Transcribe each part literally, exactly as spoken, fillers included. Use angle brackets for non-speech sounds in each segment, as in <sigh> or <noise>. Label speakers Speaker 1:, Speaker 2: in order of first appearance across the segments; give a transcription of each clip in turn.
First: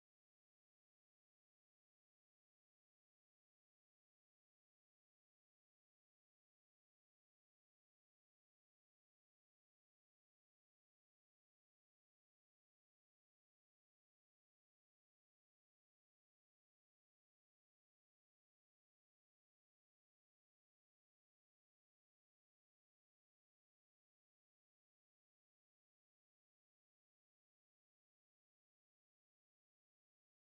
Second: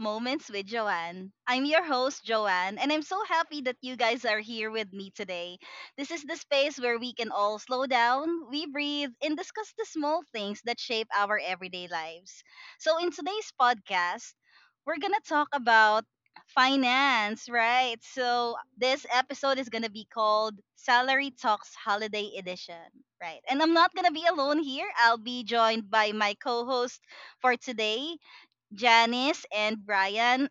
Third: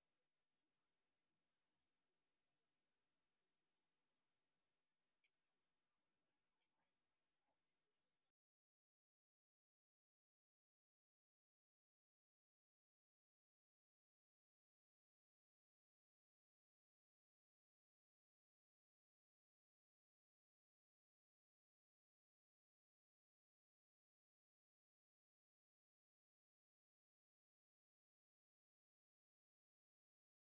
Speaker 1: Moments with Joanne. I'm your host, Joanne, and I'm so happy that you guys are here with me today. This is the space where we can all slow down, we breathe, and discuss the small things that shape our everyday lives. So, in today's podcast, we're going to talk about finance, right? So, this episode is going to be called Salary Talks Holiday Edition, right? And I'm not going to be alone here. I'll be joined by my co host, for today, Janice and Brian.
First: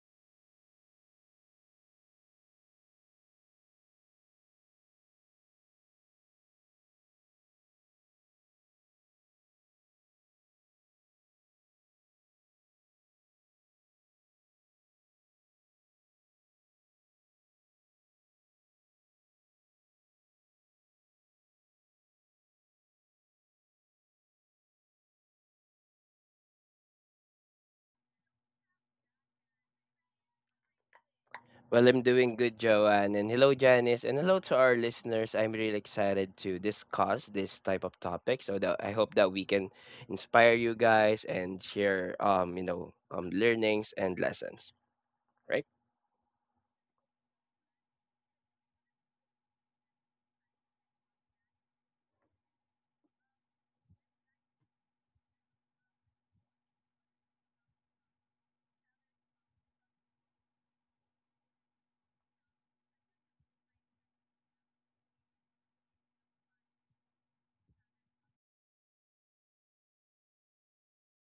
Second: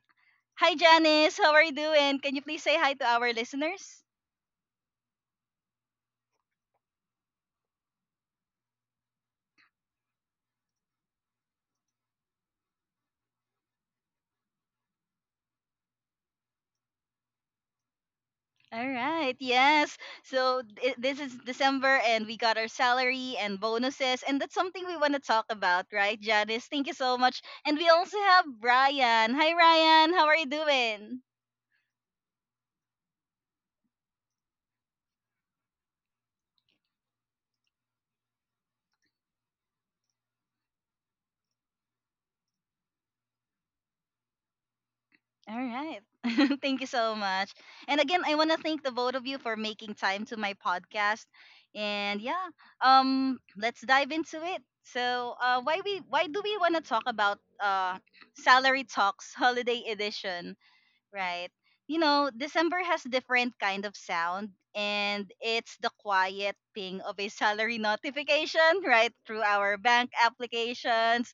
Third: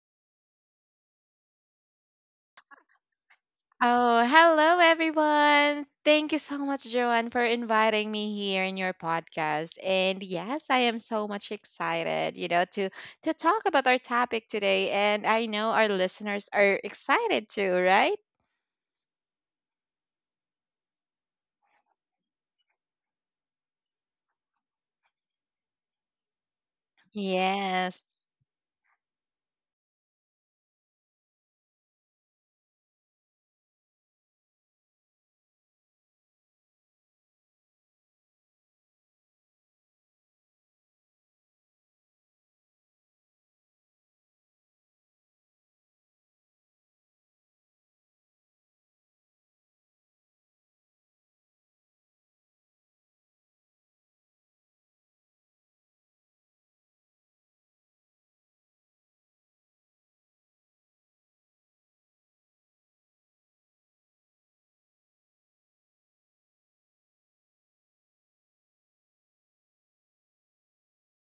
Speaker 1: Hi, Janice. How are you doing? Can you please say hi to our listeners?
Speaker 2: Oh, hello everyone. Thank you so much, Joanne, for inviting me here in your podcast. And yes, I am so much excited, you know, to to talk about our topic today. And I know our listeners are excited too, right?
Speaker 1: All right. Yes. So th- this is December, and we got our salary and bonuses, and that's something we want to talk about, right, Janice? Thank you so much. And we
Speaker 2: Yes.
Speaker 1: also have Brian. Hi, Ryan. How are you doing?
Speaker 3: Well, I'm doing good, Joanne. And hello, Janice. And hello to our listeners. I'm really excited to discuss this type of topic. So that I hope that we can inspire you guys and share, um, you know, um, learnings and lessons,
Speaker 1: All
Speaker 3: right?
Speaker 1: right. <laughs> Thank you so much. And again, I want to thank the both of you for making time to my podcast. And yeah, um, let's dive into it. So, uh, why we why do we want to talk about uh, salary talks holiday edition, right? You know, December has different kind of sound, and it's the quiet ping of a salary <laughs> notification, right, through our bank applications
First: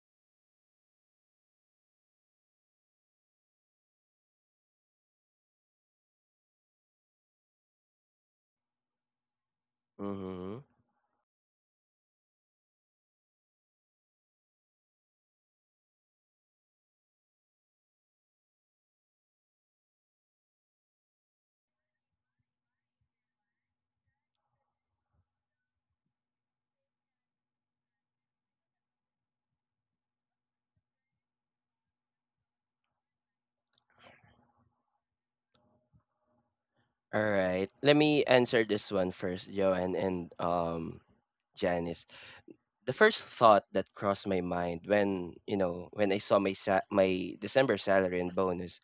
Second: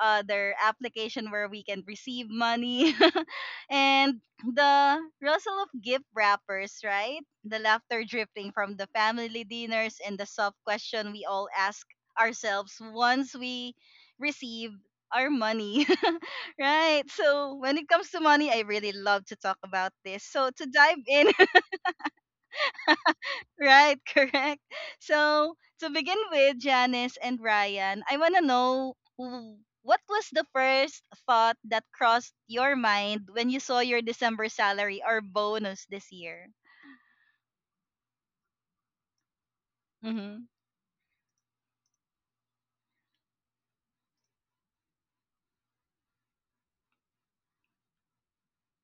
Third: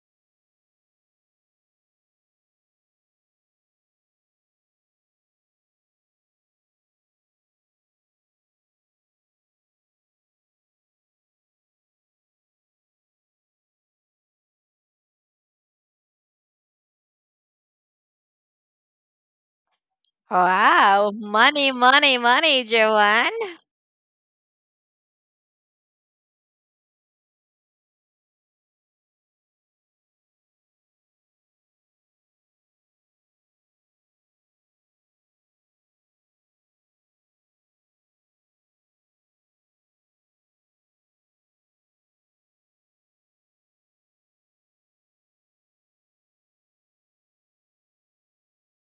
Speaker 1: uh, their application where we can receive money. <laughs> And the rustle of gift wrappers, right? The laughter drifting from the family dinners, and the soft
Speaker 3: Mm-hmm.
Speaker 1: question we all ask ourselves once we receive our money. <laughs> Right. So when it comes to money, I really love to talk about this. So to dive
Speaker 2: Wow,
Speaker 1: in.
Speaker 2: money, money, money, Joanne.
Speaker 1: Right, <laughs> correct. So, to begin with, Janice and Ryan, I want to know w- what was the first thought that crossed your mind when you saw your December salary or bonus this year?
Speaker 3: All right. Let me answer this one first, Joanne, and
Speaker 1: Mhm.
Speaker 3: um, Janice. The first thought that crossed my mind when, you know, when I saw my sa- my December salary and bonus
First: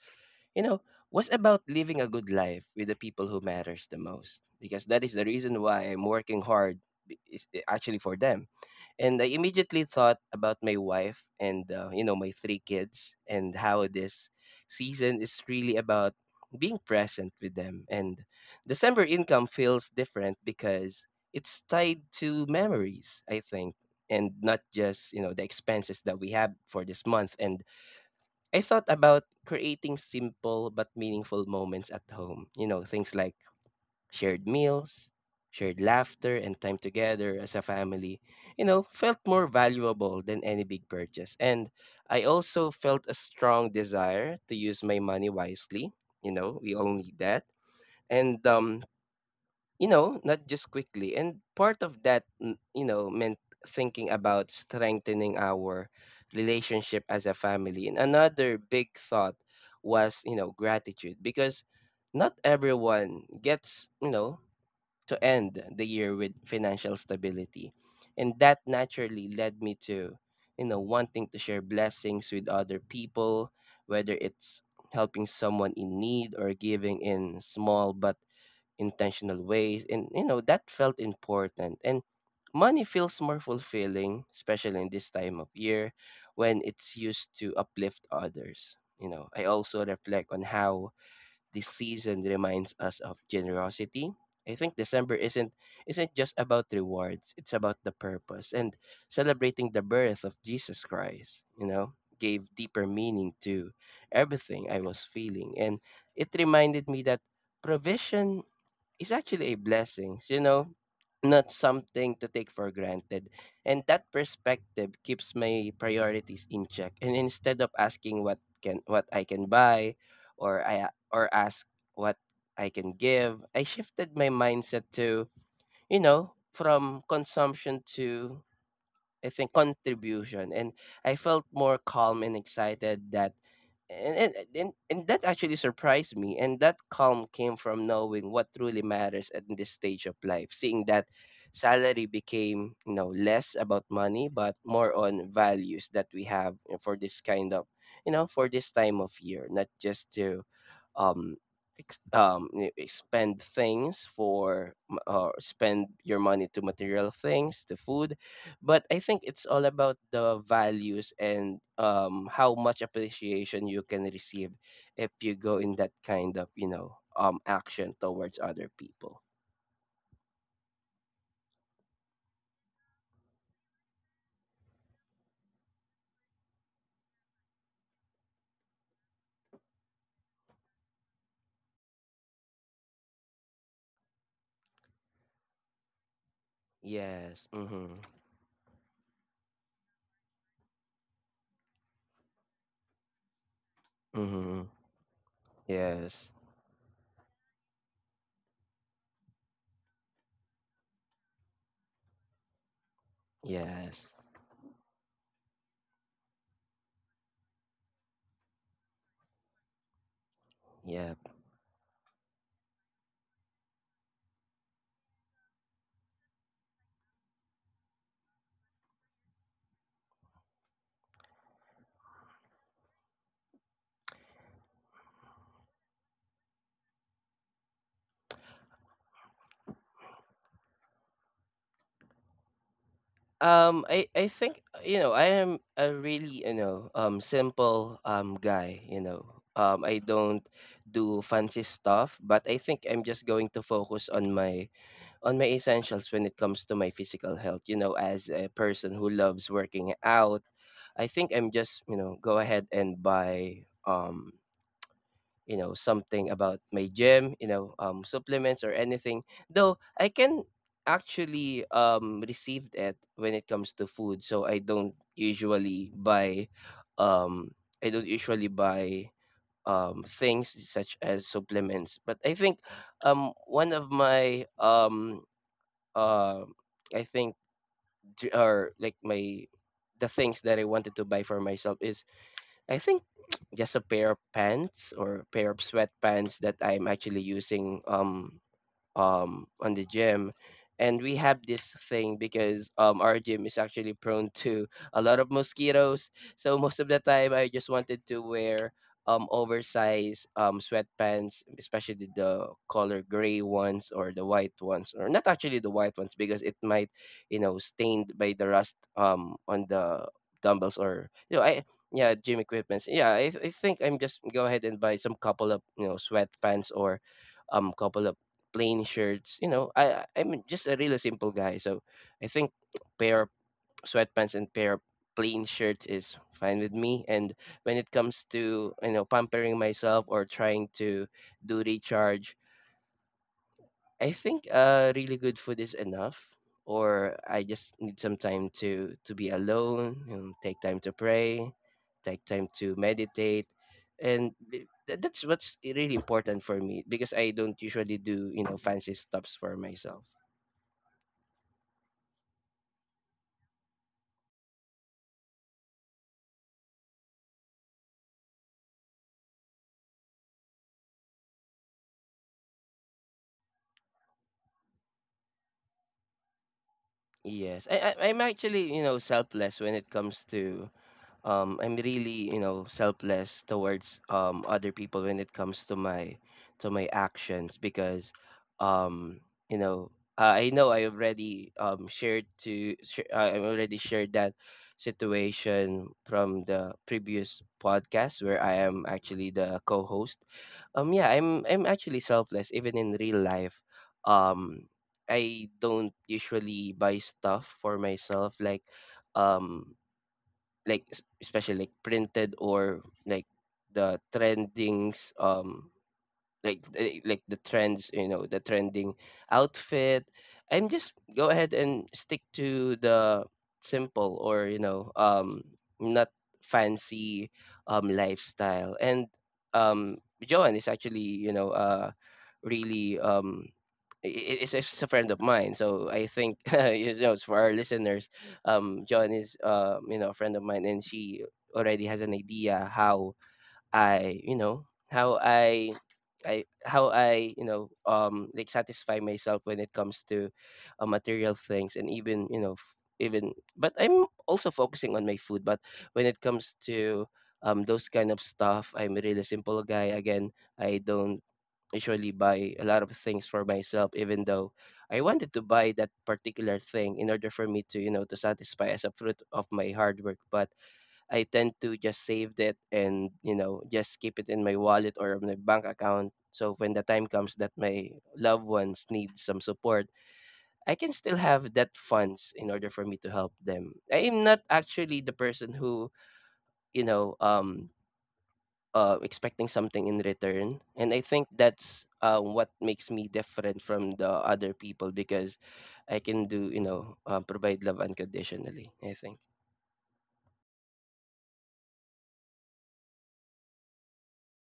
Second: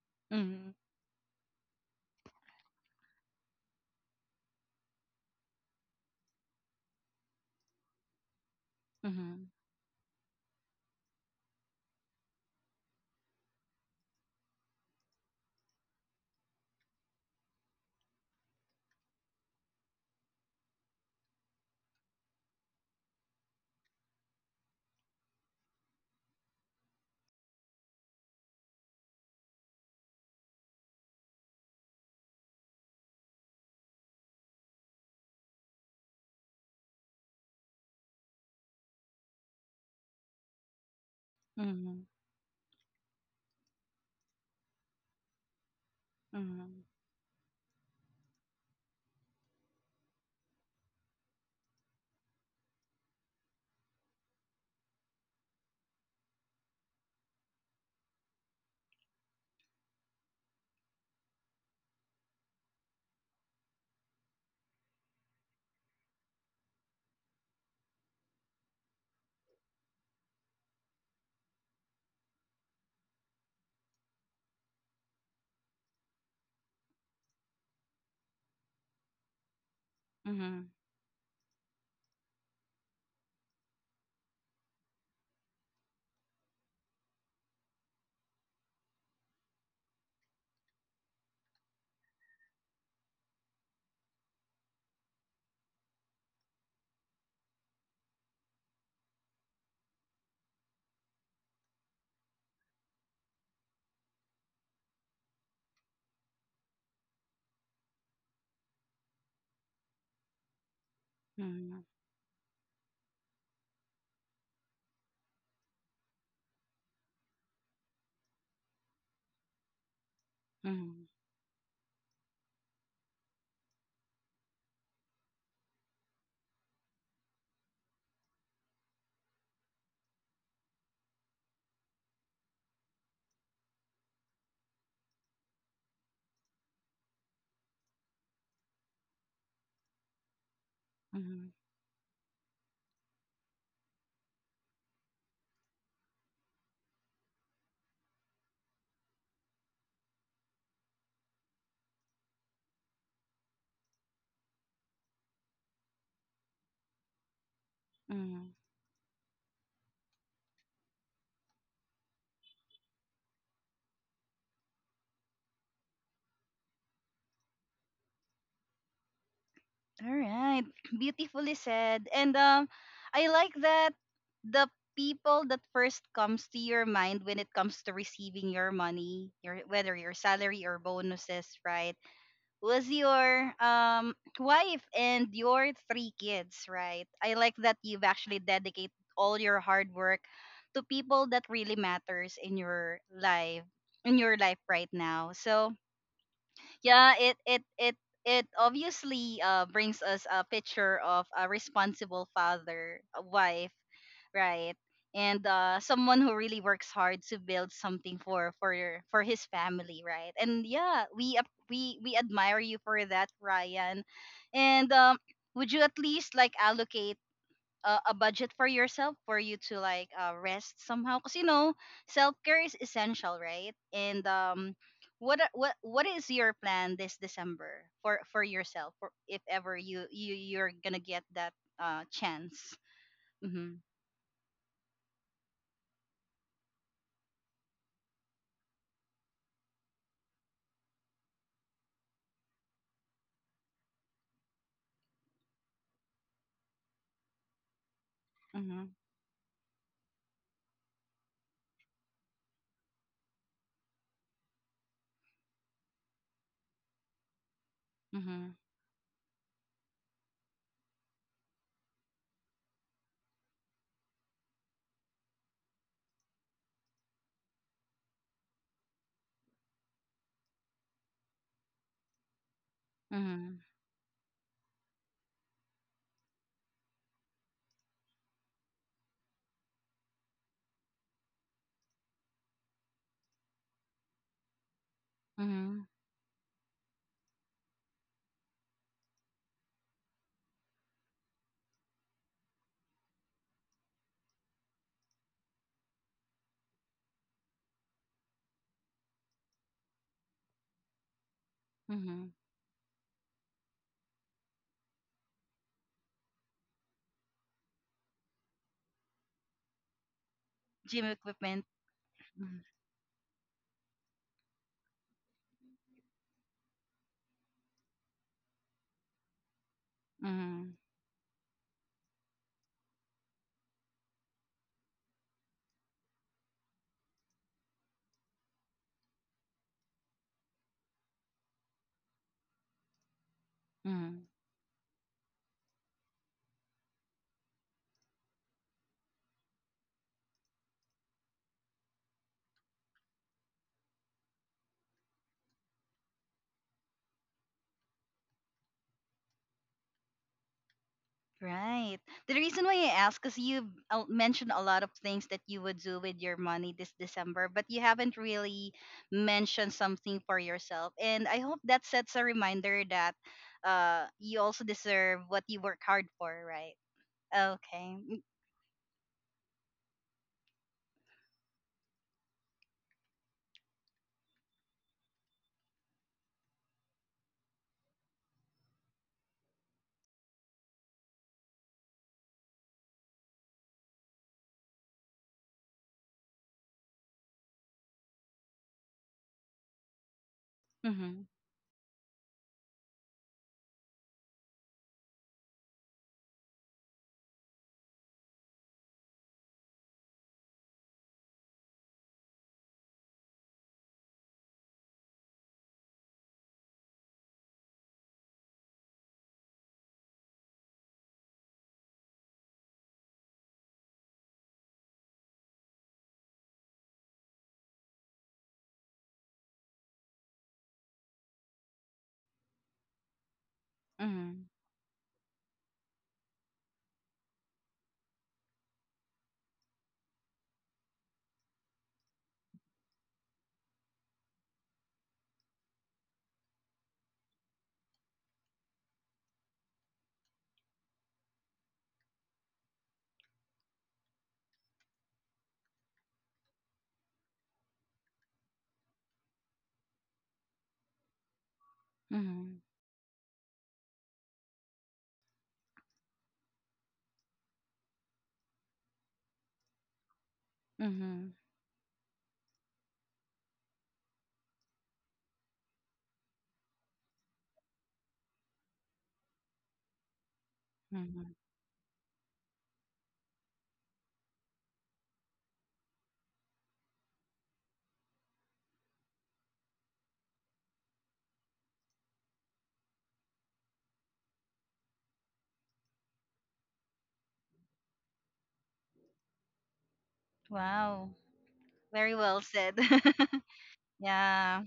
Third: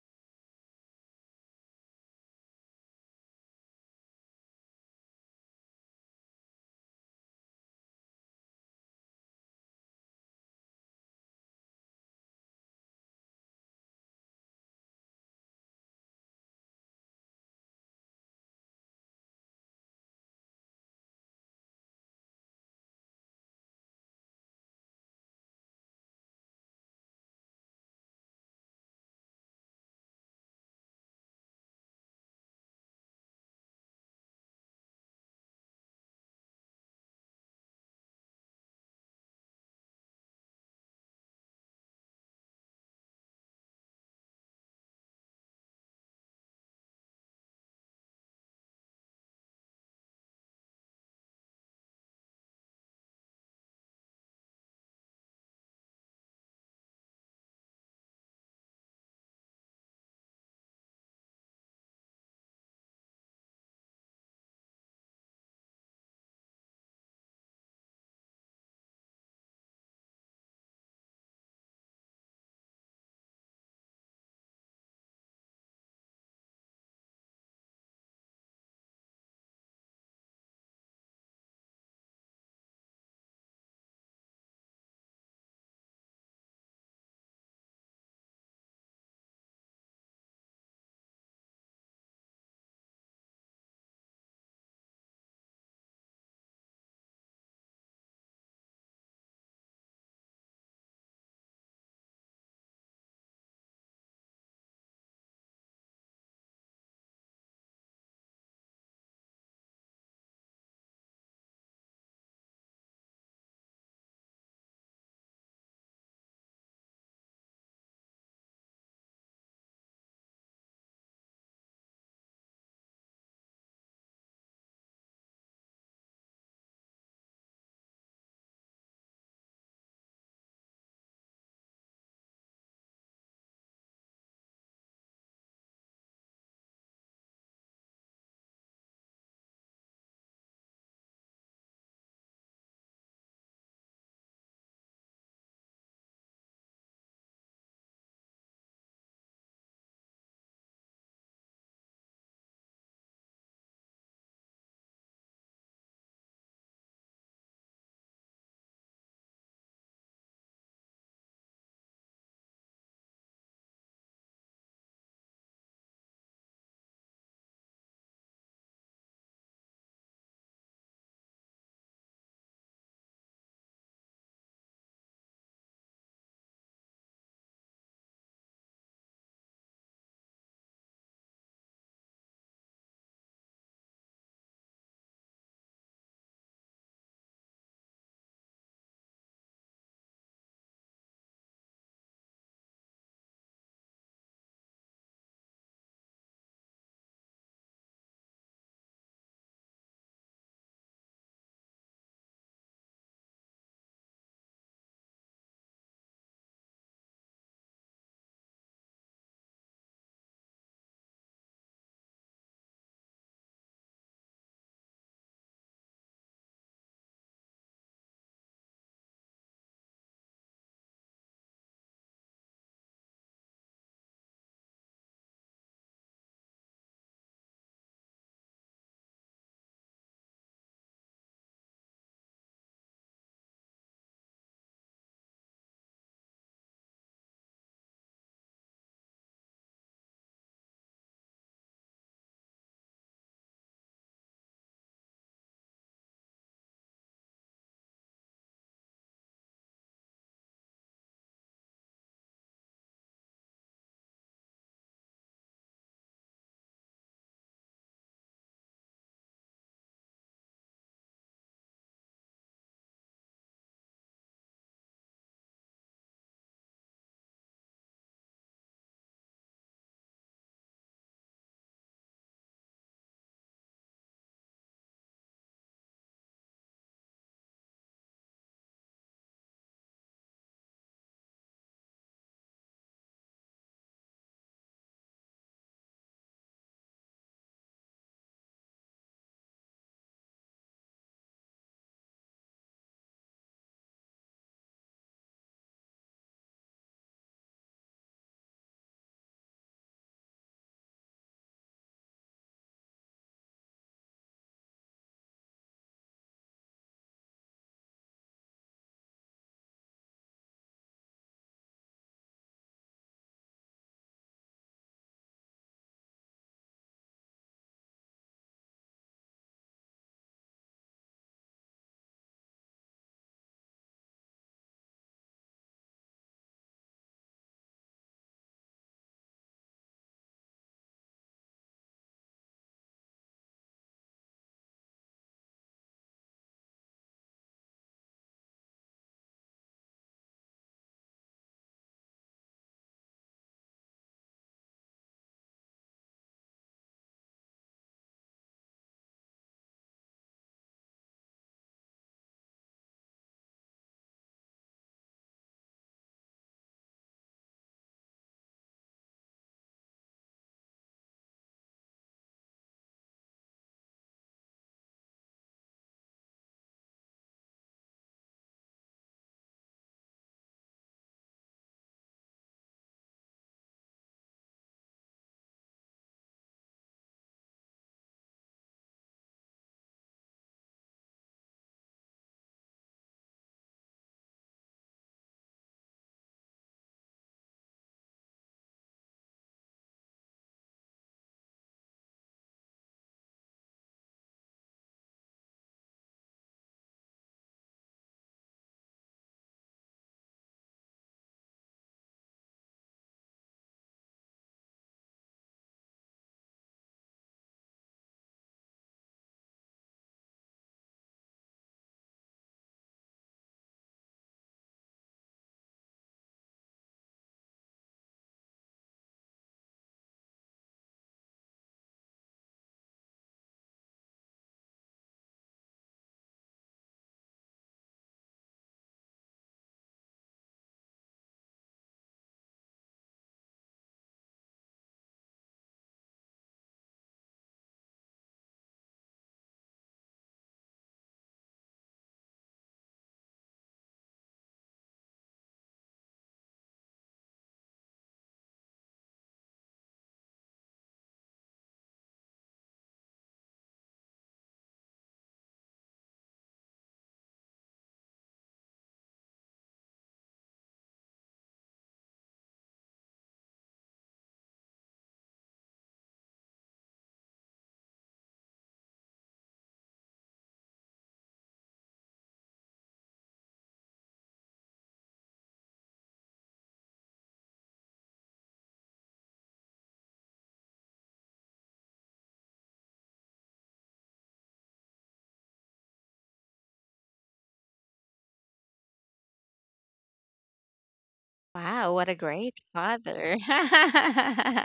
Speaker 3: you
Speaker 1: Mhm.
Speaker 3: know, was about living a good life with the people who matters the most, because that is the reason why I'm working hard b- is actually for them. And I
Speaker 1: Mhm.
Speaker 3: immediately thought about my wife and uh, you know, my three kids, and how this season is really about being present with them. And December income feels different because it's tied to memories, I think, and not just, you know, the expenses that we have for this month. And I thought about creating simple but meaningful moments at home. You know, things like shared meals, shared laughter, and time together as a family, you know, felt more valuable than any big purchase. And
Speaker 1: Mhm.
Speaker 3: I also felt a strong desire to use my money wisely. You know, we all need that. And um, you know, not just quickly. And part of that, mm, you know, meant thinking about strengthening our relationship as a family. And another big thought was, you know, gratitude, because not everyone gets, you know, to end the year with financial stability. And that naturally led me to, you know, wanting to share blessings with other people, whether it's helping someone in need or giving in small but intentional ways. And you know, that
Speaker 1: Mhm.
Speaker 3: felt important, and money feels more fulfilling, especially in this time of year, when it's used to uplift others. You know, I also reflect on how this season reminds us of generosity. I think December isn't isn't just about rewards. It's about the purpose, and celebrating the birth of Jesus Christ, you know, gave deeper meaning to everything I was feeling. And it reminded me that provision is actually a blessing, you know, not
Speaker 1: Mhm.
Speaker 3: something to take for granted. And that perspective keeps my priorities in check. And instead of asking what can what I can buy, or I
Speaker 1: Mhm.
Speaker 3: or ask what I can give, I shifted my mindset to, you know, from consumption to, I think, contribution. And I felt more calm and excited. That and and, and and that actually surprised me, and that calm came from knowing what truly matters at this stage of life, seeing that
Speaker 1: Mhm. Mhm.
Speaker 3: salary became, you know, less about money but more on values that we have for this kind of, you know, for this time of year. Not just to um ex- um y- y- spend things for m- or spend your money to material things, to food,
Speaker 1: Mhm.
Speaker 3: but I think it's all about the values and um how much appreciation you can receive if you go in that kind of, you know, um action towards other people.
Speaker 1: All right. <clears throat> Beautifully said. And um I like that the people that first comes to your mind when it comes to receiving your money, your whether your salary or bonuses, right? Was your um wife and your three kids, right? I
Speaker 3: Yes.
Speaker 1: like that
Speaker 3: Mm-hmm.
Speaker 1: you've actually dedicated all your hard work to people that really matters in your life in your life
Speaker 3: Mm-hmm.
Speaker 1: right now. So
Speaker 3: Yes.
Speaker 1: yeah, it it it it obviously uh, brings us a picture of a responsible father, a wife,
Speaker 3: Yes.
Speaker 1: right? And uh, someone who really works hard to build something for for your- for his family, right? And yeah,
Speaker 3: Yeah.
Speaker 1: we ap- we we admire you for that, Ryan. And um would you at least like allocate a, a budget for yourself for you to like uh, rest somehow? Because you know self-care is essential, right? And um what are- what what is your plan this December for for yourself, for if ever you you you're gonna get that uh chance? Mm-hmm.
Speaker 3: Um. I I think, you know, I am a really, you know, um simple um guy. You know. Um. I don't do fancy stuff, but I think I'm just going to focus on my, on my essentials when it comes to my physical health. You know, as a
Speaker 1: Mm-hmm.
Speaker 3: person who loves working out, i think i'm just, you know, go ahead and buy um you know, something about my gym, you know, um
Speaker 1: Mm-hmm.
Speaker 3: supplements or anything though I can actually um receive it when it comes to food. So I don't usually buy um i don't usually buy um things such as supplements, but I think um
Speaker 1: Mm-hmm.
Speaker 3: one of my um um I think, j- or like my the things that I wanted to buy for myself is, I think, <tsk> just a pair of pants or a pair of
Speaker 1: Mm-hmm.
Speaker 3: sweatpants that I'm actually using um um on the gym. And we have this thing because um our gym is actually prone to a lot of mosquitoes, so most of the time I just wanted to wear um oversized um sweatpants, especially
Speaker 1: Mm-hmm.
Speaker 3: the color gray ones, or the white ones. Or not actually the white ones, because it might, you know, stained by the rust um on the dumbbells,
Speaker 1: Gym
Speaker 3: or you know, I
Speaker 1: equipment.
Speaker 3: yeah, gym
Speaker 1: Mm-hmm.
Speaker 3: equipments. Yeah, i, I think I'm just go ahead and buy some couple of, you know, sweatpants or um couple of plain shirts. You know, I I- am
Speaker 1: Mm-hmm.
Speaker 3: just a really simple guy, so I think pair of sweatpants and pair of plain shirts is fine with me. And when it comes to, you know, pampering myself or trying to do recharge, I
Speaker 1: Mm-hmm.
Speaker 3: think uh really good food is enough, or I just need some time to to be alone and take time to pray, take time to meditate. And th- th- that's what's really important for me, because I don't usually do, you know, fancy stuffs for myself.
Speaker 1: Right. The reason why I ask is you mentioned a lot of things that you would do with your money this December, but you haven't really mentioned something for yourself. And I hope that sets a reminder that uh, you also deserve what you work hard for, right?
Speaker 3: Yes, I, I
Speaker 1: Okay.
Speaker 3: I'm actually, you know, selfless when it comes to, um I'm really, you know, selfless towards um other people when it comes to my, to my actions because um you know, I I know I already um shared to sh- I already shared that situation from the previous podcast where I am actually the co-host. Um yeah,
Speaker 1: Mm-hmm.
Speaker 3: i'm i'm actually selfless even in real life. um I don't usually buy stuff for myself, like um like es- especially like printed, or like the trendings, um like eh, like the trends, you know, the trending outfit. I'm just go ahead and stick to the simple, or you know, um not fancy um lifestyle. And um Joan is actually, you know, uh really um i-
Speaker 1: Mm-hmm.
Speaker 3: i- it's, it's a friend of mine, so I think <laughs> you know, it's for our listeners. Um joan is, uh you know, a friend of mine, and she already has an idea how I, you know, how I I how I, you know, um like satisfy myself when it comes to uh, material things, and even, you know, f- even but I'm also focusing on my food. But when it comes to um those kind of stuff, I'm a really simple guy. Again, I don't usually
Speaker 1: Mm-hmm.
Speaker 3: buy a lot of things for myself, even though I wanted to buy that particular thing in order for me to, you know, to satisfy as a fruit of my hard work. But
Speaker 1: Mm-hmm.
Speaker 3: I tend to just save it, and you know, just keep it in my wallet or my bank account. So when the time comes that my loved ones need some support, I can still
Speaker 1: Hmm.
Speaker 3: have that funds in order for me to help them. I am not actually the person who, you know, um uh, expecting something in return. And I think that's, uh, what makes me different from the other people, because I can do, you know, uh, provide love unconditionally, I think.
Speaker 1: Wow.
Speaker 2: Wow, what
Speaker 1: Very
Speaker 2: a
Speaker 1: well
Speaker 2: great
Speaker 1: said.
Speaker 2: father. <laughs>
Speaker 1: <laughs> Yeah.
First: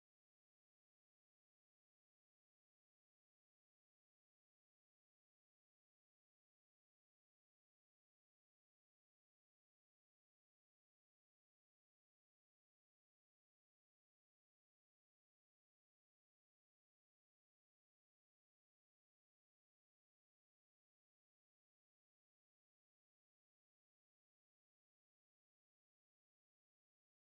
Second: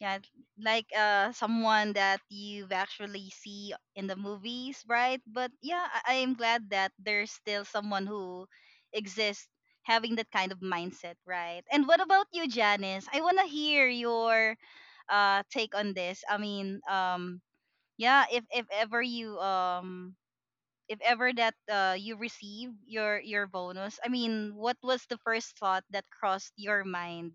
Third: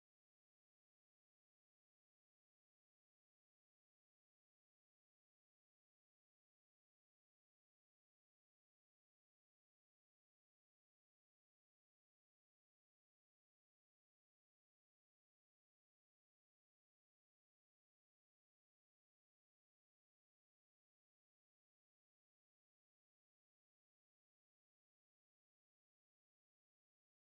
Speaker 1: Yeah, like uh someone that you've actually see in the movies, right? But yeah, I I am glad that there's still someone who exists having that kind of mindset, right? And what about you, Janice? I wanna hear your uh take on this. I mean, um yeah, if if ever you um if ever that uh you receive your your bonus, I mean, what was the first thought that crossed your mind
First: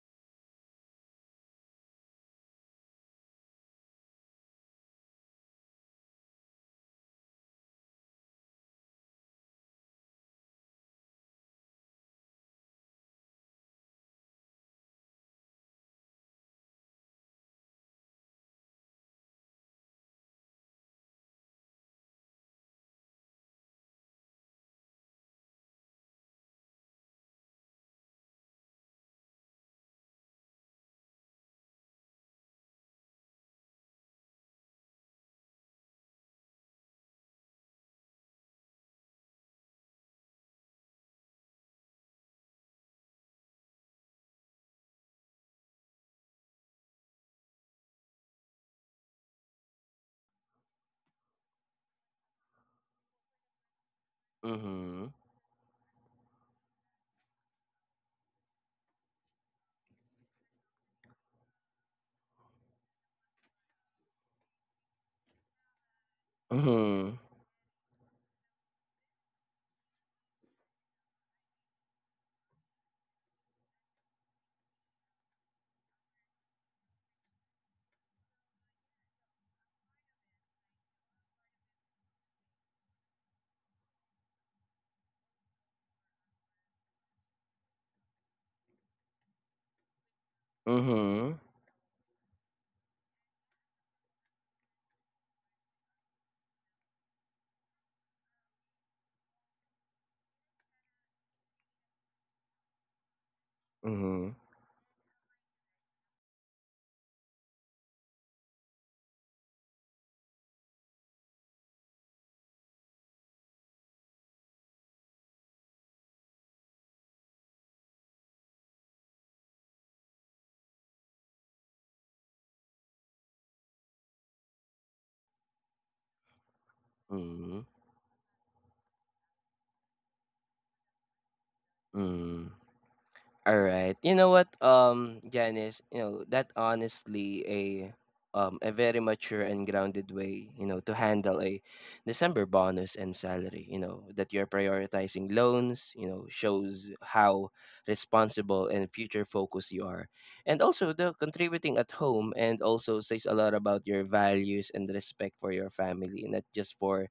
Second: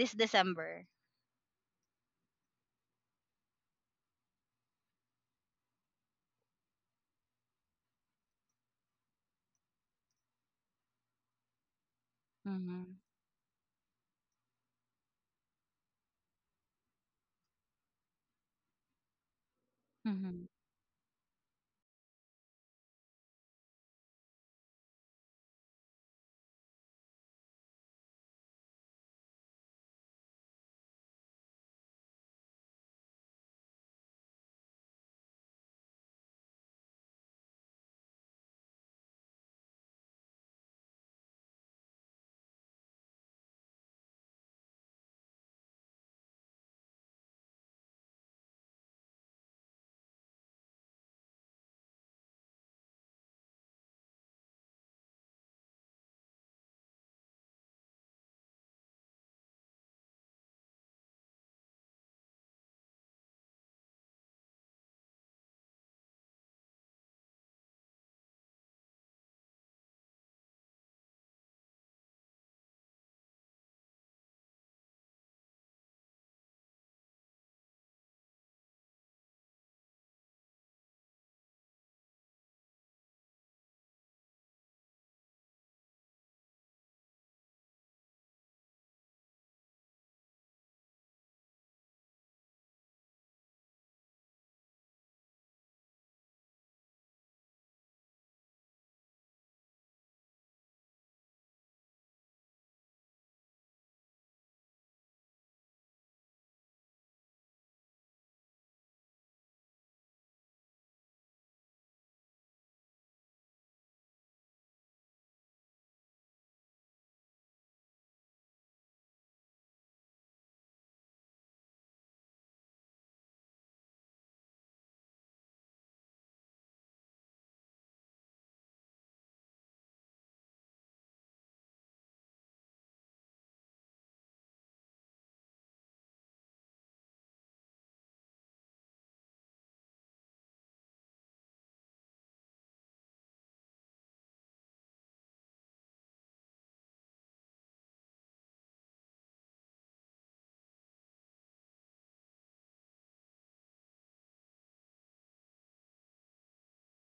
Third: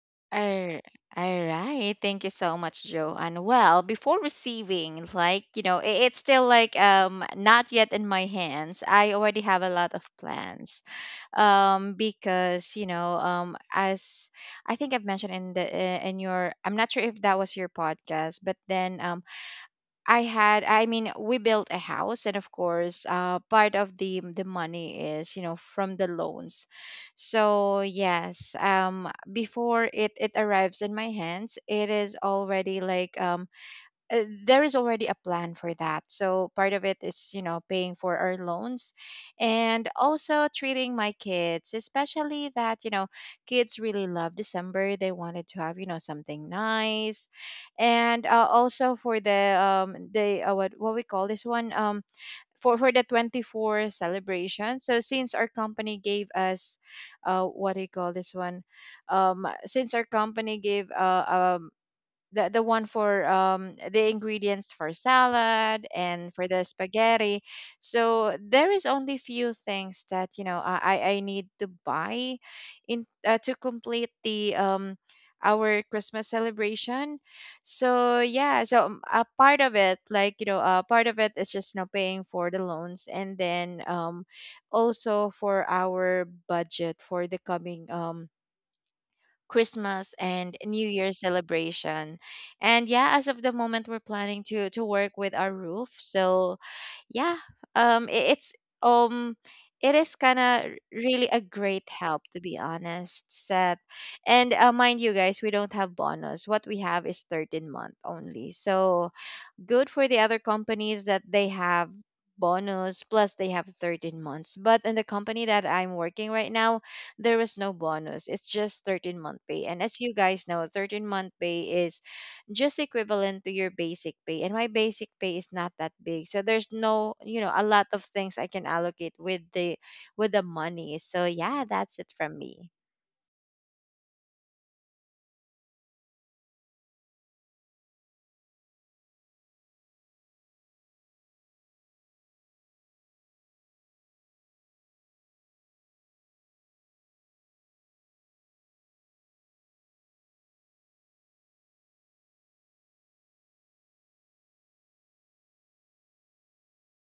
Speaker 1: this December?
Speaker 2: All right. Thank you so much, Joanne. Well, before receiving, like, you know, i- it's still like um not yet in my hands. I already have a lot of plans. Um because, you
Speaker 1: Mm-hmm.
Speaker 2: know, um as I think I've mentioned in the uh, in your... I'm not sure if that was your podcast, but then um I
Speaker 1: Mm-hmm.
Speaker 2: had I mean, we built a house, and of course uh part of the the money is, you know from the loans. So yes, um before it it arrives in my hands, it is already like um uh, there is already a plan for that. So part of it is, you know, paying for our loans, and also treating my kids, especially that, you know, kids really love December. They wanted to have, you know, something nice. And uh, also for the um the uh, what what we call this one, um for for the twenty four celebration. So
Speaker 3: Mm-hmm.
Speaker 2: since our company gave us, uh what do you call this one? Um since our company gave uh, um the the one for, um the ingredients for salad and for the
Speaker 3: Mm-hmm.
Speaker 2: spaghetti, so there is only few things that, you know i i I need to buy in, uh, to complete the um our Christmas celebration. So yeah, so, um, a part of it, like, you know a part of it is just, you know paying for the loans, and then um also for our budget for the coming, um Christmas and New Year
Speaker 3: Mm-hmm.
Speaker 2: celebration. And yeah, as of the moment, we're planning to to work with our roof. So yeah, um i- it's, um it is kind of really a great help, to be honest, Seth.
Speaker 3: Mm-hmm.
Speaker 2: And uh, mind you guys, we don't have bonus. What we have is thirteen month only. So good for the other companies that they have bonus plus they have thirteen months, but in the company that I'm working right now, there is no bonus. It's just thirteen month pay, and as you guys know, thirteen month pay is just equivalent to your basic pay, and my basic pay is not that big, so there's no, you know a
Speaker 3: Mm,
Speaker 2: lot of things I can allocate with the, with the money. So yeah, that's it from
Speaker 3: mm.
Speaker 2: me.
Speaker 3: Alright. You know what, um, Janice, you know, that honestly a um a very mature and grounded way, you know, to handle a December bonus and salary. You know, that you're prioritizing loans, you know, shows how responsible and future focused you are. And also the contributing at home, and also says a lot about your values and respect for your family, not just for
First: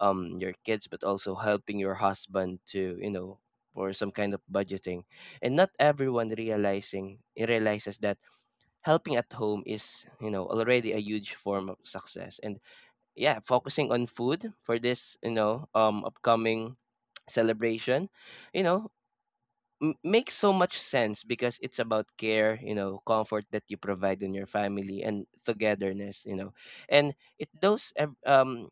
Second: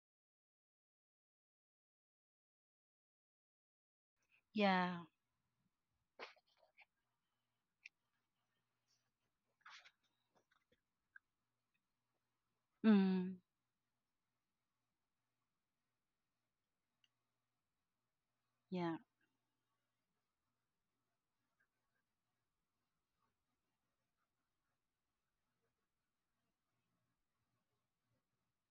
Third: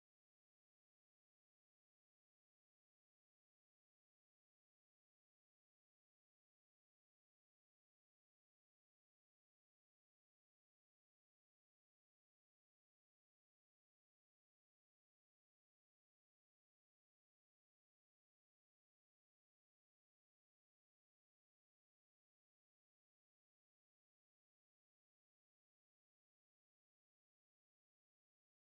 Speaker 3: um your kids but also helping your husband to, you know, for some kind of budgeting.
Speaker 1: Yeah.
Speaker 3: And not everyone realizing realizes that helping at home is, you know, already a huge form of success. And yeah,
Speaker 1: Mm,
Speaker 3: focusing on food for this, you know, um upcoming celebration, you know,
Speaker 1: yeah.
Speaker 3: m- makes so much sense, because it's about care, you know, comfort that you provide in your family, and togetherness, you know. And it, those ev- um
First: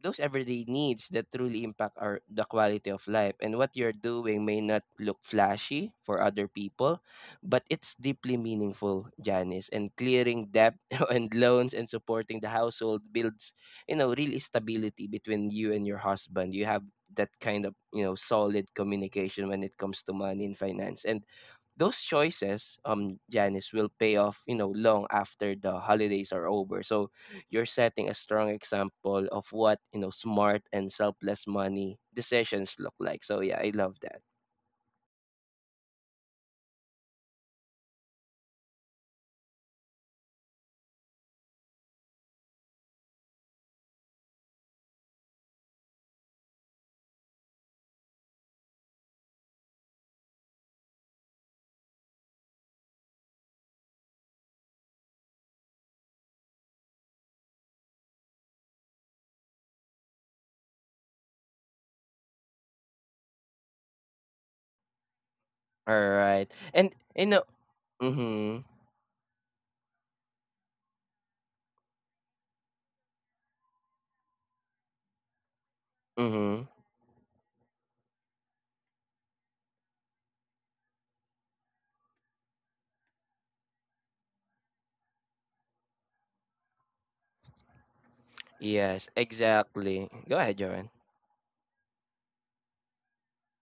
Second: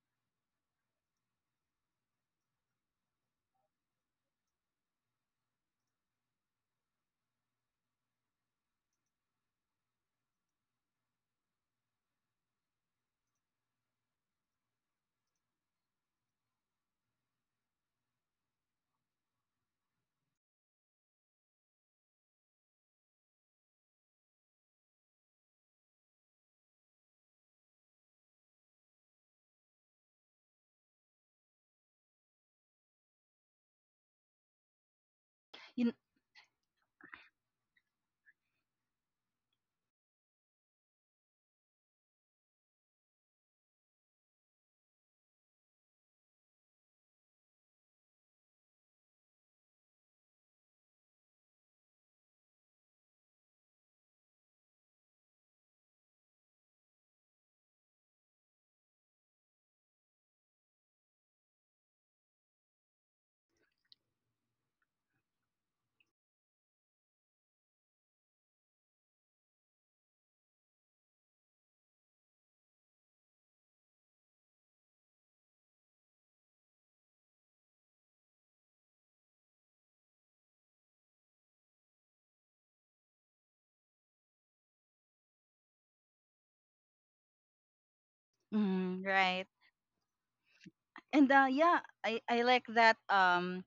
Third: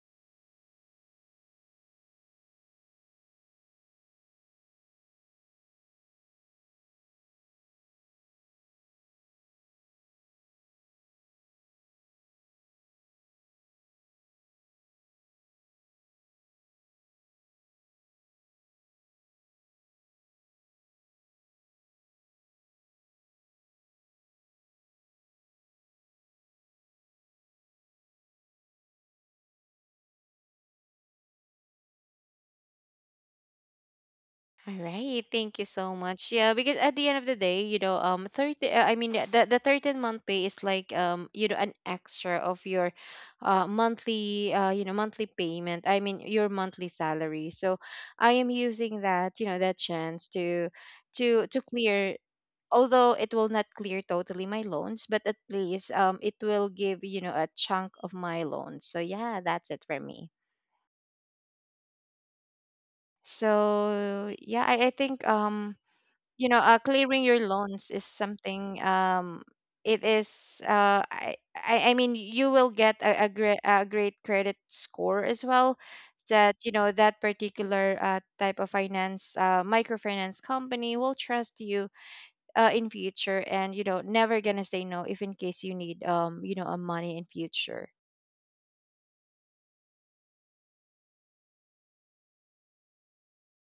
Speaker 3: those everyday needs that truly impact our the quality of life. And what you're doing may not look flashy for other people, but it's deeply meaningful, Janice. And clearing debt <laughs> and loans and supporting the household builds, you know, real stability between you and your husband. You have that kind of, you know, solid communication when it comes to money and finance. And those choices, um, Janice, will pay off, you know, long after the holidays are over. So you're setting a strong example of what, you know, smart and selfless money decisions look like. So yeah, I love that.
Speaker 2: All right, thank you
Speaker 1: You,
Speaker 2: so much. Yeah, because at the end of the day, you know, um, thirty. uh, I mean, the the thirteen month pay is like, um, you know, an extra of your, uh, monthly uh, you know, monthly payment. I mean, your monthly salary. So, I am using that, you know, that chance to, to to clear. Although it will not clear totally my loans, but at least, um, it will give, you know a chunk of my loans. So yeah, that's it for me. So yeah, I, I think, um
Speaker 3: All
Speaker 2: you
Speaker 3: right.
Speaker 2: know uh,
Speaker 3: And
Speaker 2: clearing
Speaker 3: you
Speaker 2: your
Speaker 3: know,
Speaker 2: loans is
Speaker 3: mhm.
Speaker 2: something, um it is, uh i i I mean, you will get a, a great a great credit score as well, that,
Speaker 3: Mhm.
Speaker 2: you know that particular, uh, type of finance, uh, microfinance company will trust you, uh, in future, and you know never gonna say no, if in case you need, um you know a money in future.
Speaker 1: mm,
Speaker 3: Yes,
Speaker 1: right.
Speaker 3: exactly. Go ahead, Joanne.
Speaker 1: And uh, yeah, I, I like that um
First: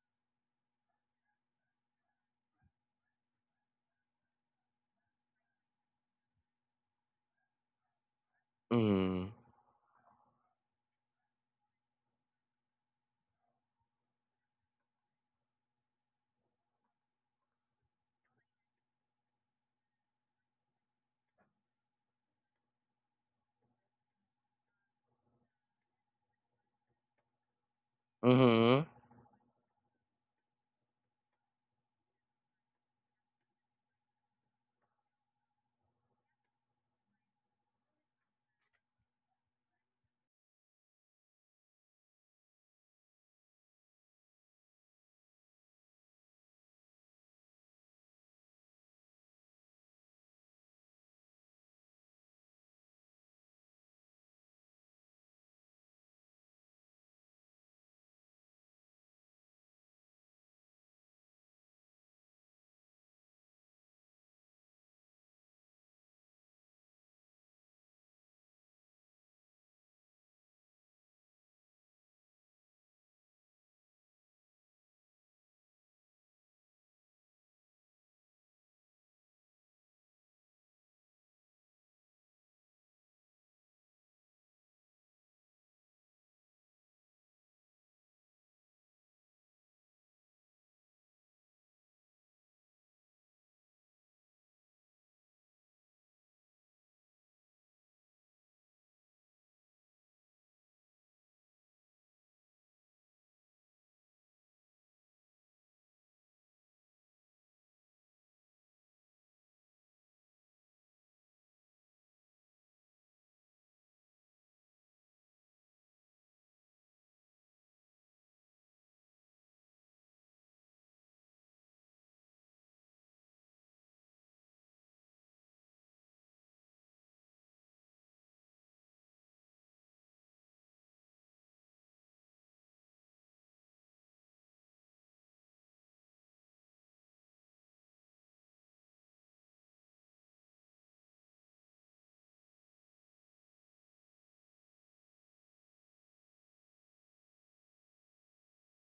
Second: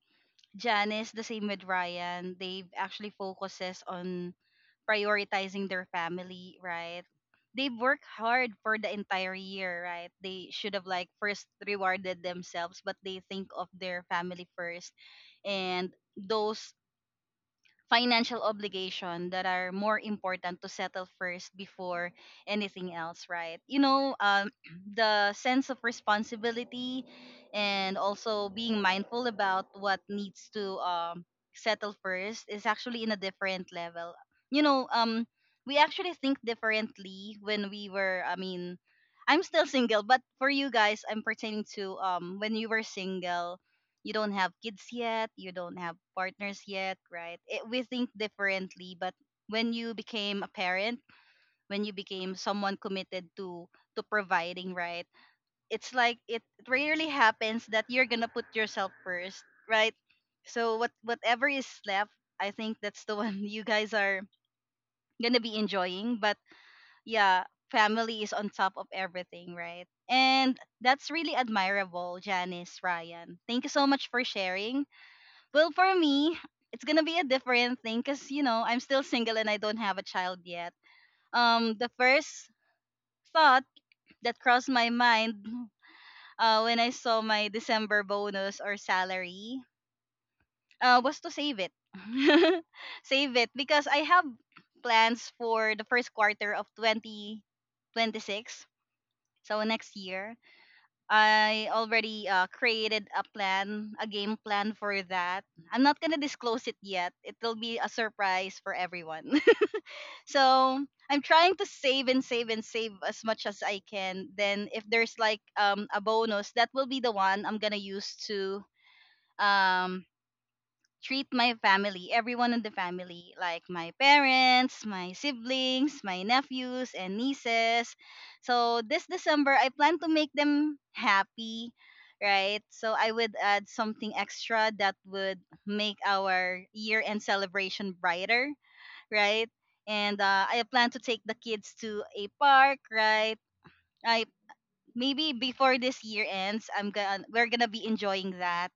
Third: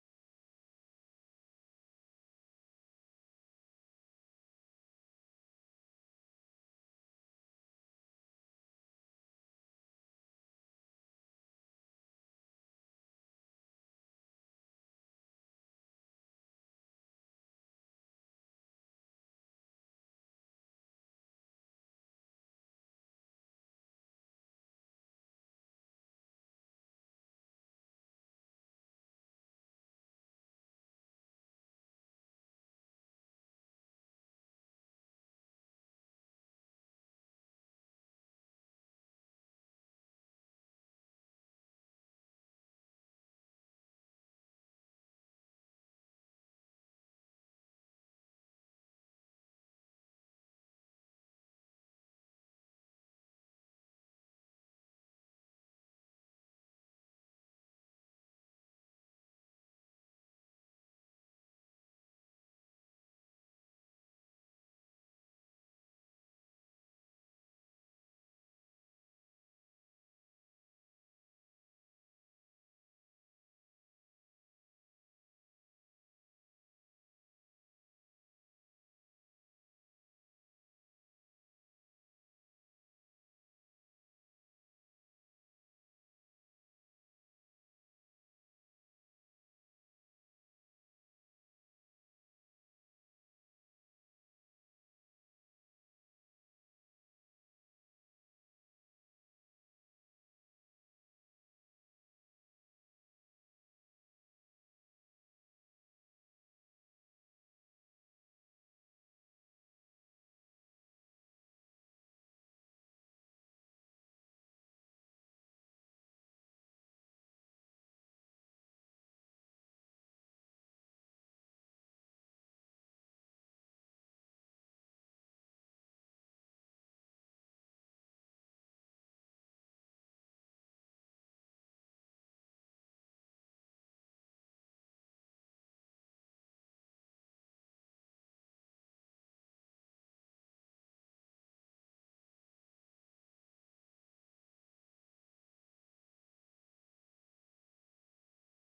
Speaker 1: Janice, the same with Ryan, they actually focuses on prioritizing their family, right? They've worked hard for the
Speaker 3: Mhm.
Speaker 1: entire year, right? They should have like first rewarded themselves, but they think of their family first. And those financial obligation that are more important to settle first before anything else, right? You know, um, <clears throat> the sense of responsibility and also being
Speaker 3: Mhm.
Speaker 1: mindful about what needs to um, settle first is actually in a different level. You know, um we actually think differently when we were, I mean, I'm still single, but for you guys I'm pertaining to um when you were single, you don't have kids yet, you don't have partners yet, right? It, we think differently, but when you became a parent, when you became someone committed to to providing, right? It's like it rarely happens that you're gonna put yourself first, right? So what whatever is left, I think that's the <laughs> one you guys are gonna be enjoying. But yeah, family is on top of everything, right? And that's really admirable, Janice, Ryan. Thank you so much for sharing. Well, for me, it's gonna be a different thing because you know I'm still single and I don't have a child yet. Um, the first thought that crossed my mind uh, when I saw my December bonus or salary uh, was to save it, <laughs> save it because I have plans for the first quarter of twenty twenty-six, so next year. I already uh, created a plan, a game plan for that. I'm not gonna disclose it yet. It will be a surprise for everyone. <laughs> So I'm trying to save and save and save as much as I can. Then if there's like um a bonus, that will be the one I'm gonna use to um treat my family, everyone in the family, like my parents, my siblings, my nephews and nieces. So this December, I plan to make them happy, right? So I would add something extra that would make our year end celebration brighter, right? And uh, I plan to take the kids to a park, right? I maybe before this year ends, I'm gonna we're gonna be enjoying that,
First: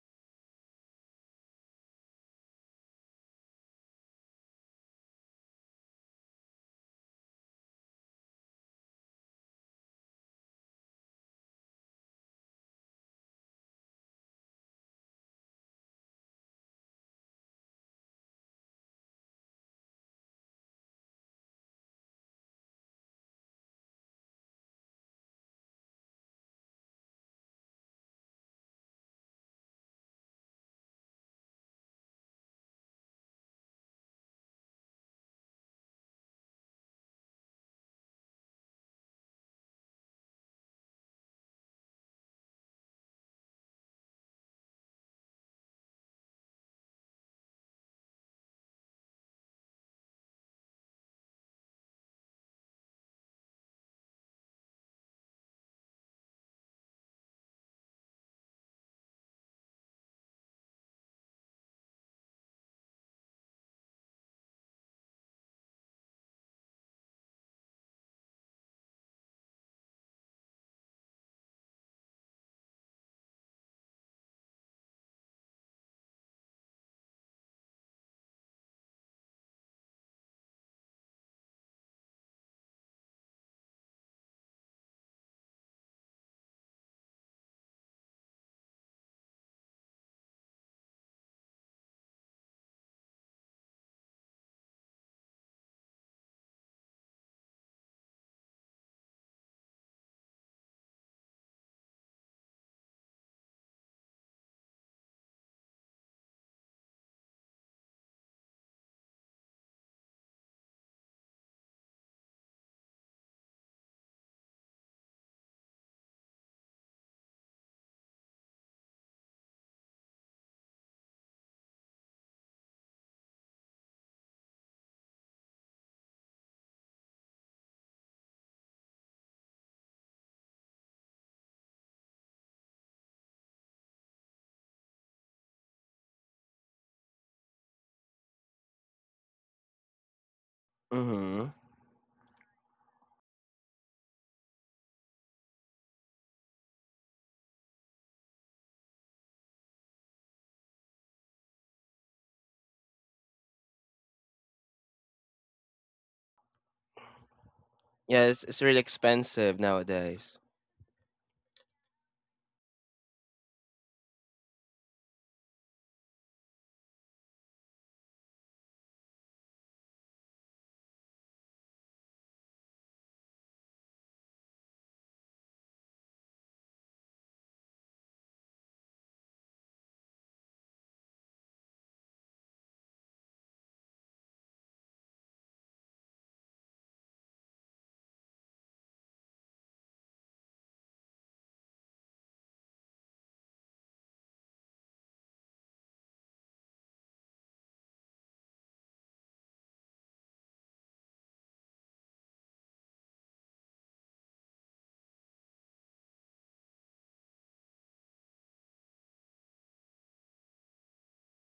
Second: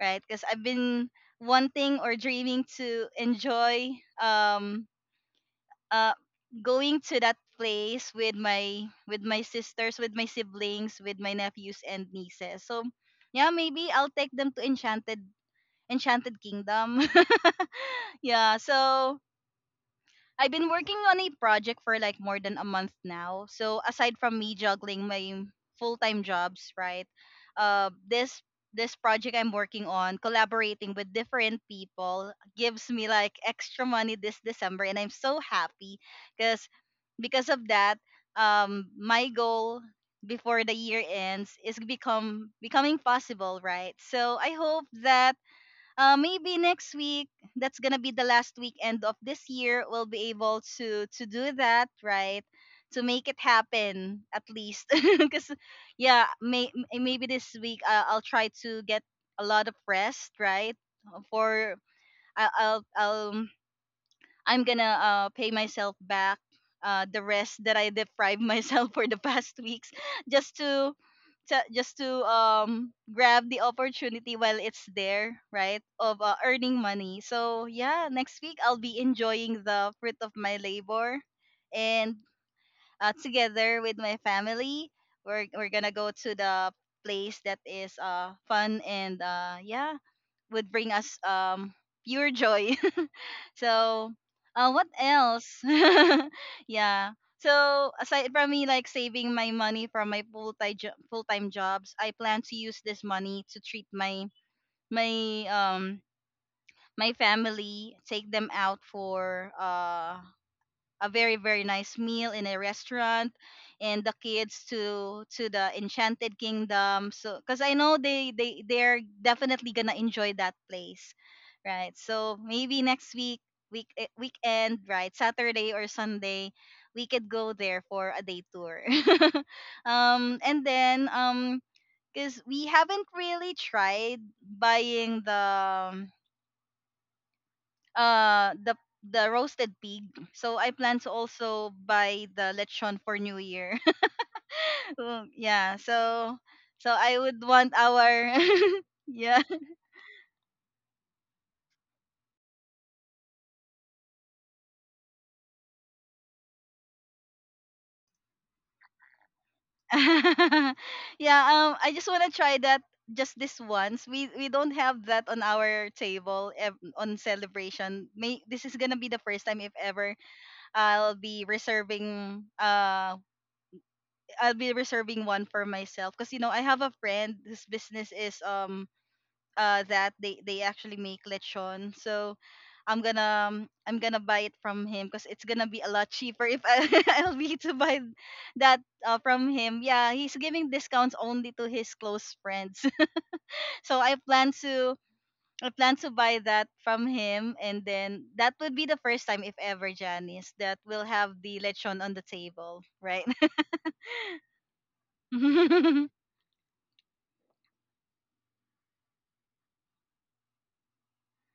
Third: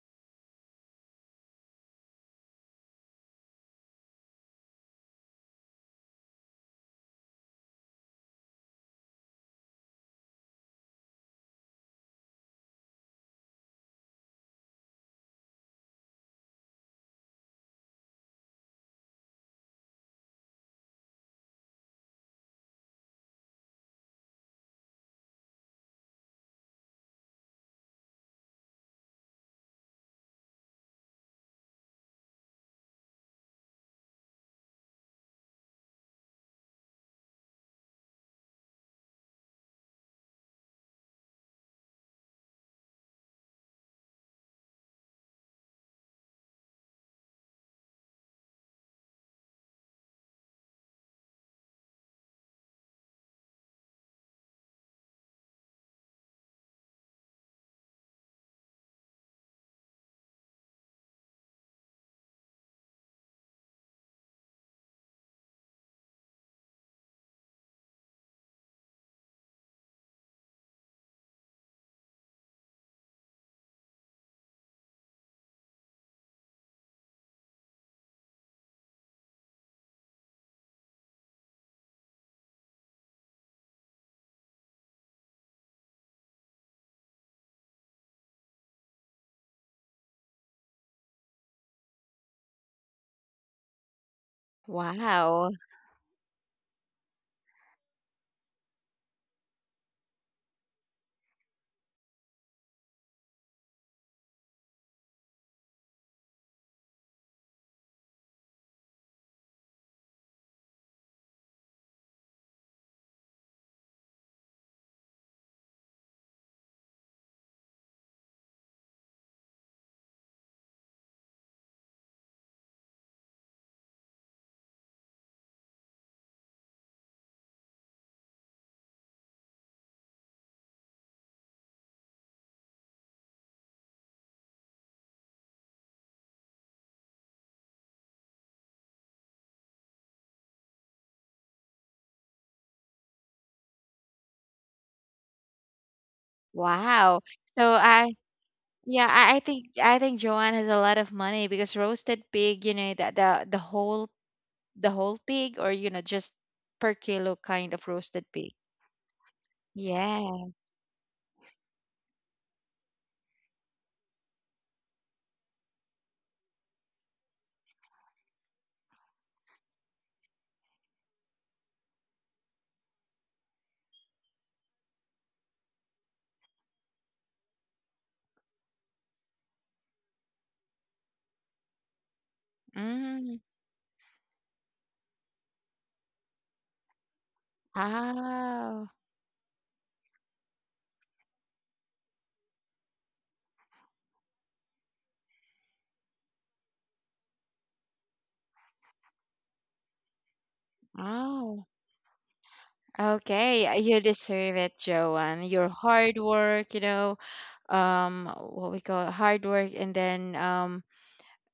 Speaker 1: right? Because I've been wanting or dreaming to enjoy um uh going to that place with my with my sisters, with my siblings, with my nephews and nieces. So yeah, maybe I'll take them to Enchanted Enchanted Kingdom. <laughs> Yeah, so I've been working on a project for like more than a month now. So aside from me juggling my full-time jobs, right? Uh, this this project I'm working on, collaborating with different people, gives me like extra money this December, and I'm so happy because because of that, um, my goal before the year ends is become becoming possible, right? So I hope that uh, maybe next week, that's gonna be the last weekend of this year, we'll be able to to do that, right? To make it happen at least. <laughs> Because yeah may, m- maybe this week uh, I'll try to get a lot of rest, right? Uh, for I, I'll I'll I'm gonna uh, pay myself back uh, the rest that I deprived myself <laughs> for the past weeks, just to, to just to um grab the opportunity while it's there, right? Of uh, earning money. So yeah, next week I'll be enjoying the fruit of my labor, and uh, together with my family, we're we're gonna go to the place that is uh fun and uh yeah would bring us um pure joy. So, uh, what
Speaker 2: Wow,
Speaker 1: else? <laughs> Yeah. So aside from me like saving my money from my full time jo- full time jobs, I plan to use this money to treat my my um my family, take them out for uh a very very nice meal in a restaurant and the kids to to the Enchanted Kingdom, so because I know they they they're definitely gonna enjoy that place, right? So maybe next week, week eh, weekend, right, Saturday or Sunday we could go there for a day tour. <laughs> Um and then um because we haven't really tried buying the um, uh the the roasted pig. So I plan to
Speaker 3: Mhm.
Speaker 1: also buy the lechon for New Year. <laughs> Um, yeah, so so I
Speaker 2: wow.
Speaker 1: would
Speaker 2: So
Speaker 1: want
Speaker 2: I
Speaker 1: our
Speaker 2: yeah,
Speaker 1: <laughs>
Speaker 2: I, I
Speaker 1: yeah.
Speaker 2: think I think Joanne has a lot of money because roasted pig, you know, that the the whole the whole pig or, you know just per kilo kind of
Speaker 3: Yeah,
Speaker 2: roasted
Speaker 3: it's,
Speaker 2: pig?
Speaker 3: it's really expensive nowadays.
Speaker 2: Yeah.
Speaker 1: <laughs> Yeah, um I just want to try that just this once. We we don't have that on our table ev- on celebration. May this is going to be the first time if ever I'll be reserving uh I'll be reserving one for myself because you know I have a friend whose business is um uh that they they actually make lechon. So I'm
Speaker 2: Mm.
Speaker 1: gonna um, I'm gonna buy it from him because it's gonna be a lot cheaper if I, <laughs> I'll be to buy that
Speaker 2: Oh.
Speaker 1: uh, from him. Yeah, he's giving discounts only to his close friends. <laughs> So I plan to I plan to buy that from him, and then that would be the first time, if ever, Janice, that we'll have the
Speaker 2: Oh.
Speaker 1: lechon on the table, right?
Speaker 2: Okay. uh, You deserve it, Joanne. Your
Speaker 1: <laughs>
Speaker 2: hard work, you know, um, what we call hard work. And then, um,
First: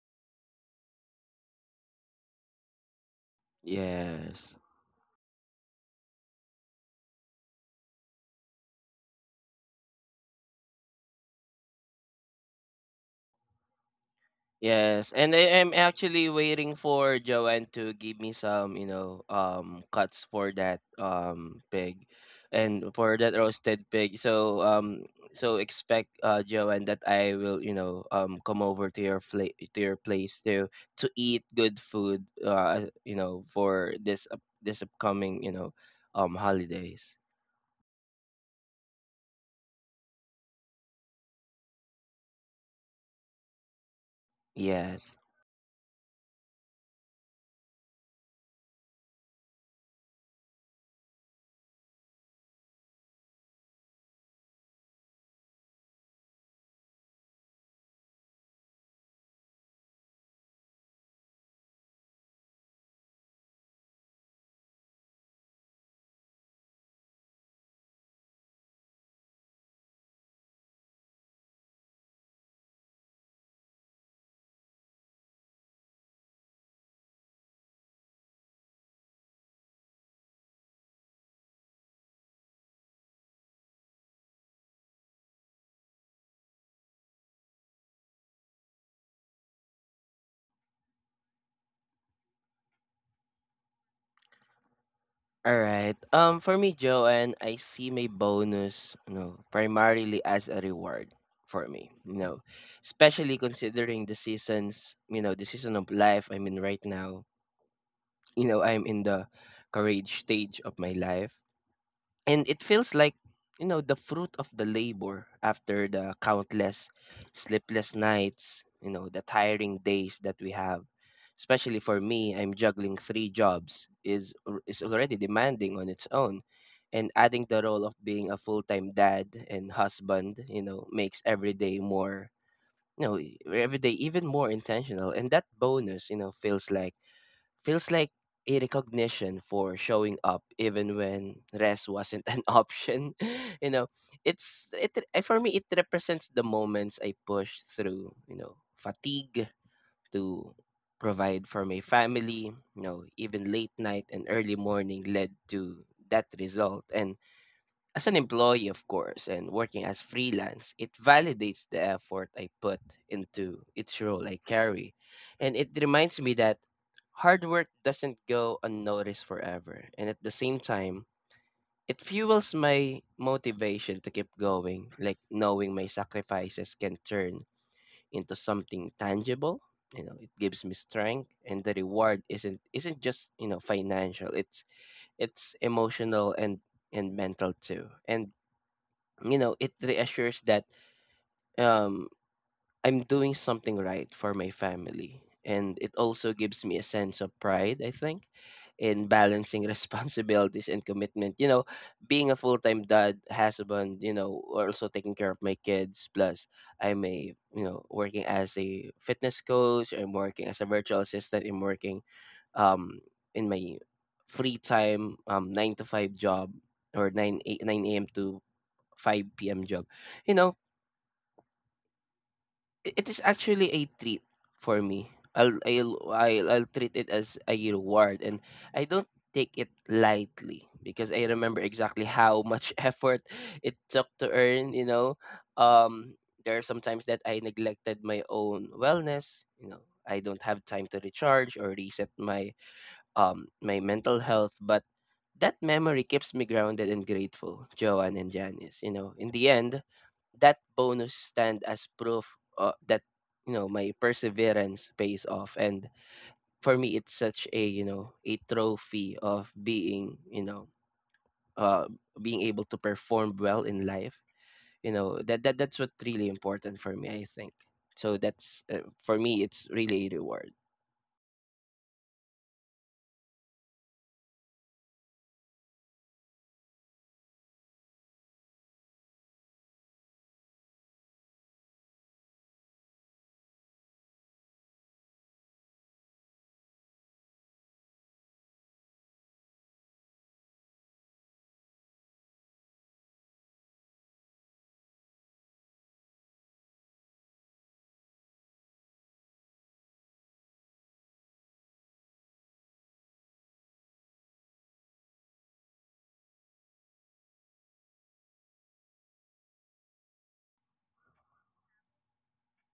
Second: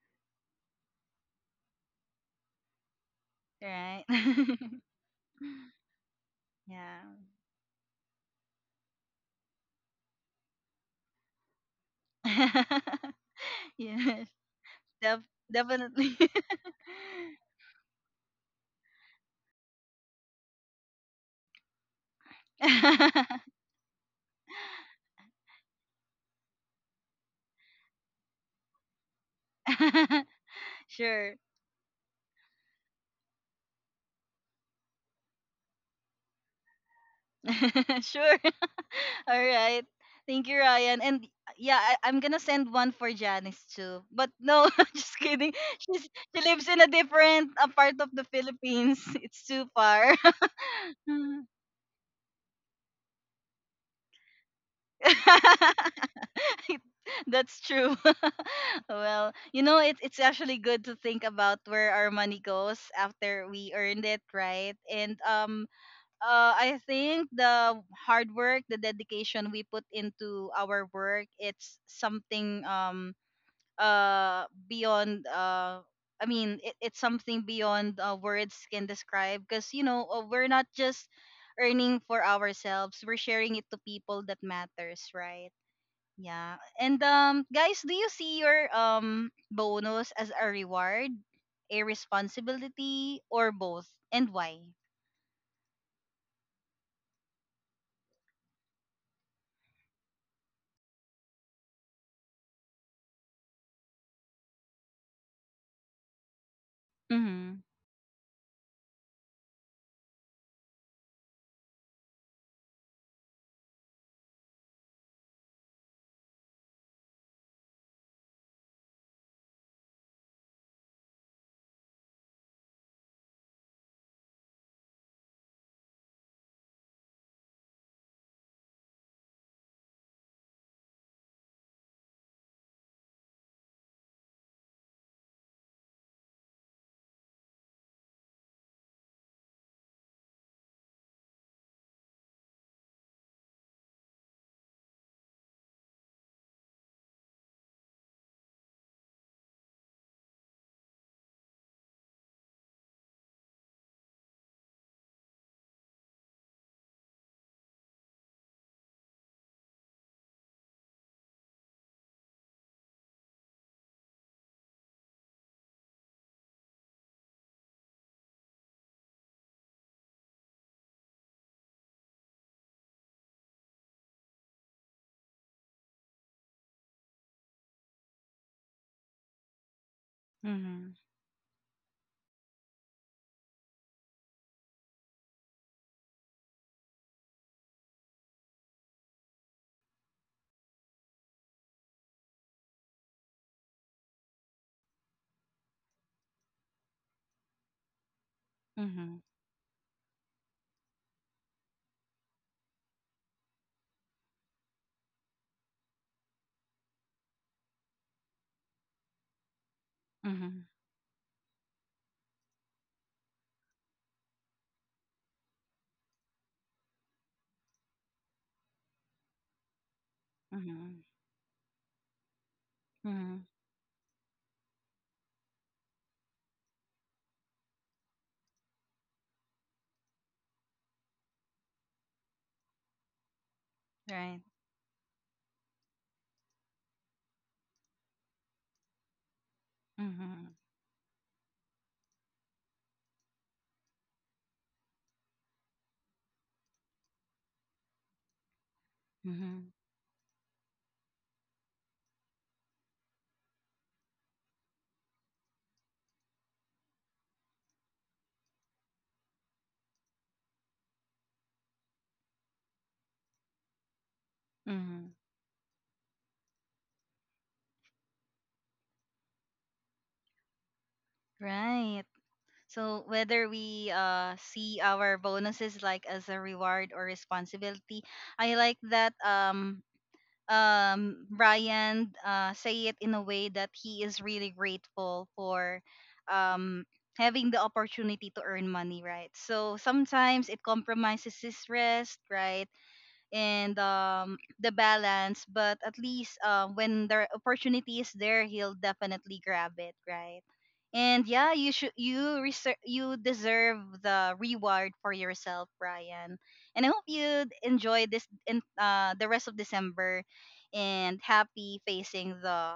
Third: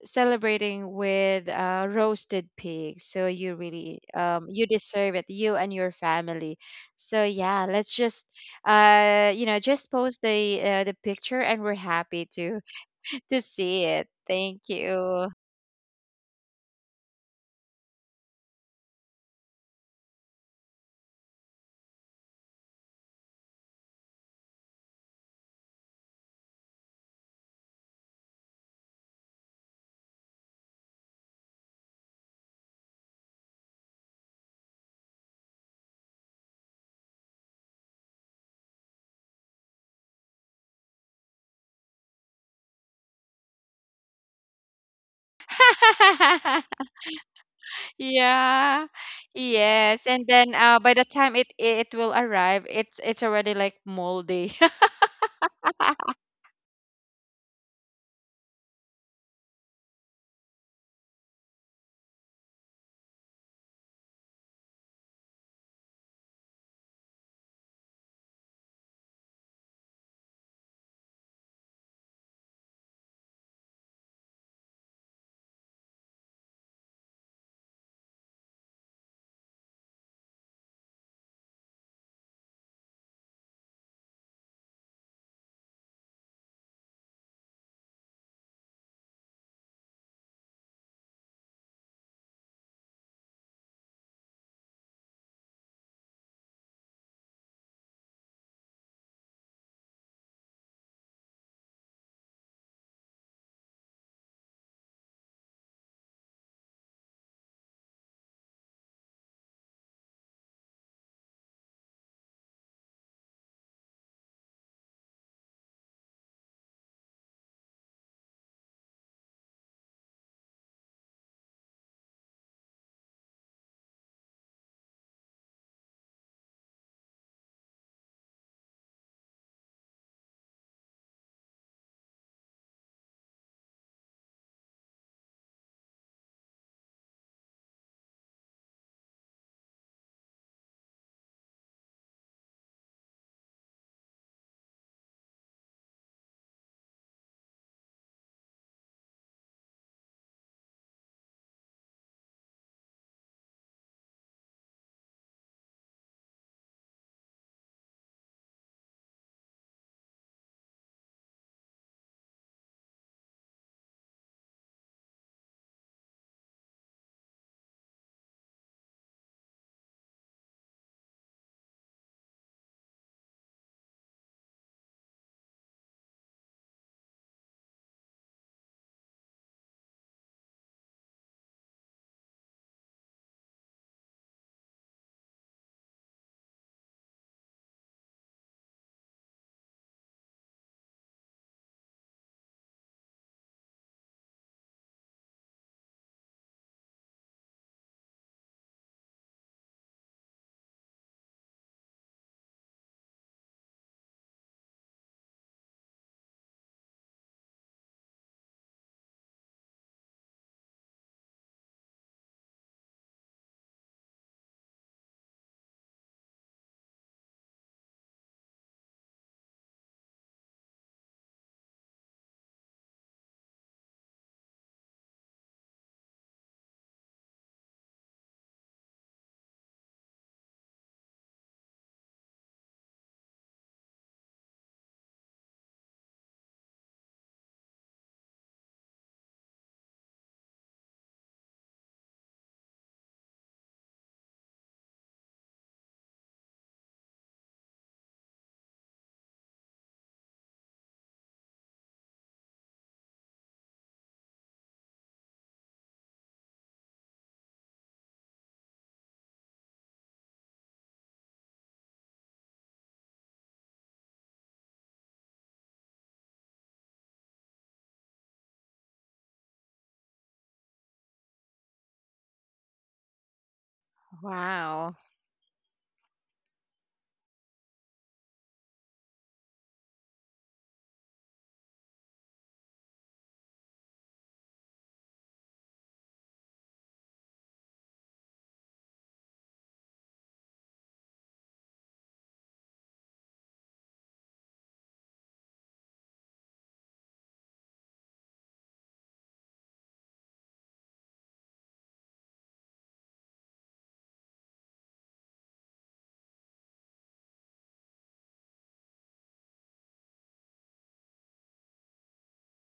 Speaker 2: celebrating with, uh, roasted pig. So you really,
Speaker 1: Right.
Speaker 2: um,
Speaker 3: Yes.
Speaker 2: you deserve it. You and your family.
Speaker 1: <laughs> Yeah.
Speaker 2: So yeah, let's just, uh, you know, just post the uh, the picture, and we're happy to
Speaker 1: <laughs>
Speaker 2: To see it.
Speaker 1: Yes.
Speaker 2: Thank
Speaker 3: Yes,
Speaker 1: Def-
Speaker 2: you.
Speaker 3: and I am
Speaker 1: Definitely.
Speaker 3: actually waiting for
Speaker 1: <laughs>
Speaker 3: Joanne to give me some, you know, um cuts for that um pig and for that
Speaker 1: <laughs>
Speaker 3: roasted pig. So um so expect, uh Joanne, that I will, you know, um come over to your fla- to your place to to
Speaker 1: sure.
Speaker 3: eat good food, uh you know, for this up this upcoming, you know, um holidays.
Speaker 1: <laughs> sure. <laughs> All right. Thank you, Ryan. And yeah, I, I'm gonna send one for Janice too. But no, <laughs> just
Speaker 3: Yes.
Speaker 1: kidding. She's she lives in
Speaker 2: <laughs>
Speaker 1: a different uh, part of the
Speaker 2: Yeah.
Speaker 1: Philippines. <laughs> It's too
Speaker 2: Yes.
Speaker 1: far.
Speaker 2: And
Speaker 1: <laughs>
Speaker 2: then, uh, by the time it it will arrive, it's it's already like moldy. <laughs>
Speaker 1: <laughs> That's true. <laughs> Well, you know, it, it's actually good to think about where our money goes after we earned it, right? And um, uh, I think the hard work, the dedication we put into our work, it's something um uh beyond uh I mean it, it's something beyond uh, words can describe because you know uh, we're not just earning for ourselves, we're sharing it to people that matters, right? Yeah. And um guys, do you see your um bonus as a reward, a responsibility or both and why?
Speaker 3: All right. Um, for me, Joanne, I see my bonus, you know, primarily as a reward for me. You know, especially considering the seasons, you know, the season of life I'm in right now.
Speaker 1: Mhm.
Speaker 3: You know, I'm in the courage stage of my life and it feels like you know the fruit of the labor after the countless sleepless nights, you know, the tiring days that we have, especially for me. I'm juggling three jobs. Is al- is already demanding on its own, and adding the role of being a full-time dad and husband, you know, makes every day more, you know, e- every day even more intentional. And that bonus, you know, feels like. Feels like a recognition for showing up even when rest wasn't an <laughs> option. <laughs> You know, it's it eh, for me it represents the moments I push through, you know, fatigue to provide for my family, you know, even late night and early morning led to that result. And as an employee, of course, and working as freelance, it validates the effort I put into each role I carry. And it reminds me that hard work doesn't go unnoticed forever. And at the same time, it fuels my motivation to keep going, like knowing my sacrifices can turn into something tangible. You know, it gives me
Speaker 1: Mhm.
Speaker 3: strength, and the reward isn't isn't just, you know, financial. It's it's emotional and and mental too. And you know it reassures that um I'm doing something right for my family, and it also gives me a sense of pride, I think, in
Speaker 1: Mhm.
Speaker 3: balancing <laughs> responsibilities and commitment, you know, being a full-time dad, husband, you know, also taking care of my kids, plus I'm a, you know, working as a fitness coach, I'm working as
Speaker 1: Mhm,
Speaker 3: a virtual assistant, I'm working um in my free time, um nine to five job or nine eight nine a.m to 5 p.m job, you know.
Speaker 1: mhm,
Speaker 3: I it is
Speaker 1: mhm,
Speaker 3: actually a treat for me. I'll I'll I'll, I'll treat it as a reward, and I don't take it lightly because I remember exactly how much <laughs> effort it took to
Speaker 1: right.
Speaker 3: earn. You know, um, there are sometimes that I neglected my own wellness. You know, I don't
Speaker 1: Mhm,
Speaker 3: have time to recharge or reset my um my mental health, but. That memory keeps me grounded and grateful, Joanne and Janice. You know, in the
Speaker 1: mhm,
Speaker 3: end, that bonus stand as proof uh, that you know my perseverance pays off, and for me it's such a, you know, a trophy of being, you know, uh being able to perform well in life, you
Speaker 1: mhm,
Speaker 3: know. That, that that's what really important for me, I think. So that's, uh, for me it's really a reward.
Speaker 1: right. So whether we uh see
Speaker 2: Wow.
Speaker 1: our bonuses like as a reward or responsibility, I like that um um Brian uh say it in a way that he is really grateful for um having the opportunity to earn money, right? So sometimes it compromises his rest, right? And um the balance, but at least um when the opportunity is there, he'll definitely grab it, right? And yeah, you should you reser- you deserve the reward for yourself, Brian, and I hope you enjoy this in uh the rest of December, and happy facing the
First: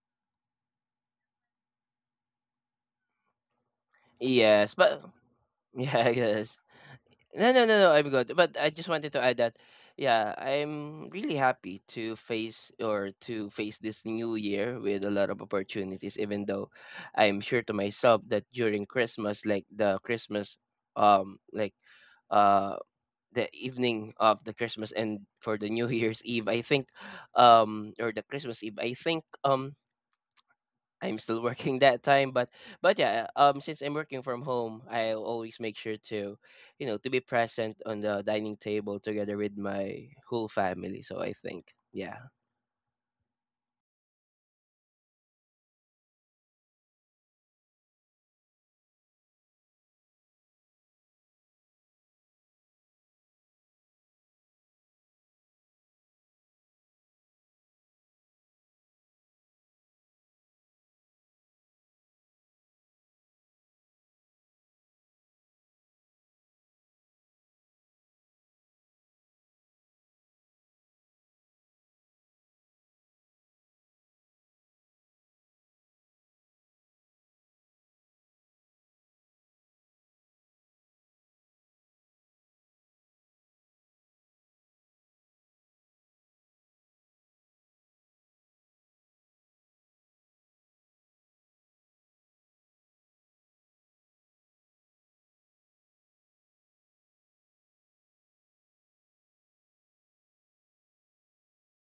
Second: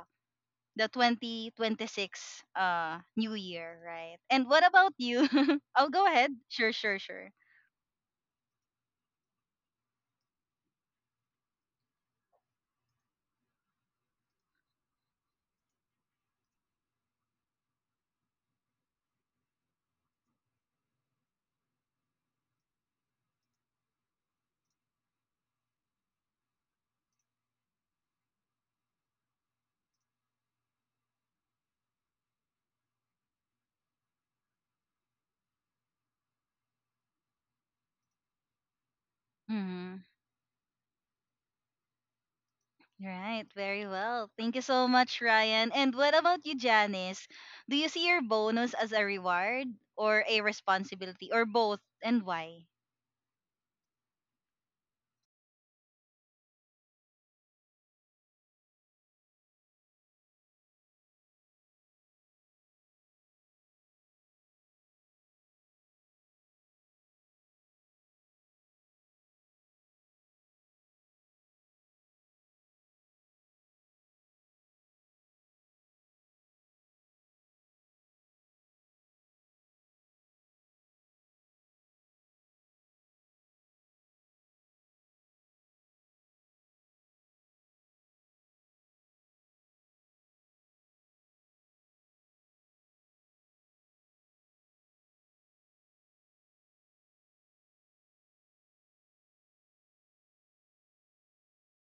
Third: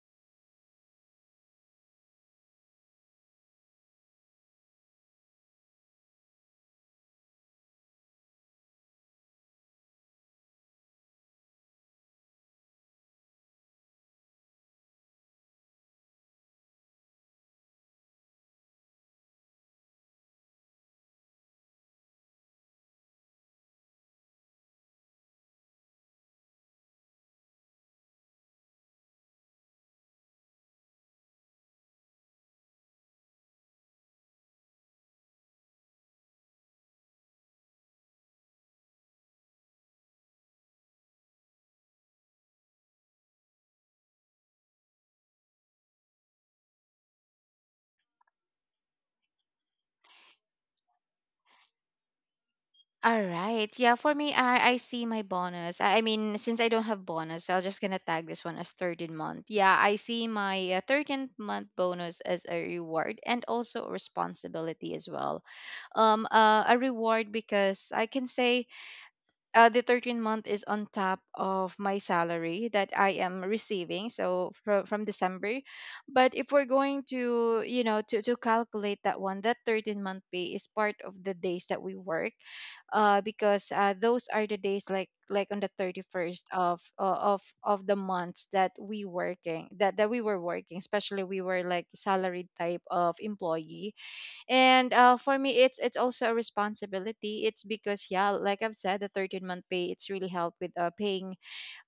Speaker 1: the twenty twenty-six uh new year, right? And what
Speaker 3: Yes,
Speaker 1: about
Speaker 3: but.
Speaker 1: you? <laughs> Oh,
Speaker 3: Yeah,
Speaker 1: go
Speaker 3: <laughs> I
Speaker 1: ahead.
Speaker 3: guess.
Speaker 1: Sure, sure, sure.
Speaker 3: No, no, no, no. I'm good. But I just wanted to add that, yeah, I'm really happy to face or to face this new year with a lot of opportunities. Even though I'm sure to myself that during Christmas, like the Christmas, um, like uh, the evening of the Christmas and for the New <laughs> Year's Eve, I think, um, or the Christmas Eve, I think, um, I'm still working <laughs> that time, but but yeah, um, since I'm working from home, I always make sure to, you know, to be present on the dining table together with my
Speaker 1: Mm-hmm.
Speaker 3: whole family. So I think, yeah.
Speaker 1: Right, very well. Thank you so much, Ryan. And what about you, Janice? Do you see your bonus as a reward or a responsibility or both, and why?
Speaker 2: All right. Yeah, for me, I, I see my bonus. I, I mean, since I don't have bonus, I'll just gonna tag this one as thirteenth month. Yeah, I see my, uh, thirteenth month bonus as a reward and also a responsibility as well. Um, uh, a reward because I can say, uh, the thirteen month is on top of my salary that I am receiving, so from, from December. But if we're going to, you know to, to calculate that one, that thirteen month pay is part of the days that we work, uh, because, uh, those are the days, like like on the thirty first of, uh, of of the months that we working, that that we were working, especially we were like salaried type of employee. And, uh, for me, it's it's also a responsibility. It's because, yeah, like I've said, the thirteen month pay, it's really helped with, uh, paying,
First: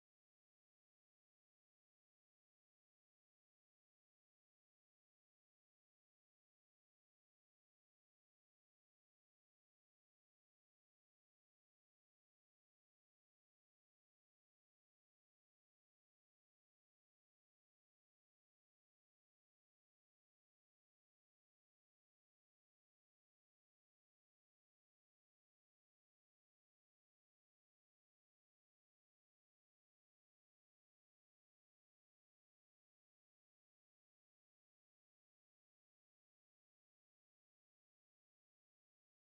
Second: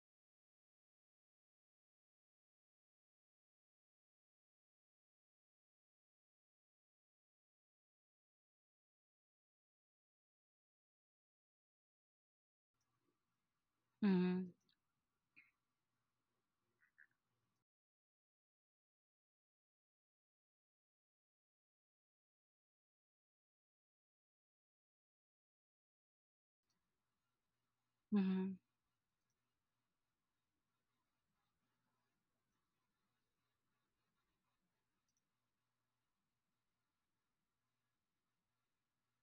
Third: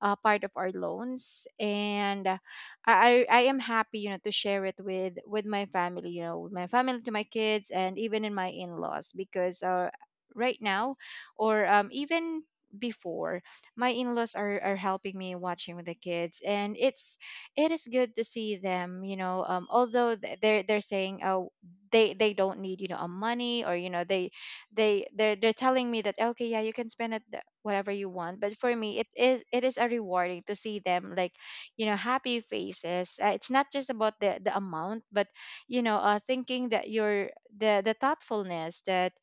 Speaker 2: uh, part of our loans, and, uh, I, I I am happy, you know to share it with with my family, you know with my family, to my kids, and even in my in-laws, because, uh, right now, or, um, even before, my in-laws
Speaker 1: Mm-hmm.
Speaker 2: are, are helping me watching with the kids. And it's it is good to see them, you know um, although, th- they're they're saying, oh, they they don't need, you know a money, or, you know they they they're they're telling me that, okay, yeah, you can spend it, th- whatever you want.
Speaker 1: Mm-hmm.
Speaker 2: But for me, it is it is a rewarding to see them, like, you know happy faces. Uh, it's not just about the the amount, but, you know uh thinking that, you're the the thoughtfulness that,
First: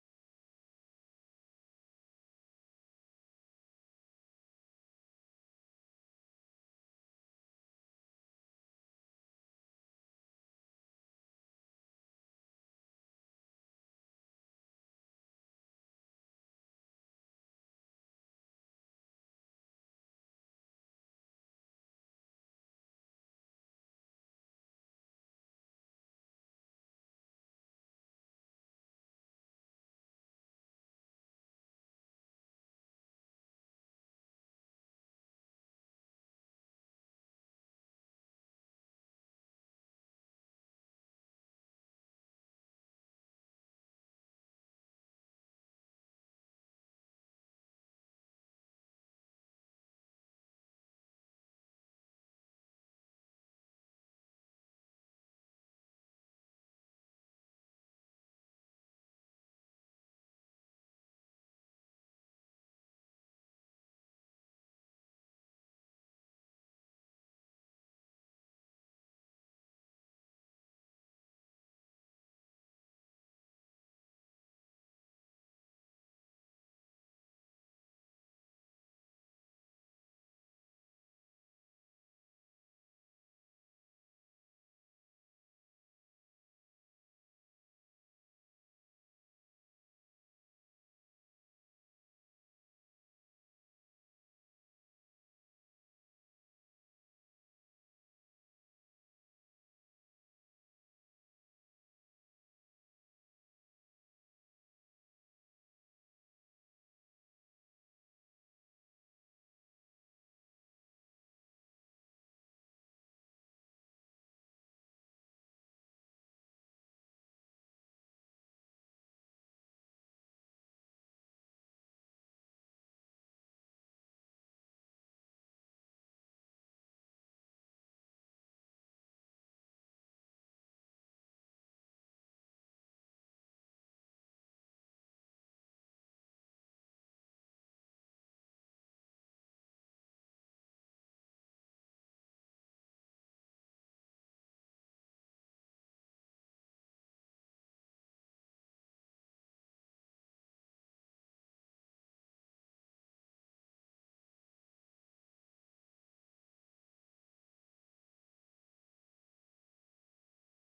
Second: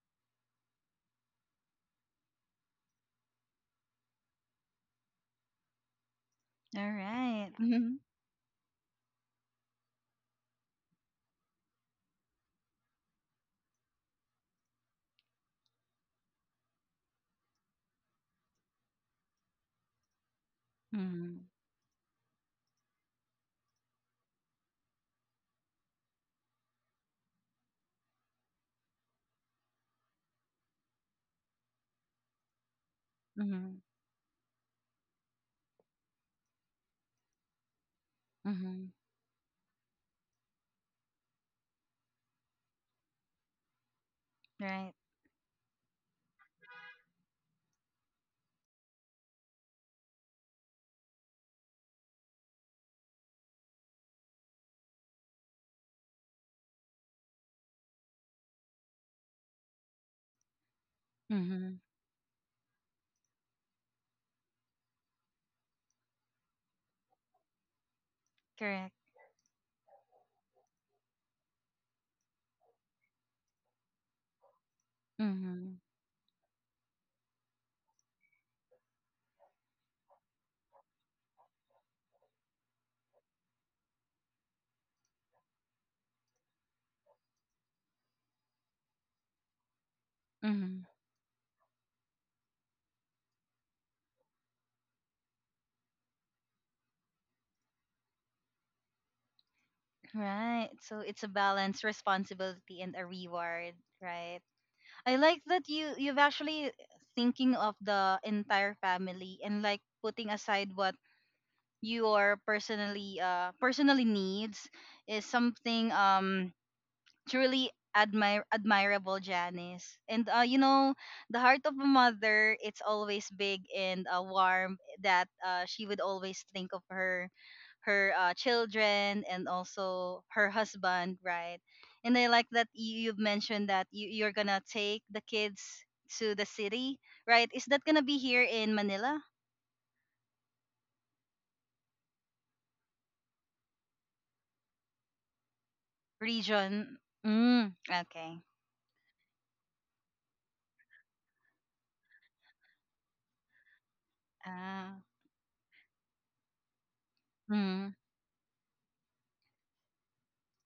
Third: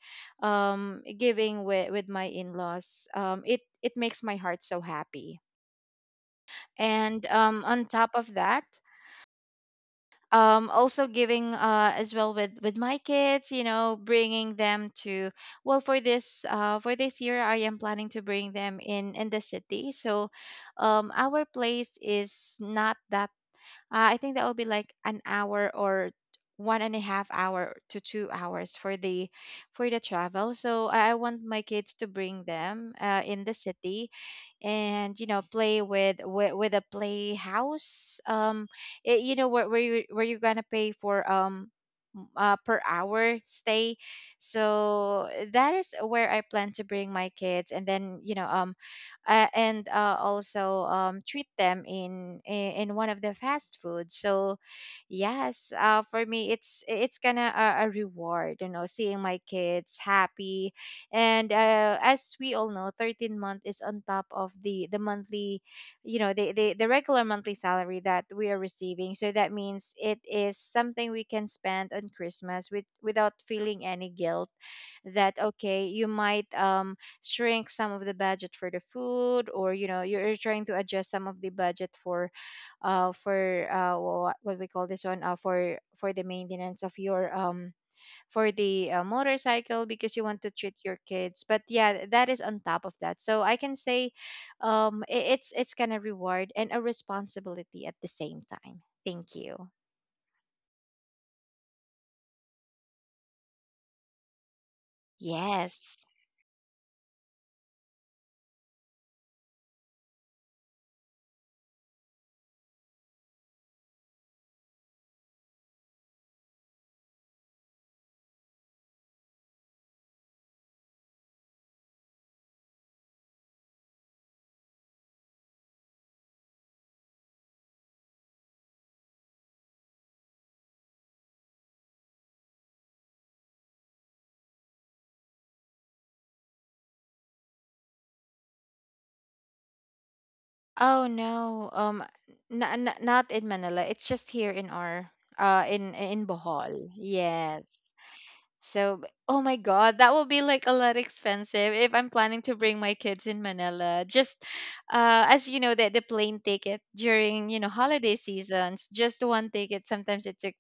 Speaker 2: um giving with with my in-laws, um it it makes my heart so happy.
Speaker 1: All
Speaker 2: And,
Speaker 1: right.
Speaker 2: um on
Speaker 1: Mm-hmm.
Speaker 2: top of that, um also giving, uh as well with with my kids, you know bringing them to, well, for this, uh for this year, I am planning to bring them in in the city. So, um
Speaker 1: Mm-hmm.
Speaker 2: our place is not that, uh, I think that will be like an hour or one and a half hour to two hours for the, for the travel. So i I want my kids, to bring them, uh, in the
Speaker 1: Mm-hmm.
Speaker 2: city, and, you know play with with, with a playhouse, um
Speaker 1: Mm-hmm.
Speaker 2: it, you know where, where you where you're gonna pay for, um m- uh, per hour stay.
Speaker 1: Right.
Speaker 2: So that is where I plan to bring my kids, and then, you know um uh, and uh, also, um treat them in in in one of the fast food. So yes, uh for me, it's it's kind of a, a reward, you know seeing my kids happy. And,
Speaker 1: Mm-hmm.
Speaker 2: uh, as we all know, thirteen month is on top of the the monthly, you know the, the the regular monthly salary that we are
Speaker 1: Correct.
Speaker 2: receiving. So that means it is something we can spend on Christmas with, without feeling any guilt. That
Speaker 1: Mm-hmm.
Speaker 2: okay, you might, um shrink some of the budget for the food, or, you know you're trying to adjust some of the budget for uh for uh wha- what we call this one, uh, for for the maintenance of your, um for the, uh, motorcycle, because you want to treat
Speaker 1: Mm-hmm.
Speaker 2: your kids. But yeah, that is on top of that, so I can say, um i- it's it's kind of reward and a responsibility at the same time. Thank you.
Speaker 1: Right. So it's a balance, responsibility, and a reward. Right. I like that you
Speaker 2: Yes.
Speaker 1: you've actually thinking of the entire family and like putting aside what your personally uh personally needs is something um truly admire admirable, Janice, and uh you know, the heart of a mother, it's always big and uh, warm, that uh she would always think of her her uh, children and also her husband, right? And I like that you, you've mentioned that you, you're gonna take the kids to the city, right? Is that gonna be here in Manila
Speaker 2: Oh no, um n- n- not in Manila. It's just here in our, uh in in Bohol.
Speaker 1: region? Mm,
Speaker 2: Yes.
Speaker 1: okay.
Speaker 2: So, b- oh my God, that will be like a lot expensive if I'm planning to bring my kids in Manila. Just,
Speaker 1: Ah,
Speaker 2: uh, as you know, that the plane ticket during, you know
Speaker 1: mm,
Speaker 2: holiday seasons, just one ticket sometimes it took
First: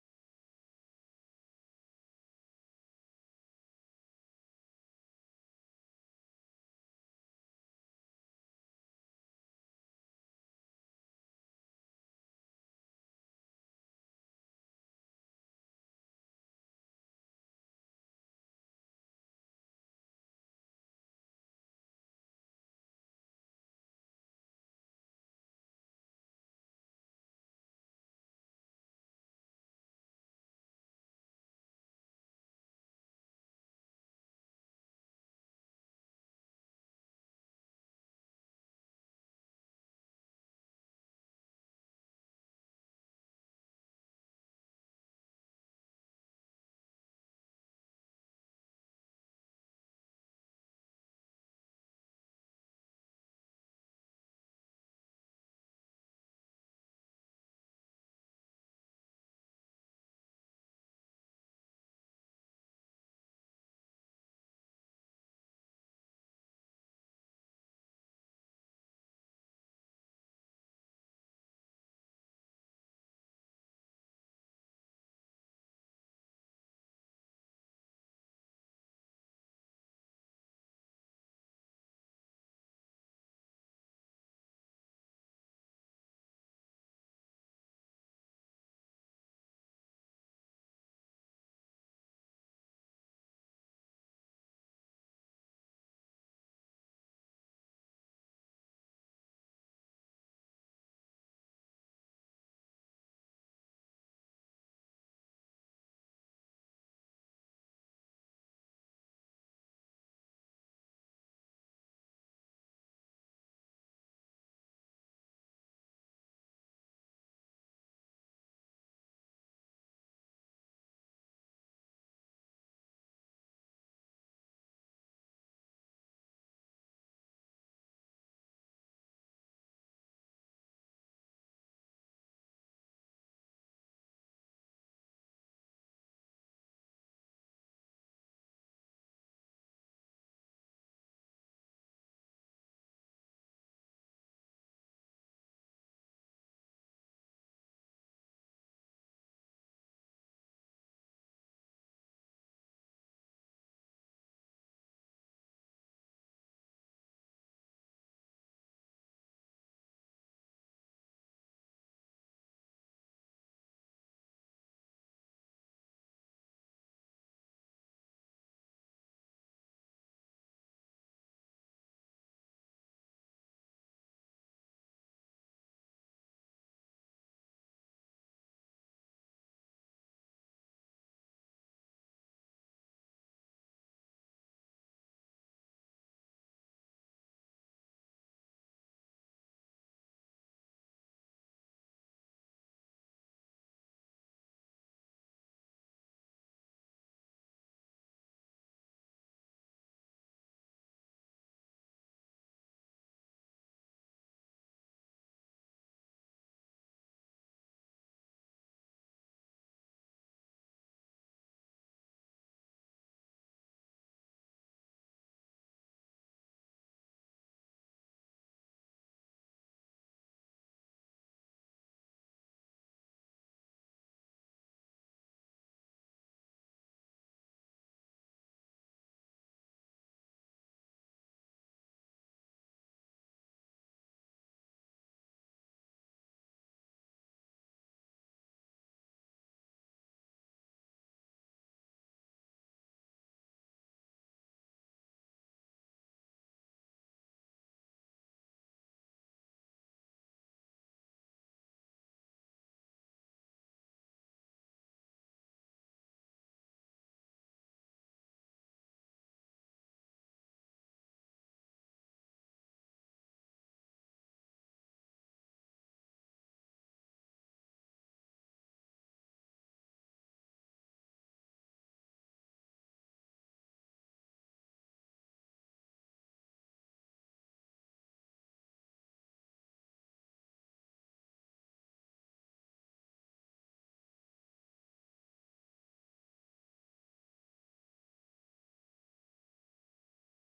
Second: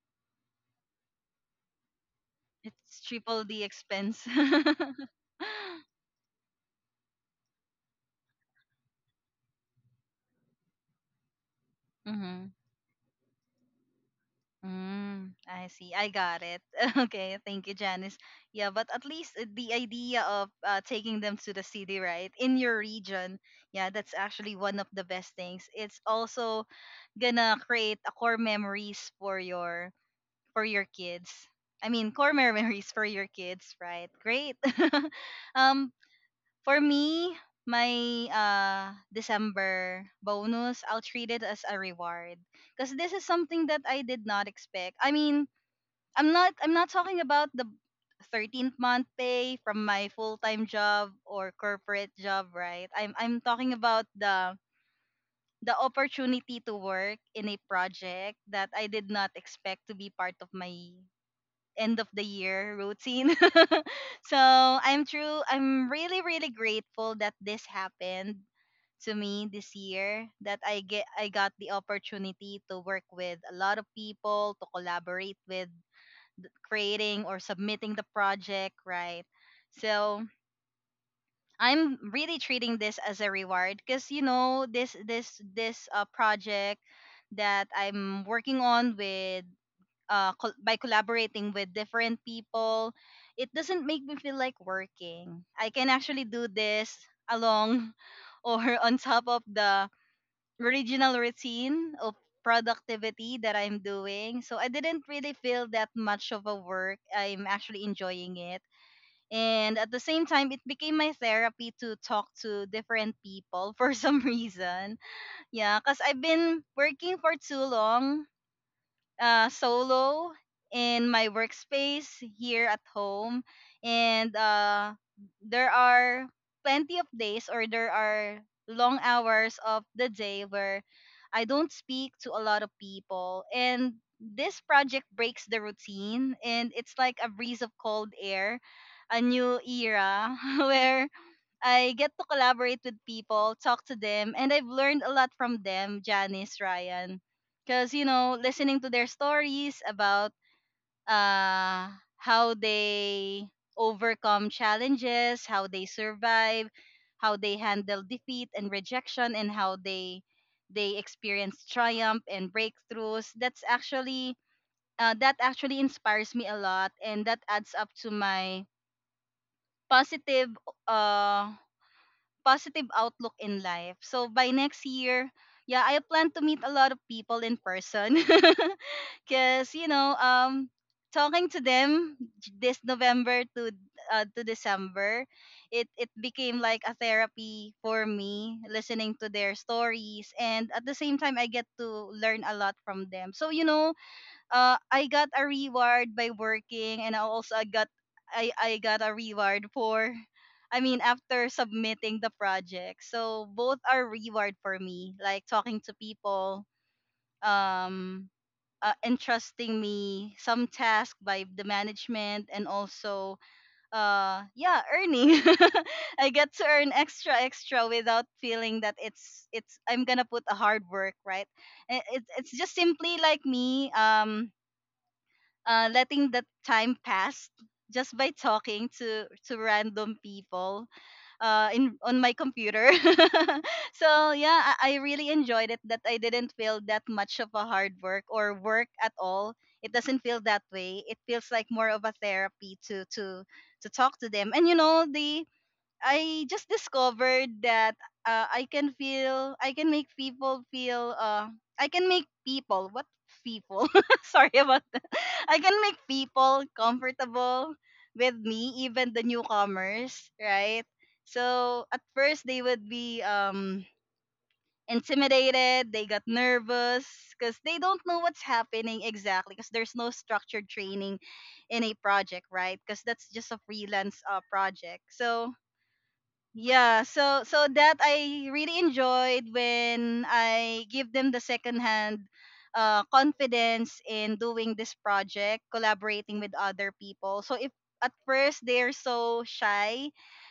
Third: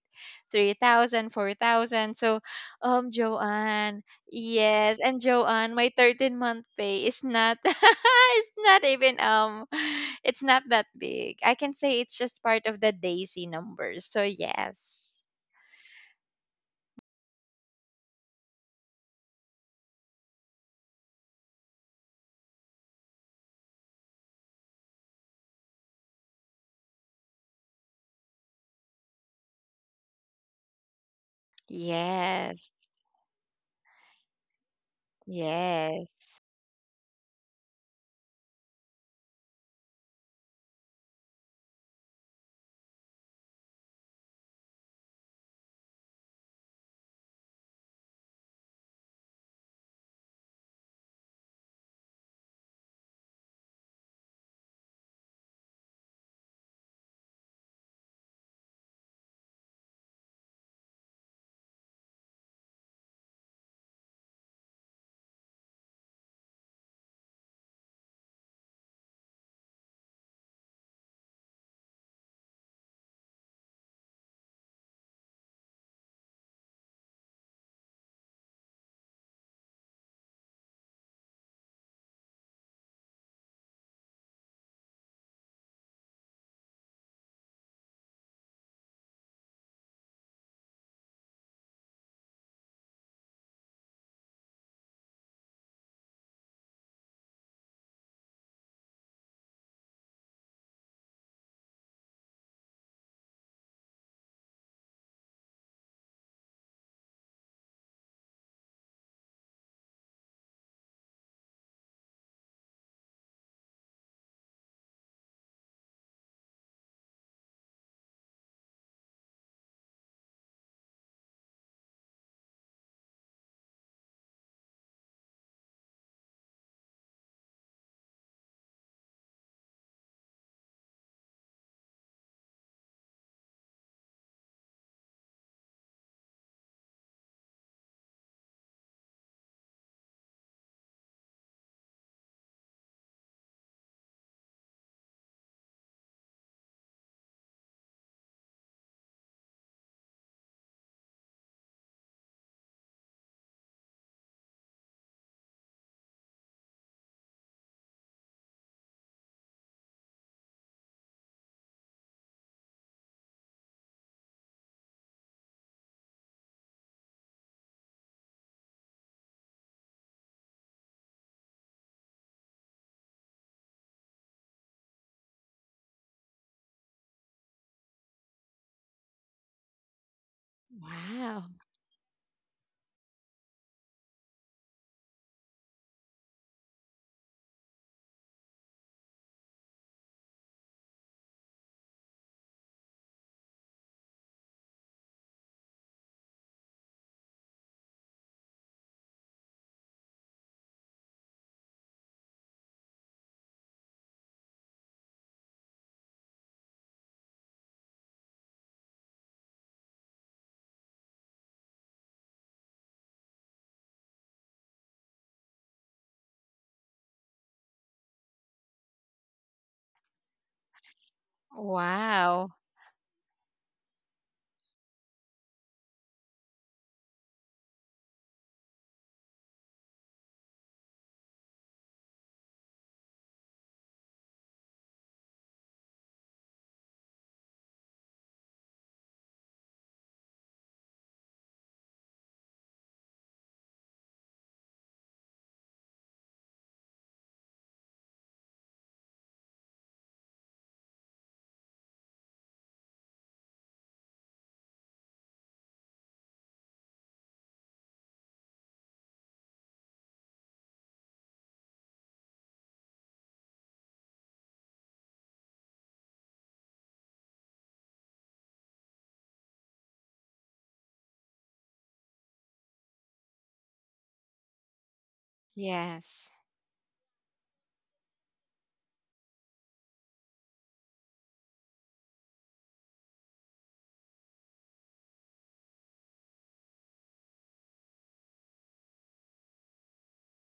Speaker 2: three thousand, four thousand. So,
Speaker 1: it's
Speaker 2: um,
Speaker 1: triple the
Speaker 2: Joanne,
Speaker 1: expense. <laughs>
Speaker 2: yes, and Joanne, my thirteen month pay is not <laughs> it's not even um <sighs> it's not that big. I can say it's just
Speaker 1: Mm-hmm.
Speaker 2: part of the Daisy numbers. So yes.
Speaker 1: Mm, I see. I got it. <laughs> Okay, thank you, Janice. Yeah, but at least uh, the idea of uh, taking them to the city, right, in your region, yeah, that's actually one of the best things. It's also gonna create a core memories for your for your kids. I mean, core <laughs>
Speaker 2: Yes,
Speaker 1: memories for your kids, right? Great. <laughs> um,
Speaker 2: yes.
Speaker 1: For me, my uh December bonus, I'll treat it as a reward because this is something that I did not expect. I mean, I'm not I'm not talking about the thirteenth month pay from my full-time job or corporate job, right? I'm I'm talking about the the opportunity to work in a project that I did not expect to be part of my end of the year routine. <laughs> So I'm true. I'm really really grateful that this happened to me this year, that I get I got the opportunity to work with a lot of people, to collaborate with th- creating or submitting the project, right? So I'm really treating this as a reward because you know this this this uh, project that I'm working on with uh, col- by collaborating with different people, it doesn't make me feel like working. I can actually do this along <laughs> or on top of the original routine of productivity that I'm doing. So I didn't really feel that much of a work. I'm actually enjoying it. And at the same time, it became my therapy to talk to different people <laughs> for some reason. Yeah, because I've been working for too long uh, solo in my workspace here at home, and uh, there are plenty of days, or there are long hours of the day where I don't speak to a lot of people, and this project breaks the routine, and it's like a breeze of cold air, a new era <laughs> where I get to collaborate with people, talk to them, and I've learned a lot from them, Janice, Ryan. Because, you know, listening to their stories about uh, how they overcome challenges, how they survive, how they handle defeat and rejection, and how they they experience triumph and breakthroughs. That's actually uh, that actually inspires me a lot, and that adds up to my positive uh positive outlook in life. So by next year, yeah, I plan to meet a lot of people in person <laughs> because you know, um,
Speaker 2: Wow.
Speaker 1: talking to them this November to uh, to December, it it became like a therapy for me, listening to their stories, and at the same time, I get to learn a lot from them. So you know, uh, I got a reward by working, and I also I got I I got a reward for, I mean, after submitting the project. So both are reward for me, like talking to people, um, uh, entrusting me some task by the management, and also, uh, yeah, earning. <laughs> I get to earn extra extra without feeling that it's it's I'm gonna put a hard work, right? It, it,
Speaker 2: Wow.
Speaker 1: it's just simply like me, um uh, letting the time pass just by talking to to random people uh, in on my computer. <laughs> So yeah, I, I really enjoyed it that I didn't feel that much of a hard work or work at all. It doesn't feel that way. It feels like more of a therapy to to to talk to them. And you know, the I just discovered that uh, I can feel, I can make people feel, uh, I can make people, what people? <laughs> Sorry about that. I can make people comfortable with me, even the newcomers, right? So at first they would be um, intimidated, they got nervous because they don't know what's happening exactly because there's no structured training in a project, right? Because that's just a freelance uh, project. So
Speaker 2: Yes.
Speaker 1: yeah, so so that I really enjoyed when I give them the secondhand uh, confidence in doing this project, collaborating with other people. So if at first they're so shy,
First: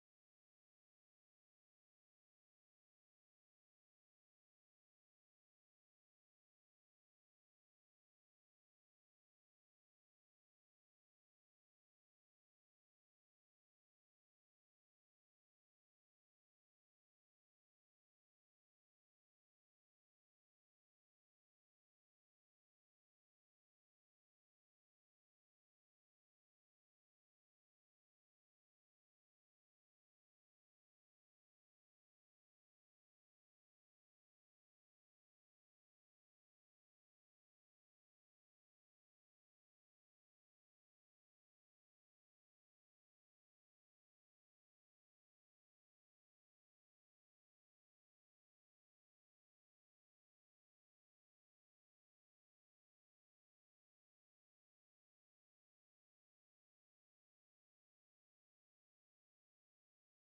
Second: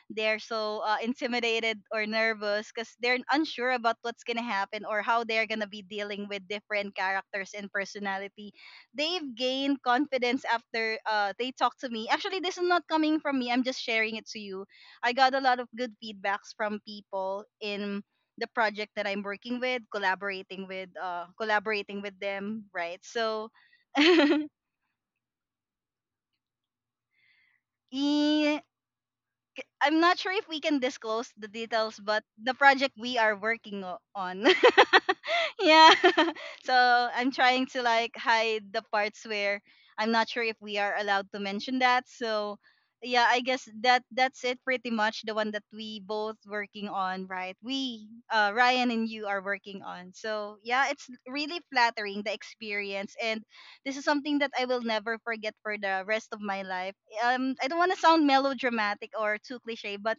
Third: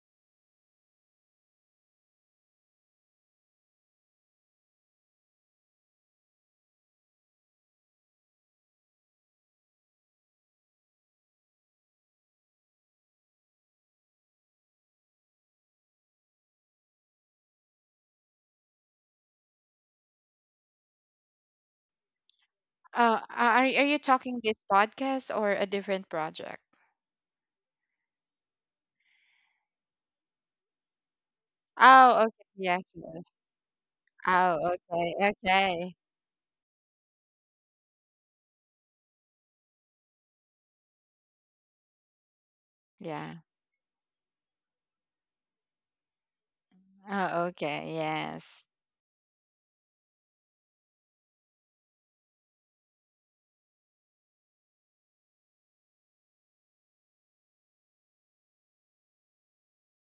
Speaker 1: they're so uh, intimidated or nervous because they're unsure about what's gonna happen or how they're gonna be dealing with different characters and personality. They've gained confidence after uh, they talk to me. Actually, this is not coming from me. I'm just sharing it to you. I got a lot of good feedbacks from people in the project that I'm working with, collaborating with, uh, collaborating with them, right?
Speaker 2: Uh,
Speaker 1: So,
Speaker 2: are are you talking
Speaker 1: <laughs>
Speaker 2: this podcast or a different project?
Speaker 1: i- I'm not sure if we can disclose the details, but
Speaker 2: Oh, okay.
Speaker 1: the
Speaker 2: Yeah.
Speaker 1: project we
Speaker 2: Sure.
Speaker 1: are working o- on.
Speaker 2: Oh, okay.
Speaker 1: <laughs> Yeah.
Speaker 2: Okay.
Speaker 1: <laughs> So I'm trying to like hide the parts where I'm not sure if we are allowed to mention that. So yeah,
Speaker 2: Yeah.
Speaker 1: I guess that that's it pretty much the one that we both working on,
Speaker 2: Oh,
Speaker 1: right?
Speaker 2: okay.
Speaker 1: We uh
Speaker 2: Yes.
Speaker 1: Ryan and you are working on. So yeah, it's really flattering the experience, and this is something that I will never forget for the rest of my life. Um I don't want to sound melodramatic or too cliché, but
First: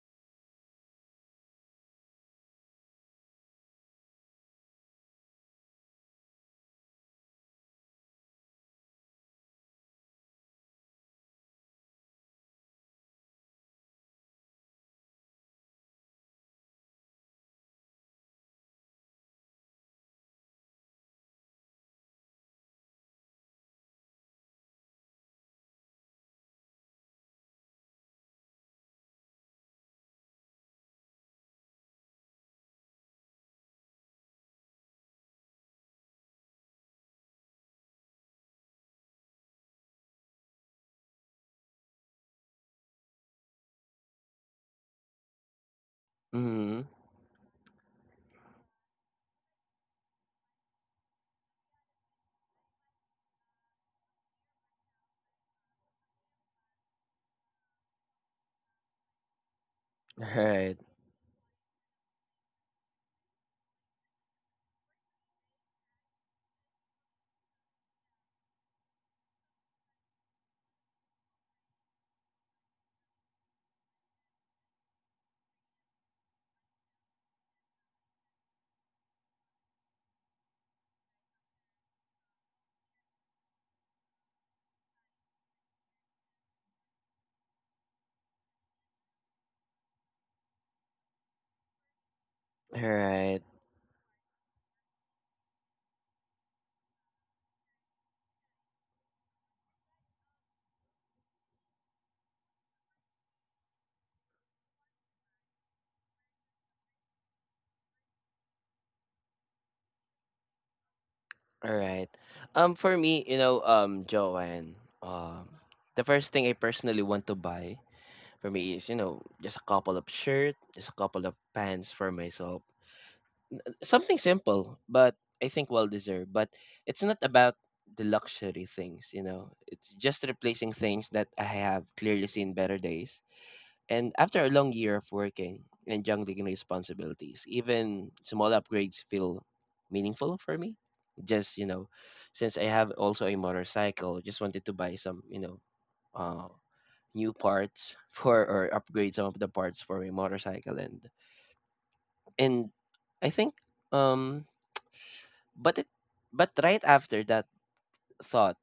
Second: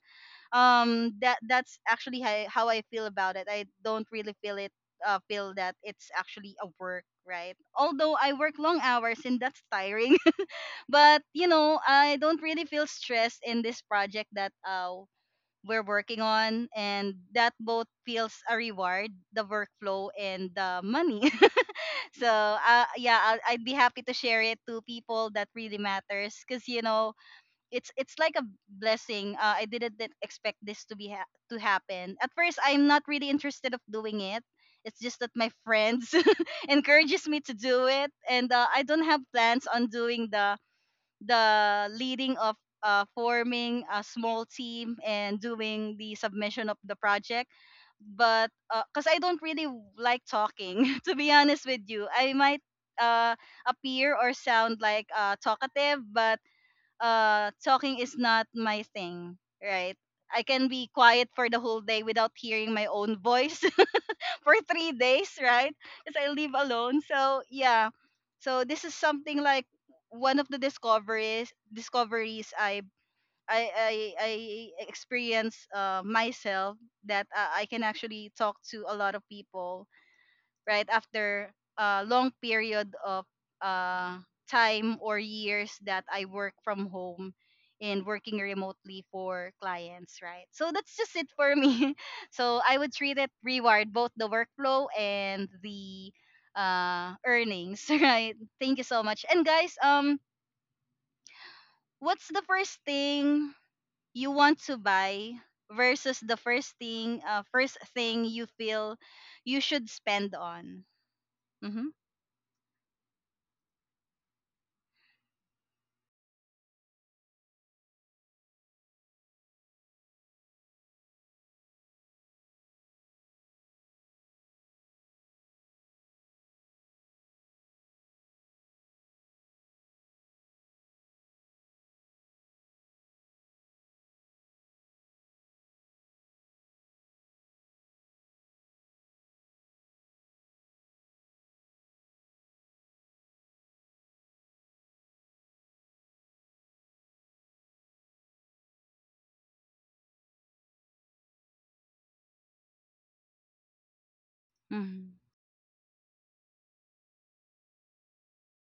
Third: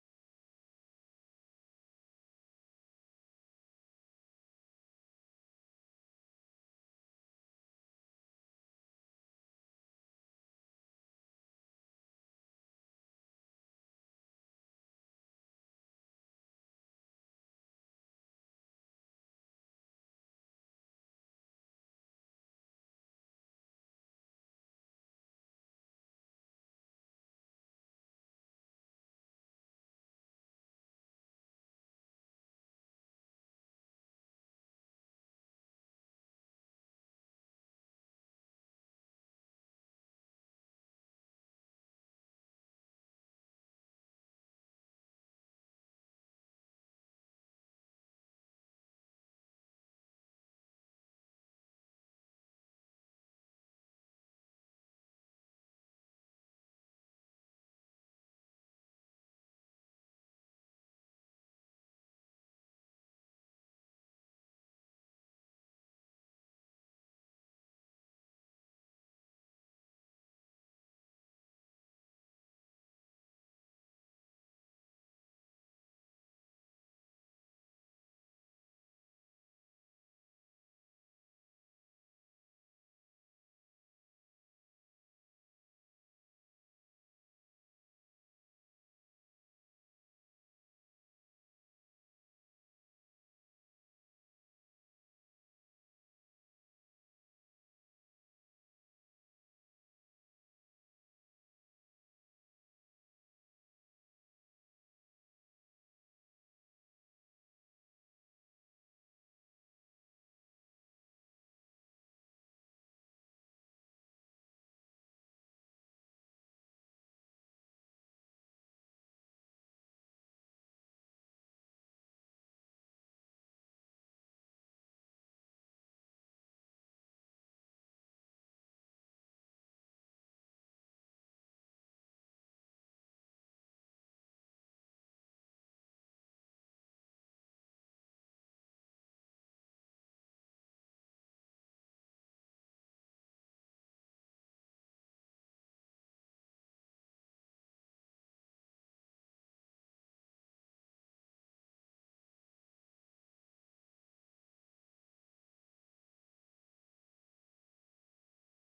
Speaker 1: um that that's actually how, how I feel about it. I don't really feel it uh, feel that it's actually a work, right? Although I work long hours and that's tiring, <laughs> but you know I don't really feel stressed in this project that uh we're working on, and that both feels a reward, the workflow and the money. <laughs> So uh, yeah, I'll, I'd be happy to share it to people that really matters because you know it's it's like a blessing. Uh, I didn't did expect this to be ha- to happen. At first, I'm not really interested of doing it. It's just that my friends <laughs> encourages me to do it, and uh, I don't have plans on doing the the leading of uh, forming a small team and doing the submission of
Speaker 3: Mm-hmm.
Speaker 1: the project. But because I don't really like talking, <laughs> to be honest with you, I might uh, appear or sound like uh, talkative, but uh talking is not my thing, right?
Speaker 3: All
Speaker 1: I can
Speaker 3: right,
Speaker 1: be quiet for the whole day without hearing my own voice <laughs> for three days, right? Because I live alone. So, yeah. So this is something like one of the discoveries discoveries I I I, I experience uh, myself that uh, I can actually talk to a lot of people right after a long period of uh, time or years that I work from home and working remotely for clients, right? So that's just it for me. <laughs> So I
Speaker 3: all
Speaker 1: would treat it
Speaker 3: right,
Speaker 1: reward both the workflow and the uh, earnings. <laughs> Right, thank you so much. And guys, um what's the first thing you want to buy versus the first thing uh, first thing you feel you should spend on?
Speaker 3: all
Speaker 1: Mm-hmm.
Speaker 3: right. Um, for me, you know, um, Joanne, um, the first thing I personally want to buy for me is, you know, just a couple of shirt, just a couple of pants for myself. Something simple, but I think well deserved. But it's not about the luxury things, you know. It's just replacing things that I have clearly seen better days. And after a long year of working and juggling responsibilities, even small upgrades feel meaningful for me. Just, you know, since I have also a motorcycle, just wanted to buy some, you know, uh new parts <laughs> for or upgrade some of the parts for my motorcycle, and and I think um
Speaker 1: Mm-hmm.
Speaker 3: but it. But right after that thought,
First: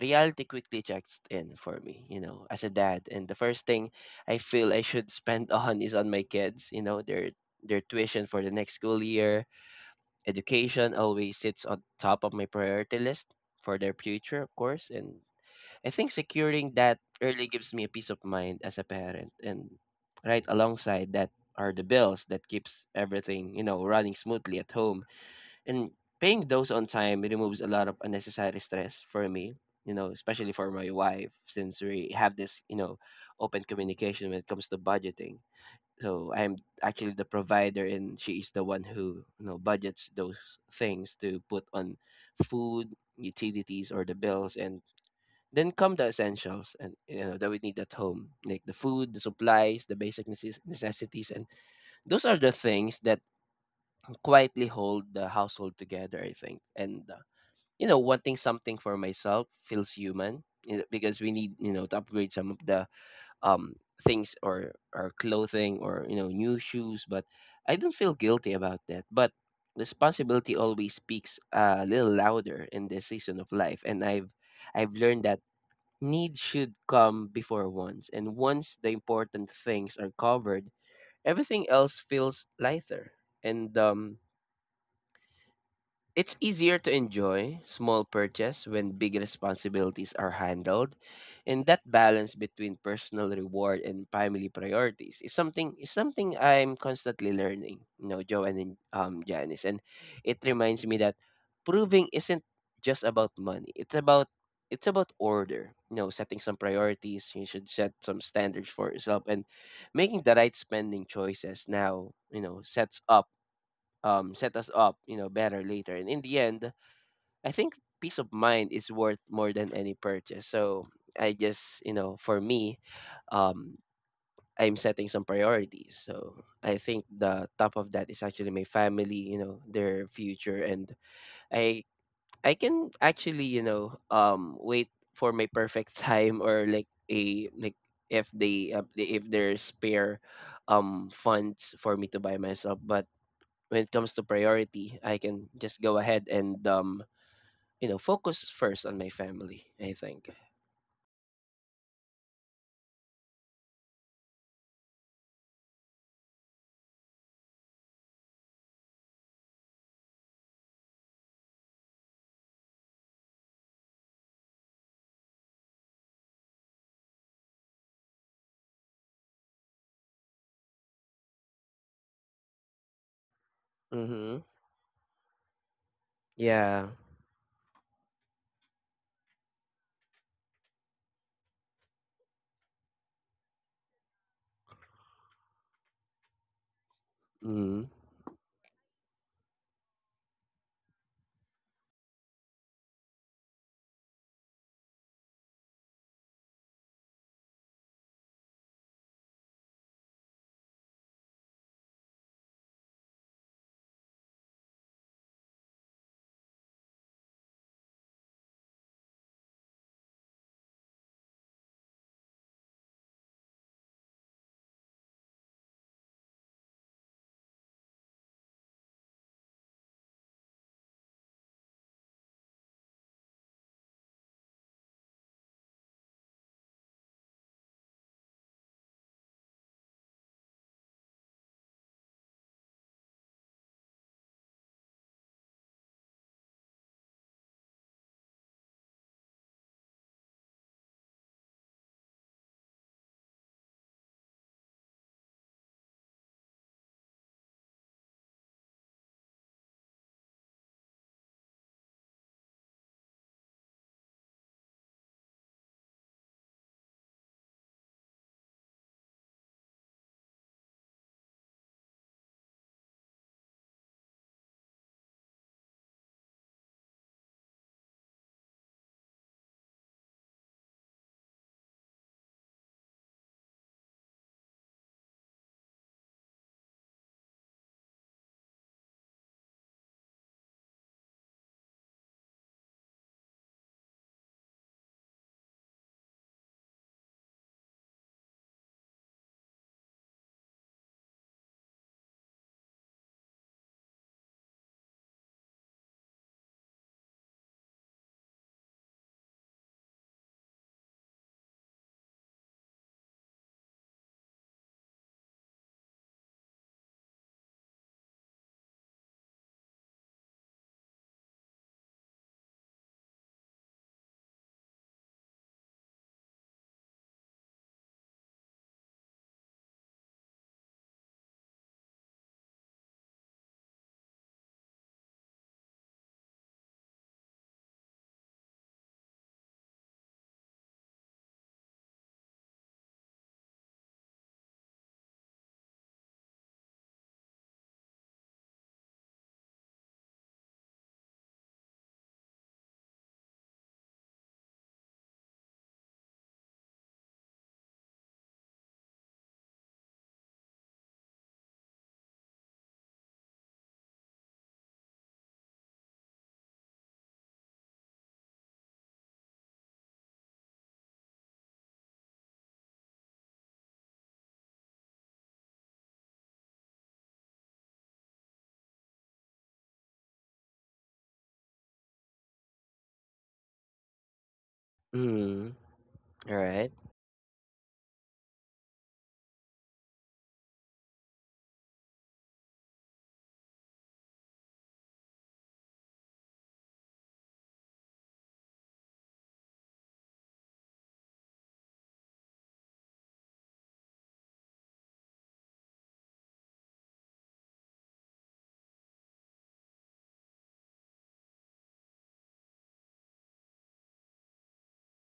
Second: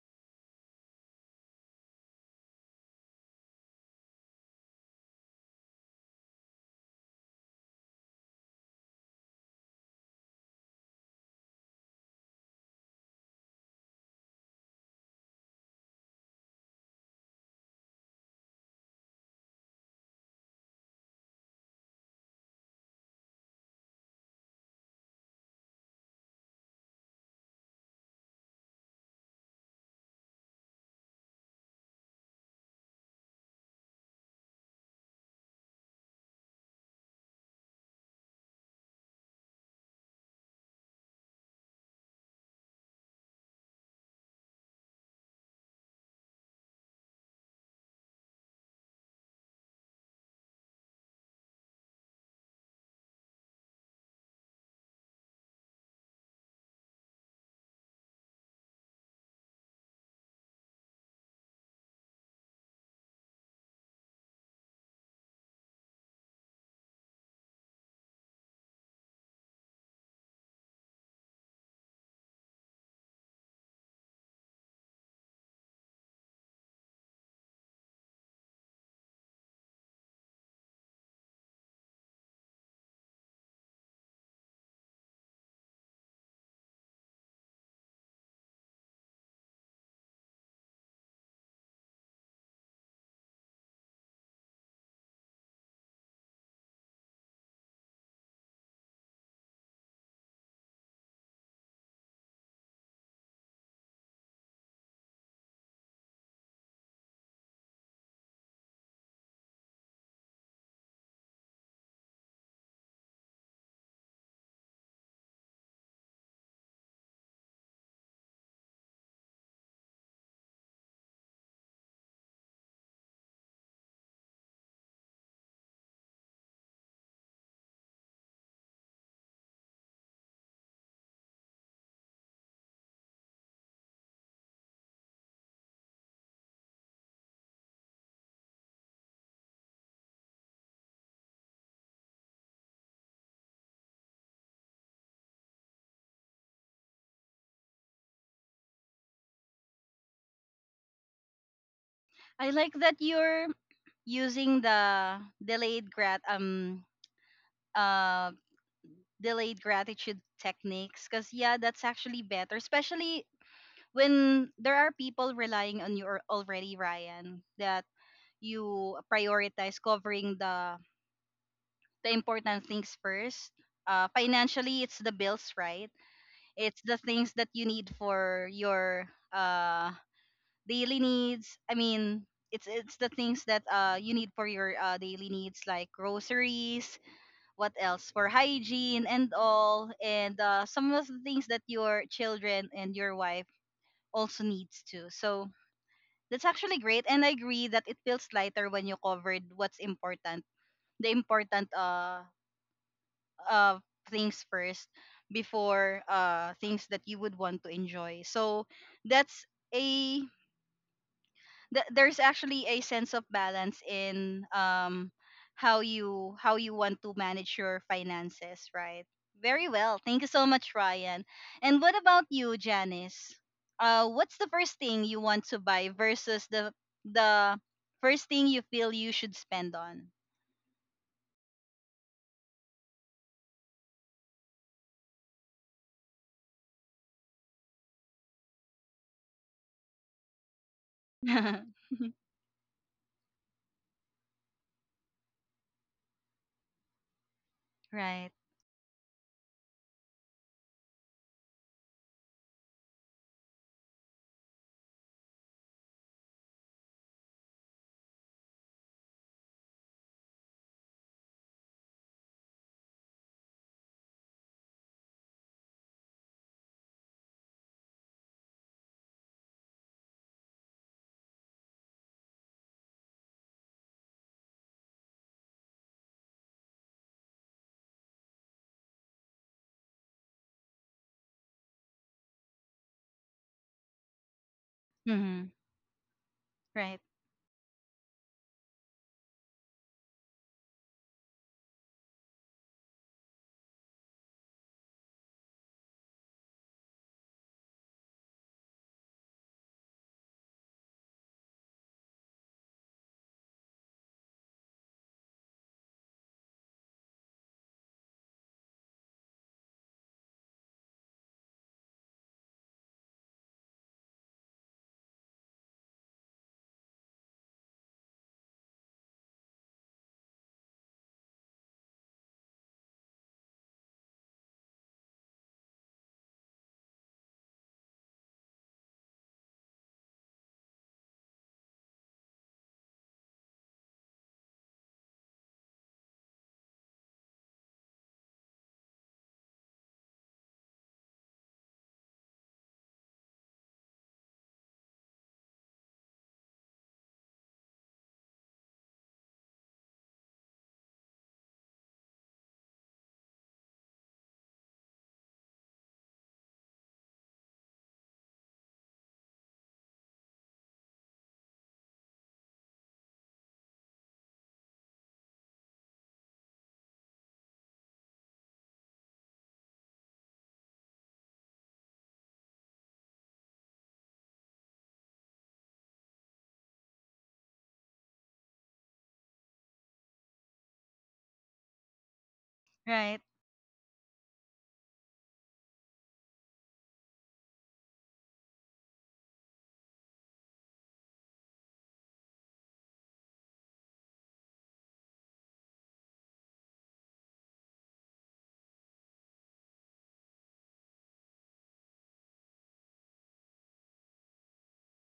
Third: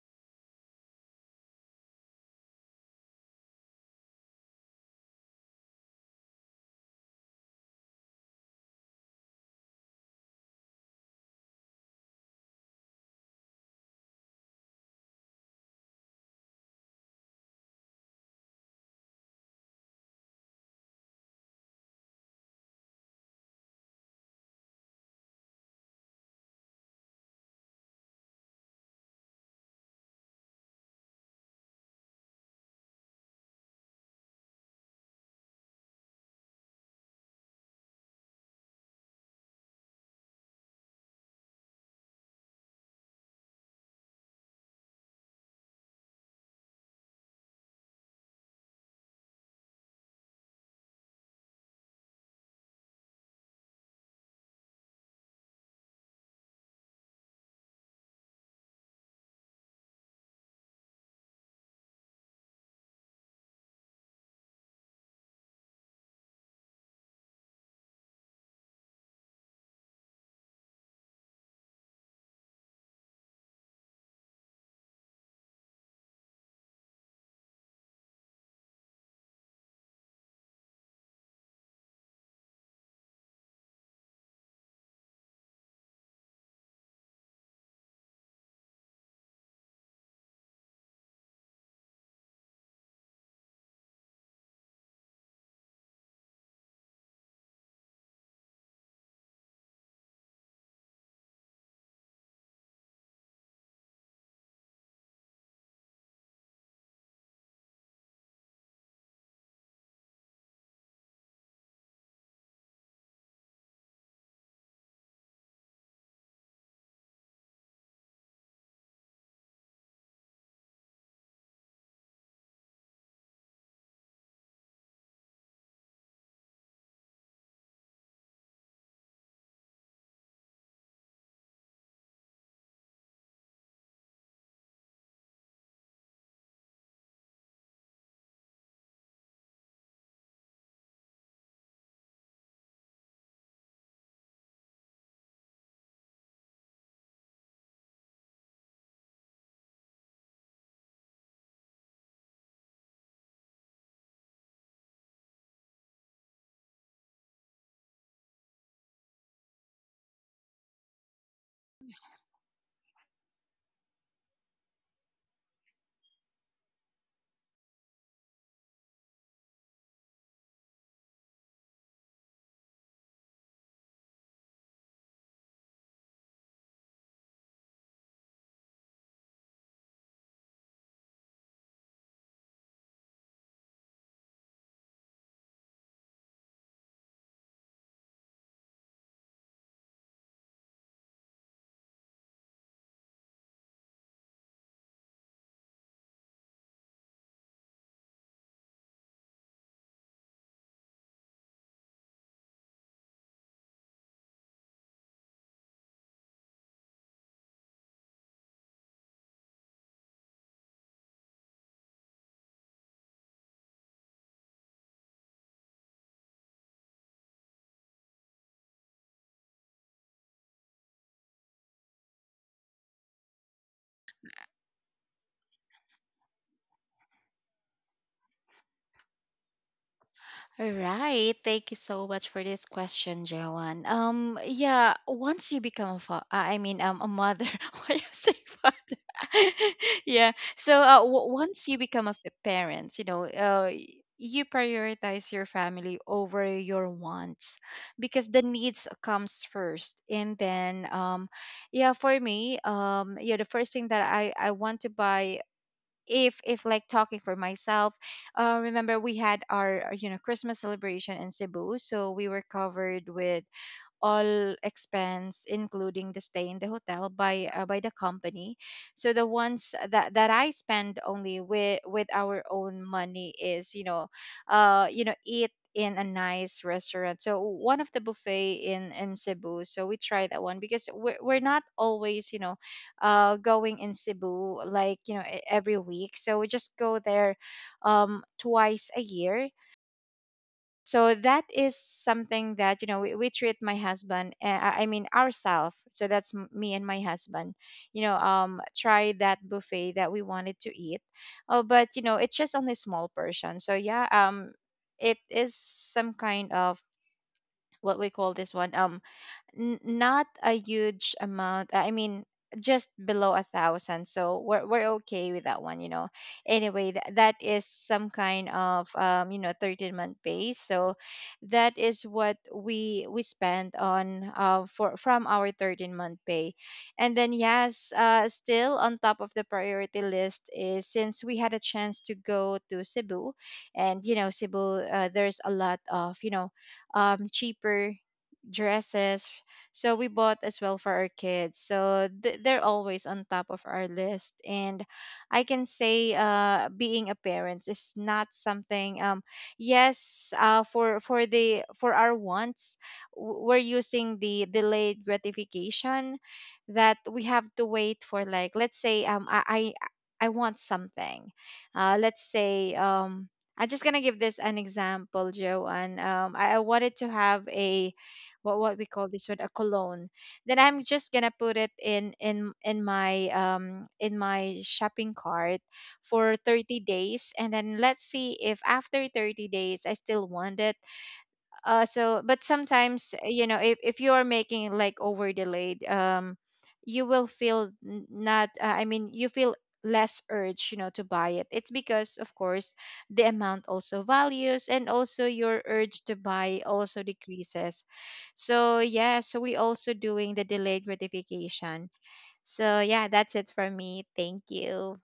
Speaker 3: reality quickly checks in for me, you know, as a dad. And the first thing I feel I should spend <laughs> on is on my kids, you know, their their tuition for the next school year. Education always sits on top of my priority list for their future, of course. And I think securing that early gives me a peace of mind as a parent. And right alongside that are the bills that keeps everything, you know, running smoothly at home, and paying those on time removes a lot of unnecessary stress for me, you know, especially for my wife, since we have this, you know, open communication when it comes to budgeting. So I'm actually the provider, and she is the one who, you know, budgets those things to put on food, utilities, or the bills. And then come the essentials, and you know that we need at home like the food, the supplies, the basic necess- necessities, and those are the things that quietly hold the household together, I think. And you know, wanting something for myself feels human, you know, because we need, you know, to upgrade some of the um things or our clothing or, you know, new shoes, but I don't feel guilty about that. But responsibility always speaks a little louder in this season of life, and i've i've learned that needs should come before wants, and once the important things are covered, everything else feels lighter. And um it's easier to enjoy small purchase when big responsibilities are handled, and that balance between personal reward and family priorities is something is something I'm constantly learning. You know, Joe and um Janice, and it reminds me that proving isn't just about money. It's about it's about order. You know, setting some priorities. You should set some standards for yourself and making the right spending choices. Now, you know, sets up um, set us up, you know, better later. And in the end, I think peace of mind is worth more than any purchase. So I just, you know, for me, um, I'm setting some priorities. So I think the top of that is actually my family, you know, their future, and I I can actually, you know, um, wait for my perfect <laughs> time or like a like if they uh, if there's spare um funds for me to buy myself. But when it comes to priority, I can just go ahead and um, you know, focus first on my family, I think.
Speaker 1: I like that you're using the delayed grat um uh delayed gratitude techniques, because yeah, that's actually better, especially when there are people relying on you al- already, Ryan, that you prioritize covering the the important things first. Uh,
Speaker 3: Mhm.
Speaker 1: financially, it's the bills, right? It's
Speaker 3: Yeah.
Speaker 1: the things that you need for your uh daily needs. I mean, it's it's the things that uh you need for your uh, daily needs, like groceries, what
Speaker 3: Mhm.
Speaker 1: else, for hygiene and all, and uh, some of the things that your children and your wife also needs too. So that's actually great, and I agree that it feels lighter when you covered what's important, the important uh uh things first before uh things that you would want to enjoy. So that's a th- there's actually a sense of balance in um how you how you want to manage your finances, right? Very well. Thank you so much, Ryan. And what about you, Janice? Uh, what's the first thing you want to buy versus the the first thing you feel you should spend on?
Speaker 2: All right. Thank you so much for this question, Joanne. Um, yeah, once you become a fa- I I mean, um, a mother, <laughs> why you say father? <laughs> Yeah. So uh, w- once
Speaker 1: <laughs>
Speaker 2: you become a f- parent, you know, uh, y- you prioritize your family over your wants
Speaker 1: Right.
Speaker 2: because the needs comes first. And then, um, yeah, for me, um, yeah, the first thing that I I want to buy if if like talking for myself, uh remember we had our uh, you know Christmas celebration in Cebu, so we were covered with all expense, including the stay in the hotel, by uh, by the company. So the ones that that I spend only with with our own money is, you know, uh, you know, eat in a nice restaurant. So one of the buffet in in Cebu. So we try that one because we're we're not always, you know, uh, going in Cebu like, you know, e-
Speaker 1: Hmm.
Speaker 2: every week. So we just go
Speaker 1: Right.
Speaker 2: there, um, twice a year. So that is something that, you know, we, we treat my husband, uh, I I mean ourselves. So that's m- me and my husband, you know. Um, try that buffet that we wanted to eat. Oh, but you know, it's just only small portion. So yeah, um, it is some kind of, what we call this one. Um, N- not a huge amount. I mean, just below a thousand. So we're we're okay with that one, you know. Anyway, that that is some kind of, um, you know, thirteen month base. So that is what we we spend on uh for from our thirteen month pay. And then yes, uh still on top of the priority list is, since we had a chance to go to Cebu, and you know, Cebu, uh, there's a lot of, you know, um cheaper dresses. So we bought as well for our kids. So th- they're always on top of our list. And I can say, uh, being a parent is not something. Um, yes, uh, for for the for our wants, w- we're using the delayed gratification that we have to wait for. Like let's say, um, I I, I want something. Uh, let's say, um. I'm just gonna give this an example, Joanne. Um, I, I wanted to have a, what what we call this one, a cologne. Then I'm just gonna put it in in in my um in my shopping
Speaker 3: Mhm.
Speaker 2: cart
Speaker 3: All
Speaker 2: for
Speaker 3: right.
Speaker 2: thirty days, and then let's see if after thirty days I still want it. Uh so but sometimes,
Speaker 1: Right.
Speaker 2: you know, if, if you are making like over delayed, um you will feel n- not uh, I mean, you feel less urge, you know, to buy it. It's because, of course, the amount also values, and also your urge to buy also decreases. So yeah, so we also doing the delayed gratification. So yeah, that's it for me. Thank you.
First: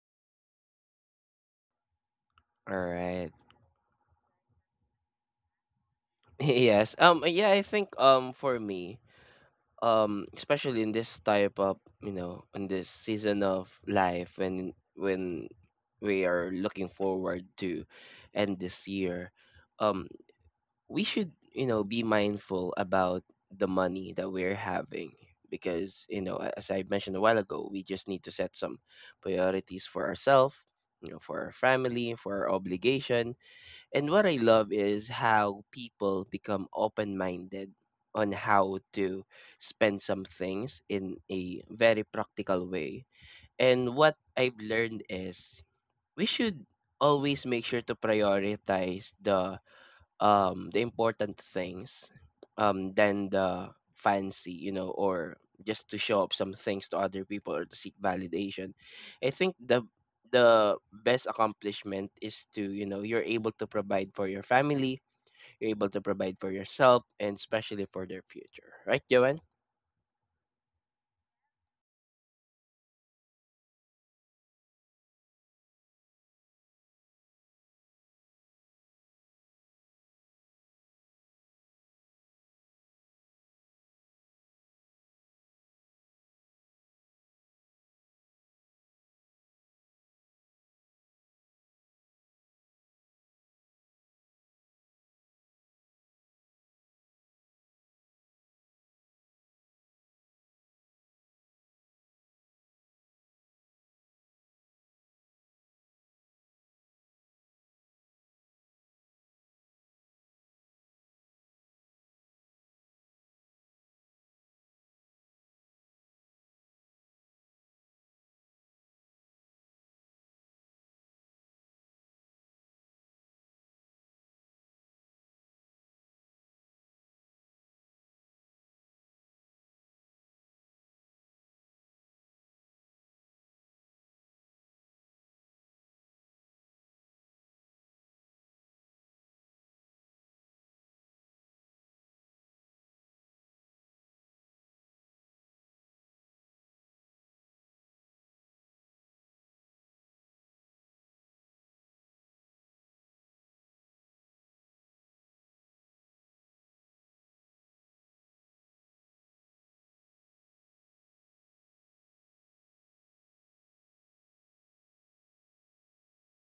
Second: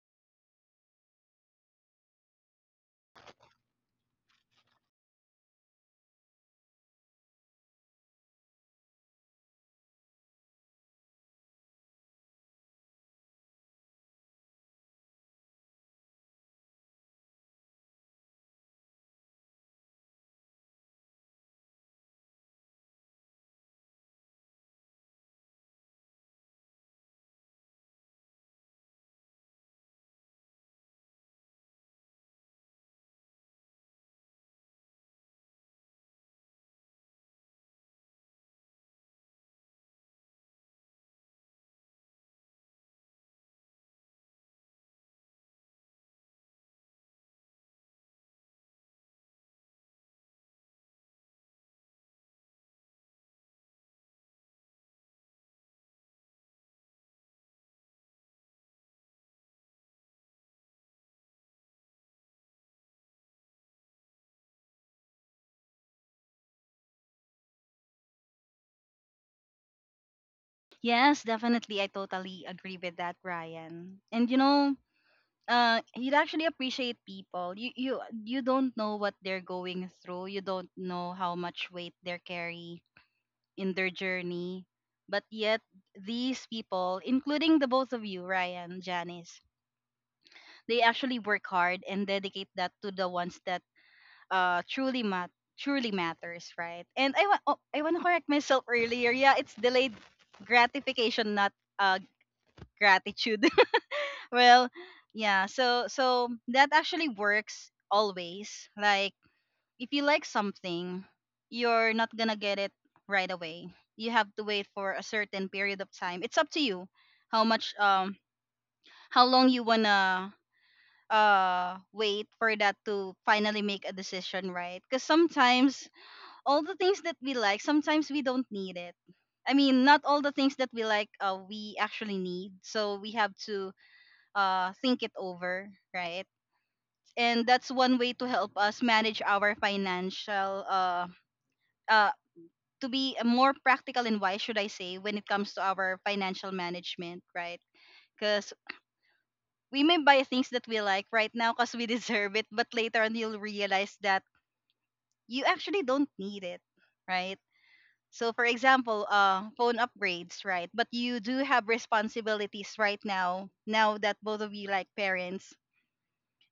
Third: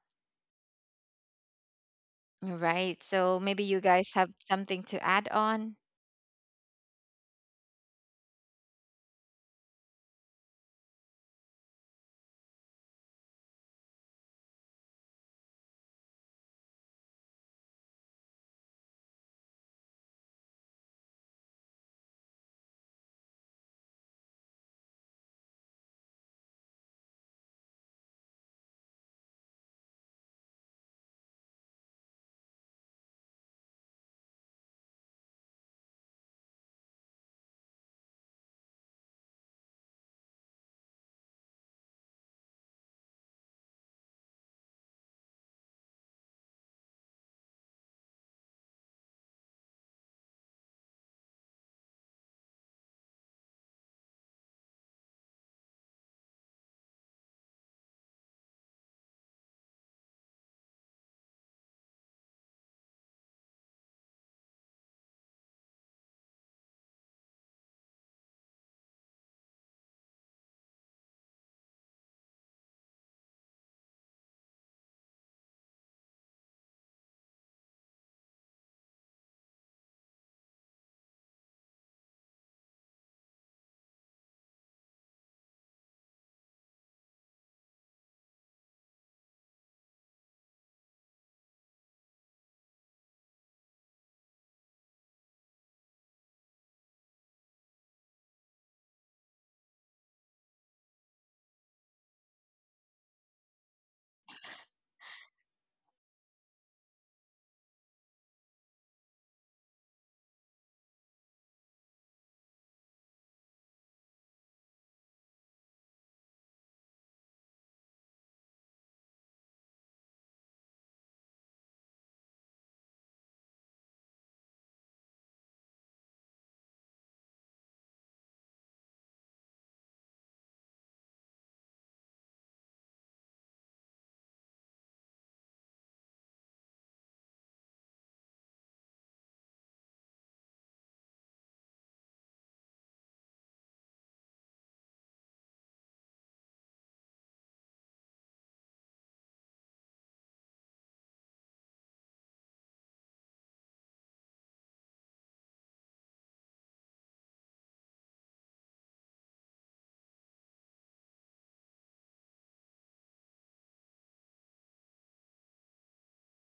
Speaker 3: All
Speaker 2: Right.
Speaker 3: right.
Speaker 2: So maybe you guys have something to add on.
Speaker 3: <laughs> Yes. Um yeah, I think um for me, um especially in this type of, you know, in this season of life, when when we are looking forward to end this year, um we should, you know, be mindful about the money that we're having, because you know a- as I mentioned a while ago, we just need to set some priorities for ourselves, you know, for our family, for our obligation. And what I love is how people become open-minded on how to spend some things in a very practical way. And what I've learned is we should always make sure to prioritize the um the important things, um than the fancy, you know, or just to show up some things to other people or to seek validation. I think the the best accomplishment is to, you know, you're able to provide for your family, you're able to provide for yourself, and especially for their future, right, Joanne?
Speaker 1: Yes, definitely. I totally agree with that, Ryan. And you know, uh you'd actually appreciate people. You you you don't know what they're going through, you don't know how much weight they're carrying in their journey, but yet these people, including the both of you, Ryan, Janice, they actually work hard and dedicate that to the ones that uh truly mat truly matters, right? And I want, oh, I want to correct myself earlier. Yeah, it's delayed gratification, not uh gratitude. Well, yeah. So so that actually works always. Like if you like something, you're not gonna get it right away. You have to wait for a certain period of time. It's up to you how much um how long you wanna uh wait for that to finally make a decision, right? Because sometimes all the things that we like, sometimes we don't need it. I mean, not all the things that we like, uh, we actually need. So we have to uh, think it over, right? And that's one way to help us manage our financial uh uh to be more practical and wise, should I say, when it comes to our financial management, right? Because we may buy things that we like right now because we <laughs> deserve it, but later on you'll realize that you actually don't need it, right? So for example, uh phone upgrades, right? But you do have responsibilities right now, now that both of you like parents.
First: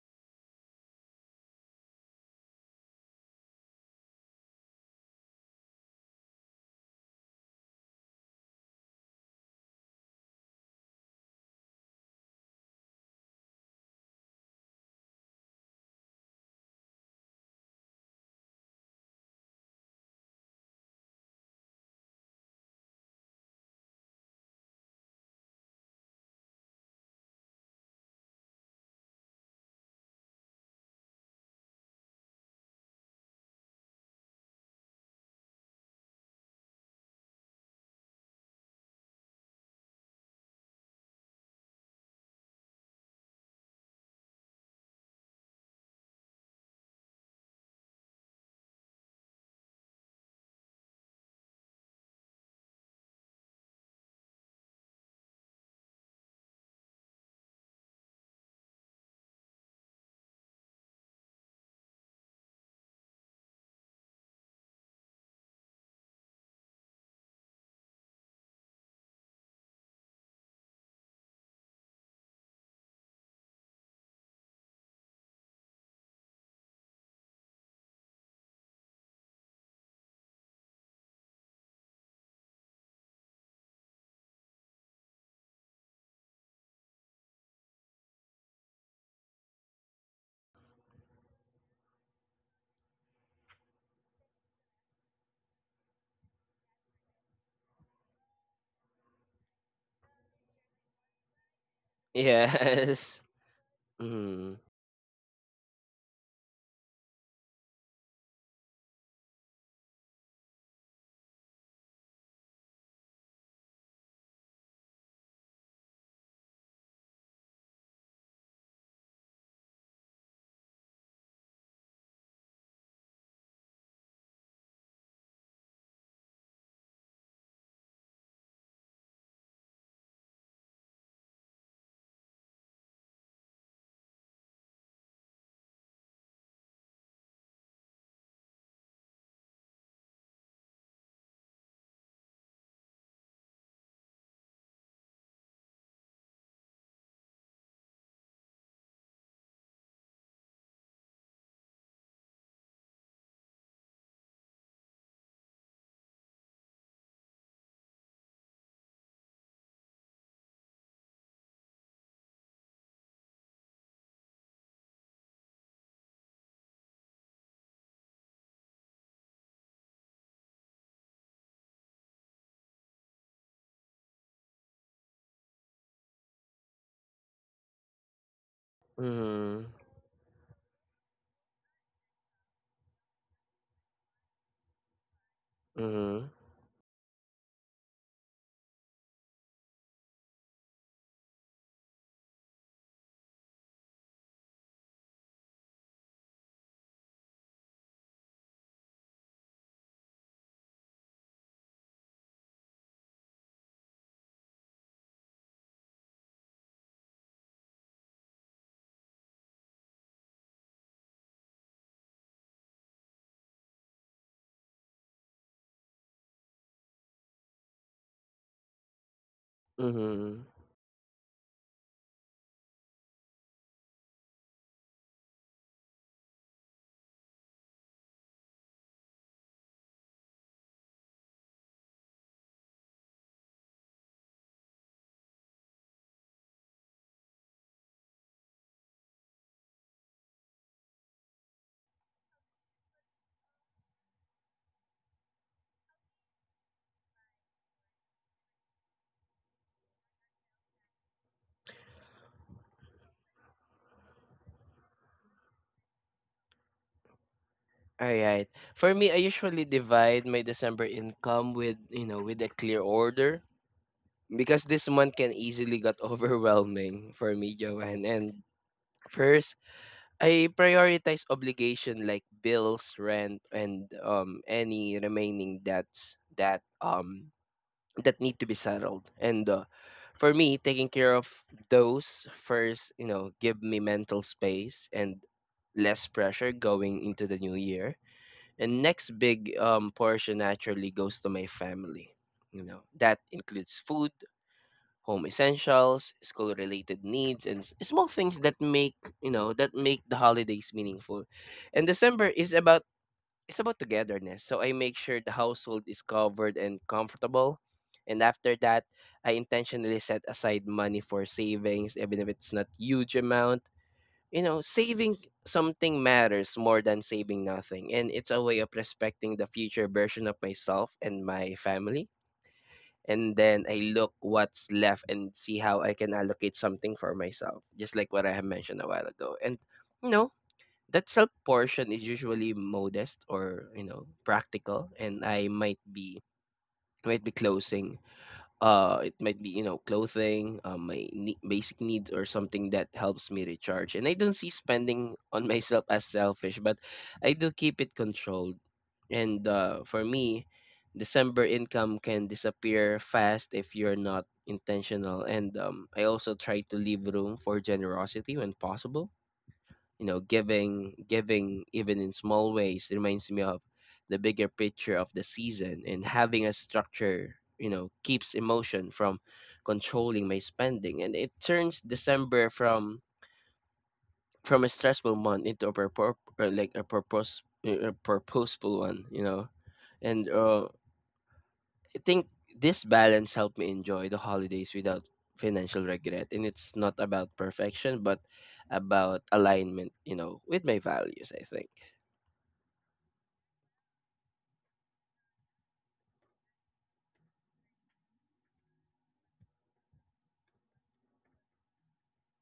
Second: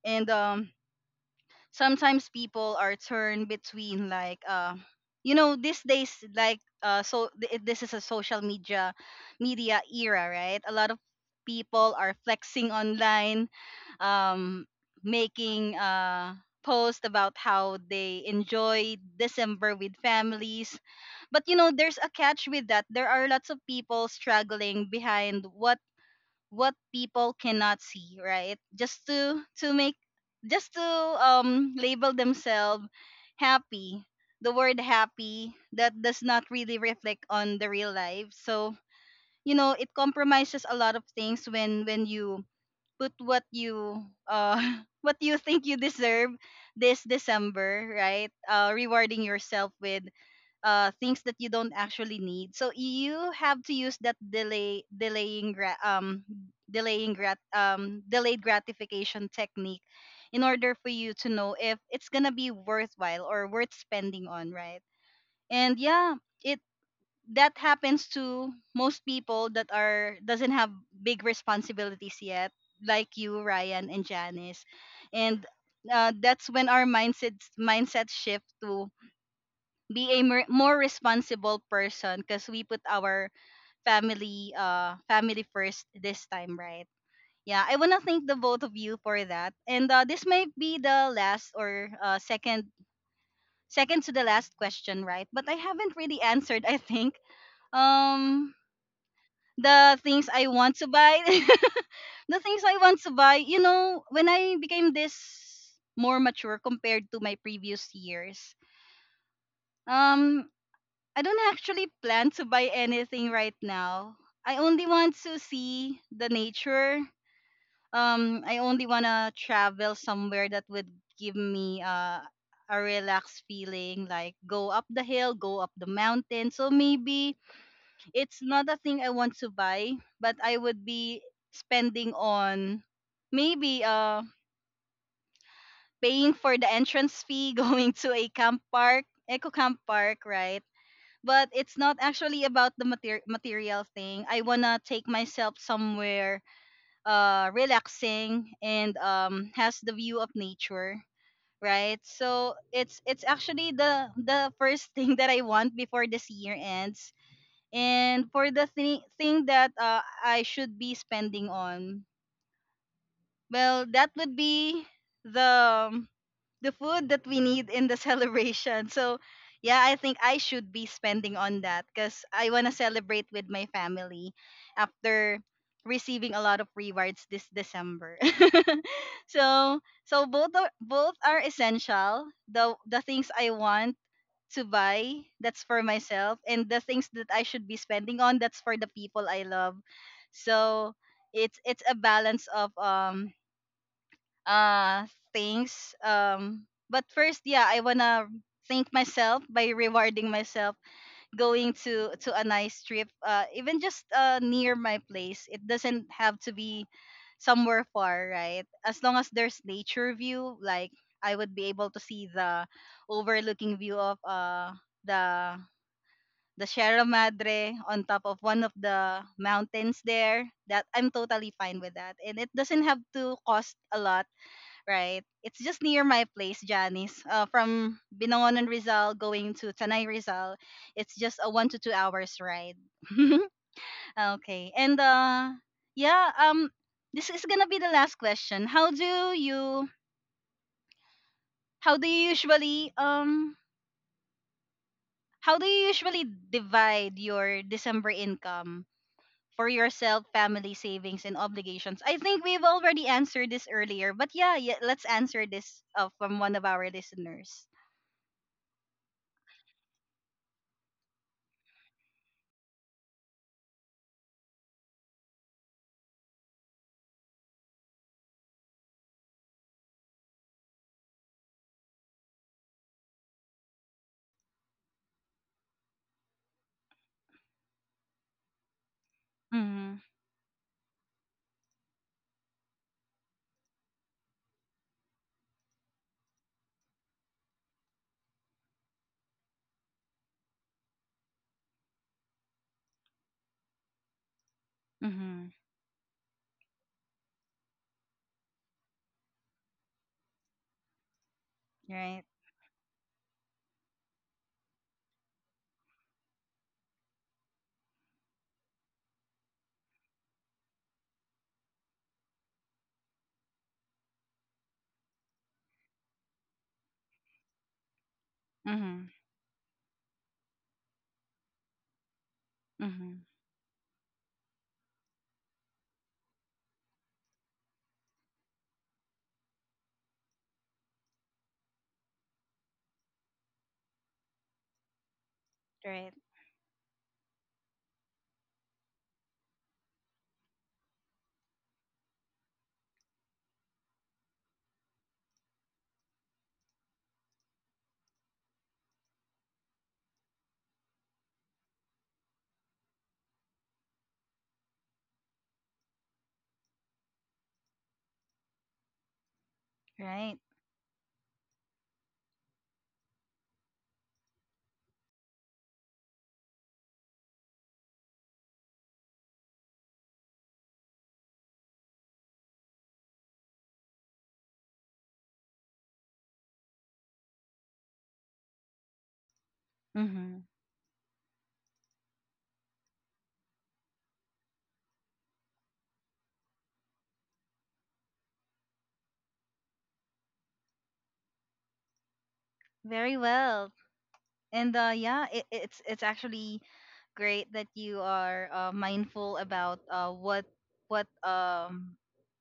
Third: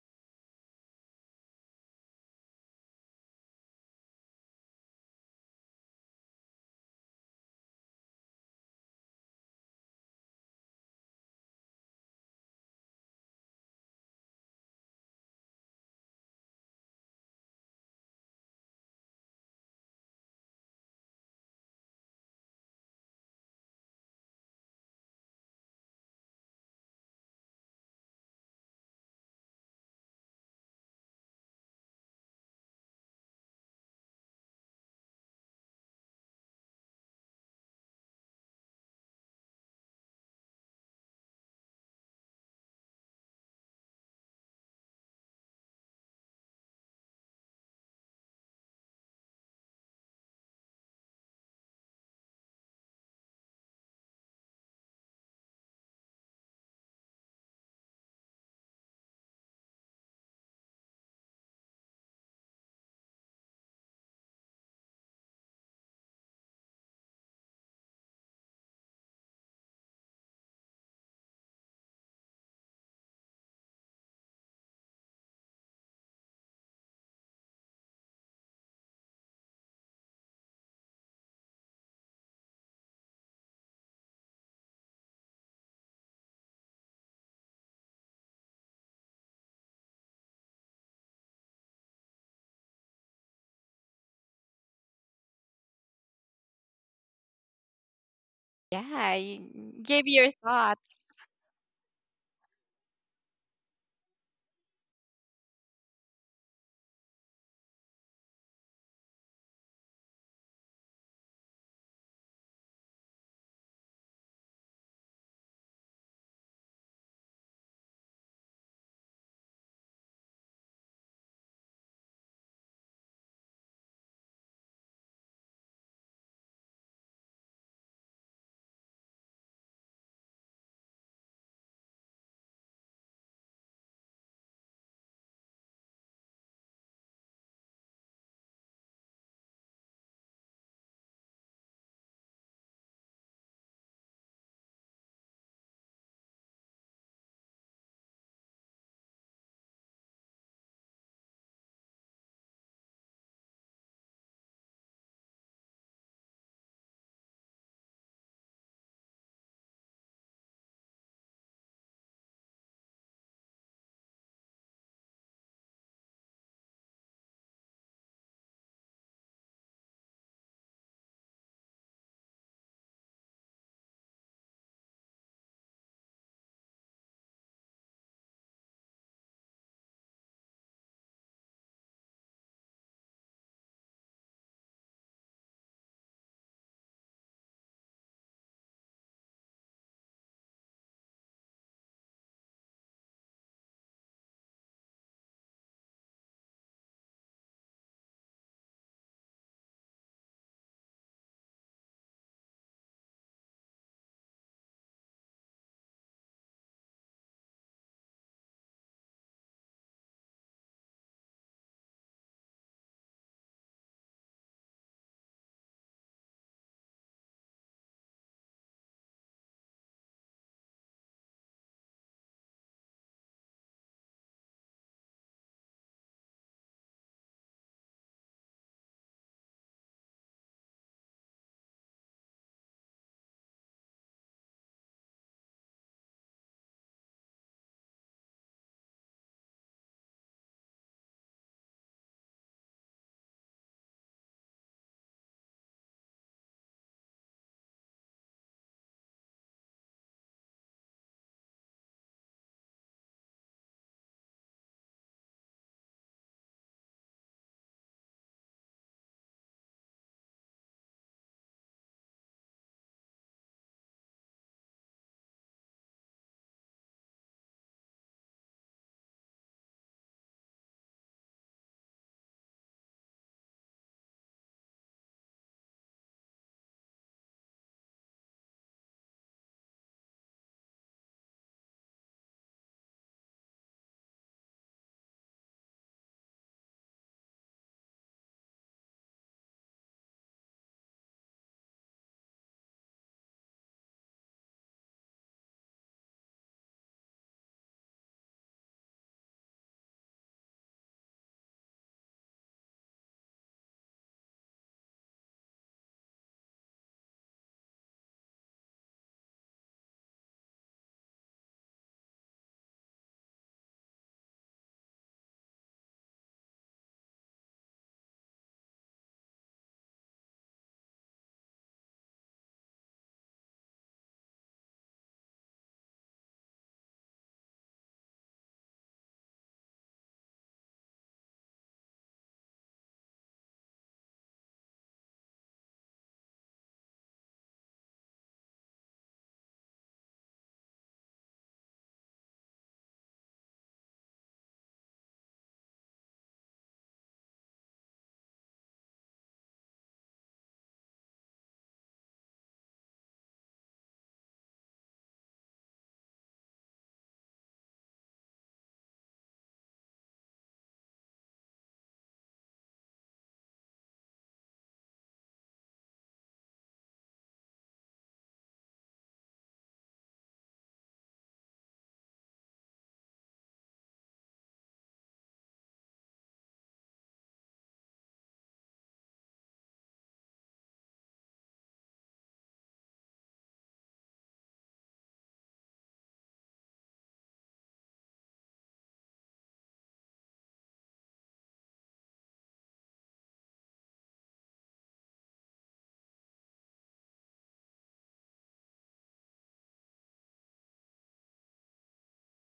Speaker 1: And um sometimes people are turned between like uh you know, these days, like uh so th- this is a social media media era, right? A lot of people are flexing online, um making uh post about how they enjoy December with families. But you know, there's a catch with that. There are lots of people struggling behind what what people cannot see, right? just to to make just to um label themselves happy, the word happy, that does not really reflect on the real life. So you know, it compromises a lot of things when when you put what you uh <laughs> what you think you deserve this December, right? Uh rewarding yourself with uh things that you don't actually need. So you have to use that delay delaying gra- um delaying grat um delayed gratification technique in order for you to know if it's gonna be worthwhile or worth spending on, right? And yeah, it that happens to most people that are doesn't have big responsibilities yet, like you, Ryan and Janice. And uh, that's when our mindset mindset shift to be a mer- more responsible person, because we put our family uh family first this time, right? Yeah, I want to thank the both of you for that. And uh, this might be the last, or uh, second second to the last question, right? But I haven't really answered, I think. um
Speaker 2: yeah y-
Speaker 1: the
Speaker 2: Give
Speaker 1: things
Speaker 2: your
Speaker 1: I want to
Speaker 2: thoughts.
Speaker 1: buy, <laughs> the things I want to
Speaker 3: Yes.
Speaker 1: buy, you
Speaker 3: <laughs>
Speaker 1: know, when
Speaker 3: Mm-hmm.
Speaker 1: I became this more mature compared to my previous years. um I don't actually plan to buy anything right now. I only want to see the nature. Um, I only want to travel somewhere that would give me uh, a relaxed feeling, like go up the hill, go up the mountain. So maybe it's not a thing I want to buy, but I would be spending on, maybe uh, paying for the entrance fee, <laughs> going to a camp park, eco camp park, right? But it's not actually about the mater- material thing. I wanna take myself somewhere uh relaxing and um has the view of nature, right? So it's it's actually the the first <laughs> thing that I want before this year ends. And for the thi- thing that uh, I should be spending on, well, that would be the the food that we need in the <laughs> celebration. So yeah, I think I should be spending on that because I want to celebrate with my family after receiving a lot of rewards this December. <laughs>
Speaker 3: Mm-hmm.
Speaker 1: So, so both are, both are essential. The the things I want to buy, that's for
Speaker 3: Mm-hmm.
Speaker 1: myself, and the things that I should be spending on, that's for the people I love. So it's it's a balance of um uh things um But first, yeah, I wanna thank myself by rewarding myself, going to to a nice trip, uh even just uh near my place. It doesn't have to be somewhere far, right? As long as there's nature view, like I would be able to see the overlooking view of uh the the Sierra Madre on top of one of the mountains
Speaker 3: Mm-hmm.
Speaker 1: there, that I'm totally fine with, that and it doesn't have to cost a lot, right? It's just near my place, Janice. Uh, from Binangonan Rizal going to Tanay Rizal, it's just a one to two hours ride. <laughs> Okay, and uh, yeah, um, this is gonna be the last question. How do you, how do you usually, um, how do you usually divide your December income for yourself, family savings, and obligations? I think we've already answered this earlier, but yeah, yeah, let's answer this uh, from one of our listeners.
Speaker 3: All right. For me, I usually divide my December income with, you know, with a clear order. Because this month can easily got <laughs> overwhelming for me, Joanne. And first, I prioritize obligation like bills, rent, and um any remaining debts that um that need to be settled. And uh,
Speaker 1: Mm-hmm.
Speaker 3: for me, taking care of those first, you know, give me mental space and less pressure going into the new year. And next big um portion naturally goes to my family. You know, that includes food, home
Speaker 1: Mhm.
Speaker 3: essentials, school related needs, and s- small things that make, you know, that make the holidays meaningful. And
Speaker 1: Right.
Speaker 3: December is about it's about togetherness. So I make sure the household is covered and comfortable. And after that, I intentionally set aside money for savings, even if it's not huge amount. You know, saving something matters more than saving nothing, and it's a way of
Speaker 1: Mhm.
Speaker 3: respecting the future version of myself and my family.
Speaker 1: Mhm.
Speaker 3: And then I look what's left and see how I can allocate something for myself, just like what I have mentioned a while ago. And you know, that self portion is usually modest or, you know, practical, and I might
Speaker 1: Right.
Speaker 3: be might be closing, uh it might be, you know, clothing, um, my ne- basic need, or something that helps me recharge. And I don't see spending on <laughs> myself as selfish, but I do keep it controlled. And uh, for me, December income can disappear fast if you're not intentional. And um, I also try to leave room for generosity when possible. You know,
Speaker 1: Right.
Speaker 3: giving giving even in small ways reminds me of the bigger picture of the season, and having a structure, you know, keeps emotion from controlling my spending, and it turns December from from a stressful month into a purpose like a purpose, a purposeful one, you know. And
Speaker 1: Mhm.
Speaker 3: uh, I think this balance helped me enjoy the holidays without financial regret, and it's not about perfection but about alignment, you know, with my values, I think.
Speaker 1: Very well. And uh, yeah, it, it's it's actually great that you are uh, mindful about uh, what what um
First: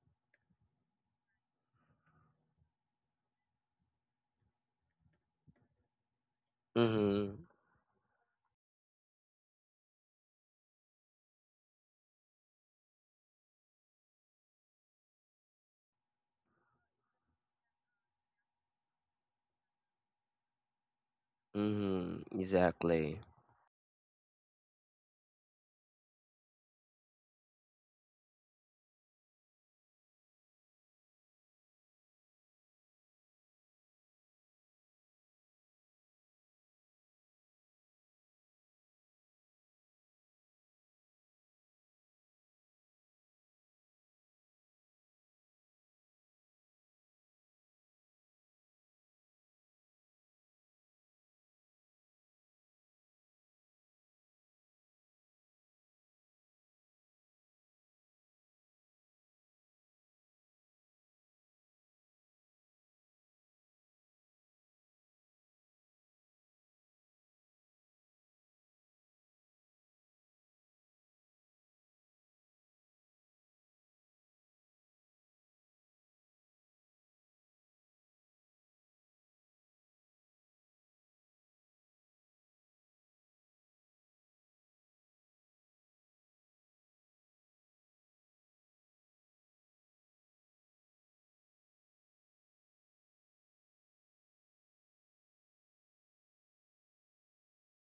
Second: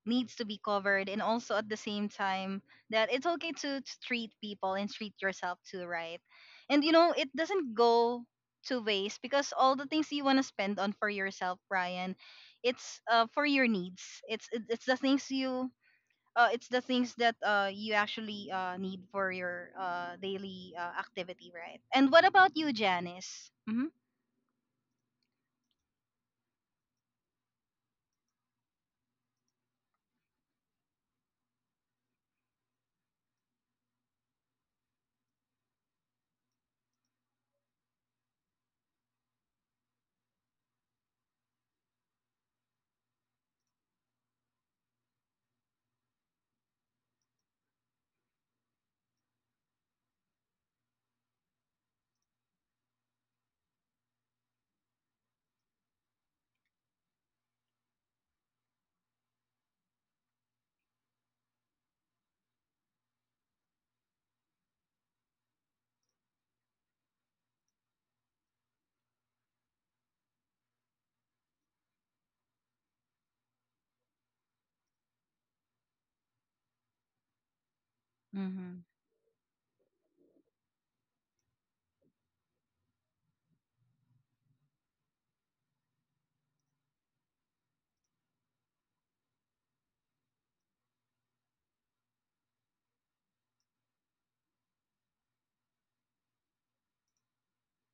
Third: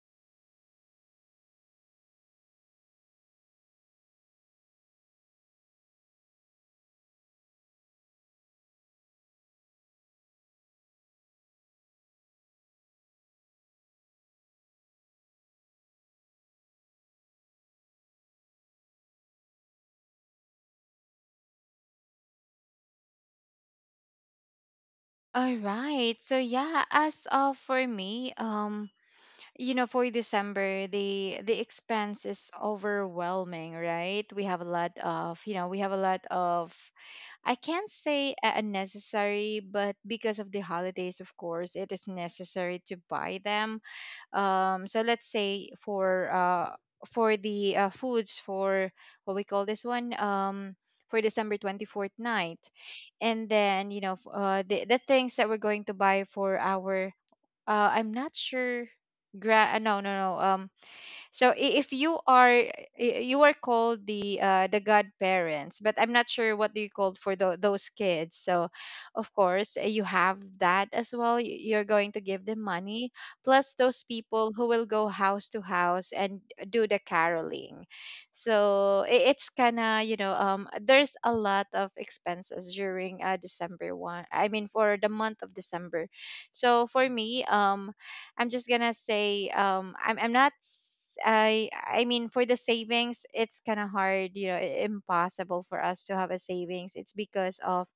Speaker 1: needs to be covered, and also at the same time that it's okay to, to treat people and treat yourself too, right? And you know, it
Speaker 3: Mhm.
Speaker 1: doesn't go to waste, because all the things you want to spend on for yourself, Brian, it's uh, for your needs. It's it, it's the things you uh, it's the things that uh, you actually uh, need for your uh, daily uh, activity, right? And
Speaker 3: Mhm.
Speaker 1: what about you,
Speaker 3: Exactly.
Speaker 1: Janice? Mm-hmm.
Speaker 2: All right. So yeah, as of for me, um, you know, for December, the the expense is overwhelming, right? We have a lot of, you know, we have a lot of, I can't say uh, unnecessary, but because of the holidays, of course, it is necessary to buy them. Um so let's say for uh for the uh, foods, for what we call this one, um for December twenty-fourth night, and then, you know, f- uh the, the things that we're going to buy for our, uh I'm not sure, gra- uh, no no no um so, i- if you are, i- you are called the, uh, the godparents, but I'm not sure what do you call for tho- those kids. So of course you have that as well. Y- You're going to give them money, plus those people who will go house to house and do the caroling.
Speaker 1: Mm-hmm.
Speaker 2: So, i- it's kind of, you know, um there's a lot of expenses during uh, December one. I mean, for the month of December. So for me, um I'm just gonna say, um I'm I'm not s- I I mean, for the savings, it's kind of hard, you know, i- impossible for us to have a savings. It's because of,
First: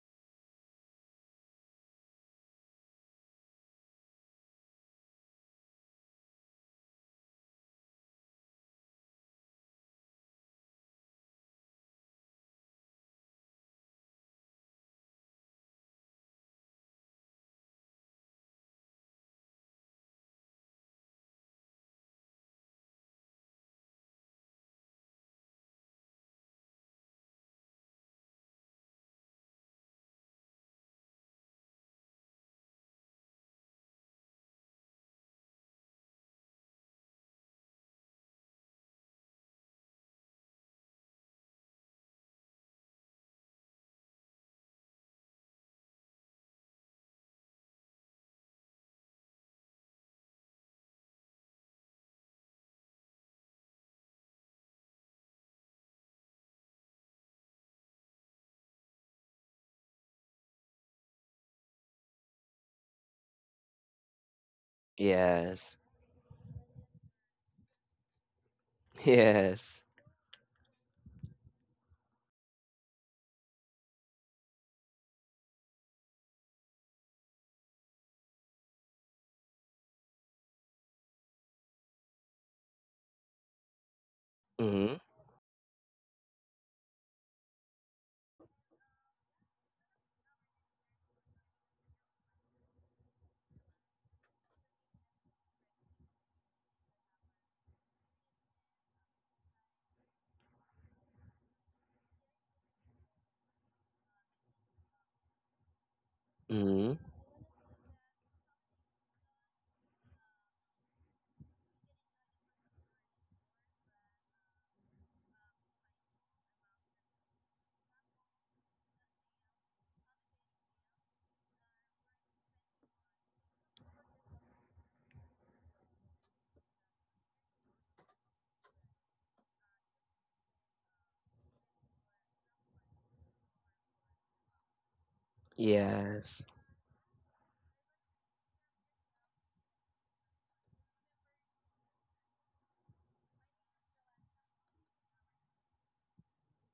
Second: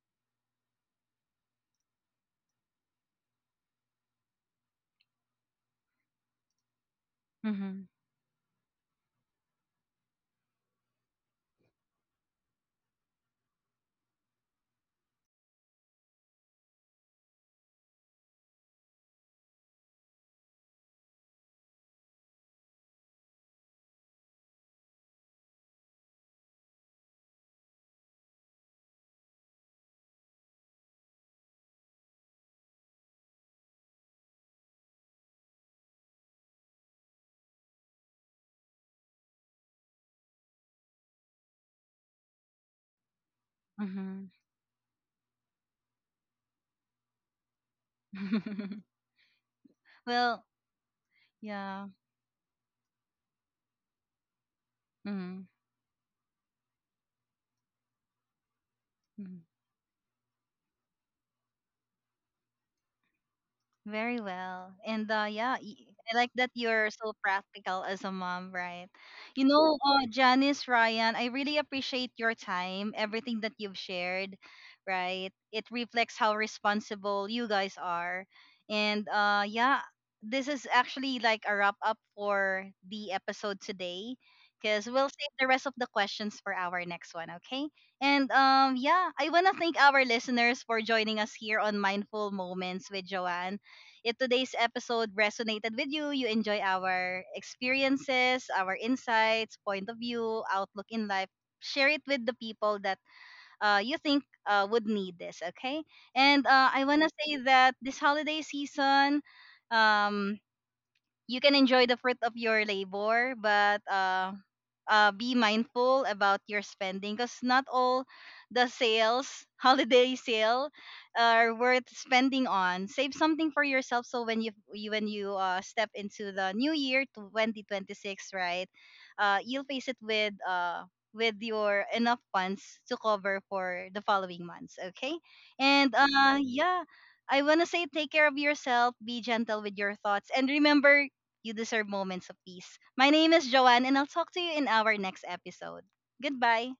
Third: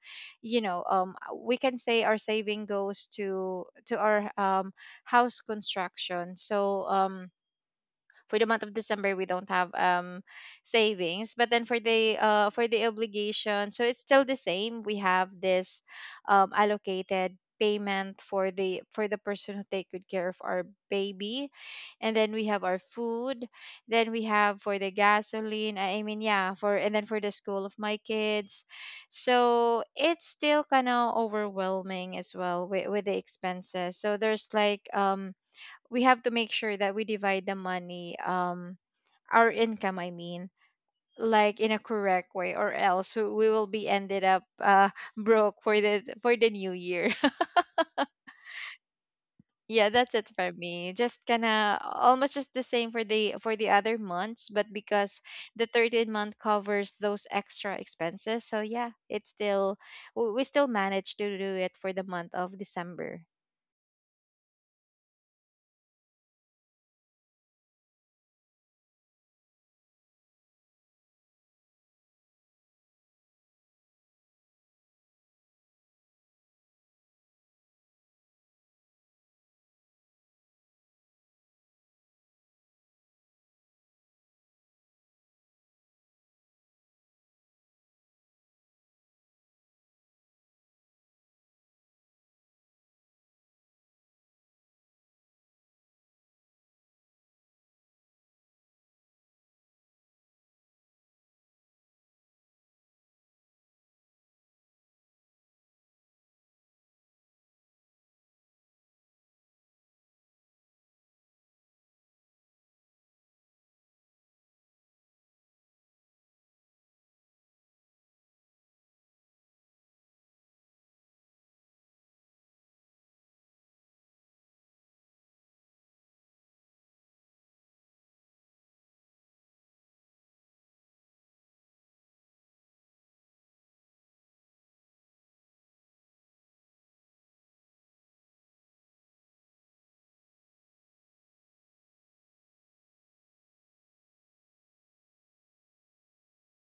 Speaker 2: you know, um we can say our saving goes to to our um house construction. So um
Speaker 1: Mm-hmm.
Speaker 2: for the month of December, we don't have um savings. But then for the uh for the obligation, so it's still the same. We have this um allocated payment for the, for the person who take good care of our baby, and then we have our food, then we have for the gasoline, I mean, yeah, for, and then for the school of my kids. So it's still kind of overwhelming as well with, with the expenses. So there's like, um we have to make sure that we divide the money, um our income, I mean, like in a correct way, or else we we will be ended
Speaker 1: Mm-hmm.
Speaker 2: up uh broke for the, for the new year.
Speaker 1: <laughs>
Speaker 2: <laughs> Yeah, that's it
Speaker 1: Well,
Speaker 2: for me. Just kind of
Speaker 1: yeah.
Speaker 2: almost just the same for the, for the other months. But because
Speaker 1: Mm-hmm.
Speaker 2: the thirteenth month covers those extra expenses, so yeah, it's
Speaker 1: Mm-hmm.
Speaker 2: still, w- we still managed to do it for the month of December.
Speaker 1: Very well. And uh, yeah,
Speaker 3: Yes.
Speaker 1: y- I like that you're so practical as a mom, right?
Speaker 3: <laughs>
Speaker 1: You know,
Speaker 3: Yes.
Speaker 1: uh, Janice, Ryan, I really appreciate your time, everything that you've shared, right? It reflects how responsible you guys are. And uh, yeah, this is actually like a wrap up for the episode today, because
Speaker 3: Mhm.
Speaker 1: we'll save the rest of the questions for our next one, okay? And um, yeah, I want to thank our listeners for joining us here on Mindful Moments with Joanne. If today's episode resonated with you, you enjoy our experiences, our insights, point of view, outlook in life, share it with the people that uh, you think uh, would need this, okay? And uh, I want
Speaker 3: Mhm.
Speaker 1: to say that this holiday season, um, you can enjoy the fruit of your labor, but uh, uh, be mindful about your spending, because not all the sales, <laughs> holiday sale, are worth spending on. Save something for yourself, so when you, you when you uh, step into the new year, twenty twenty-six, right? Uh, you'll face it with uh with your enough funds to cover for the following months. Okay, and uh
Speaker 3: Yes.
Speaker 1: yeah. I want to say, take care of yourself, be gentle with your thoughts, and remember you deserve moments of peace. My name is Joanne, and I'll talk to you in our next episode. Goodbye.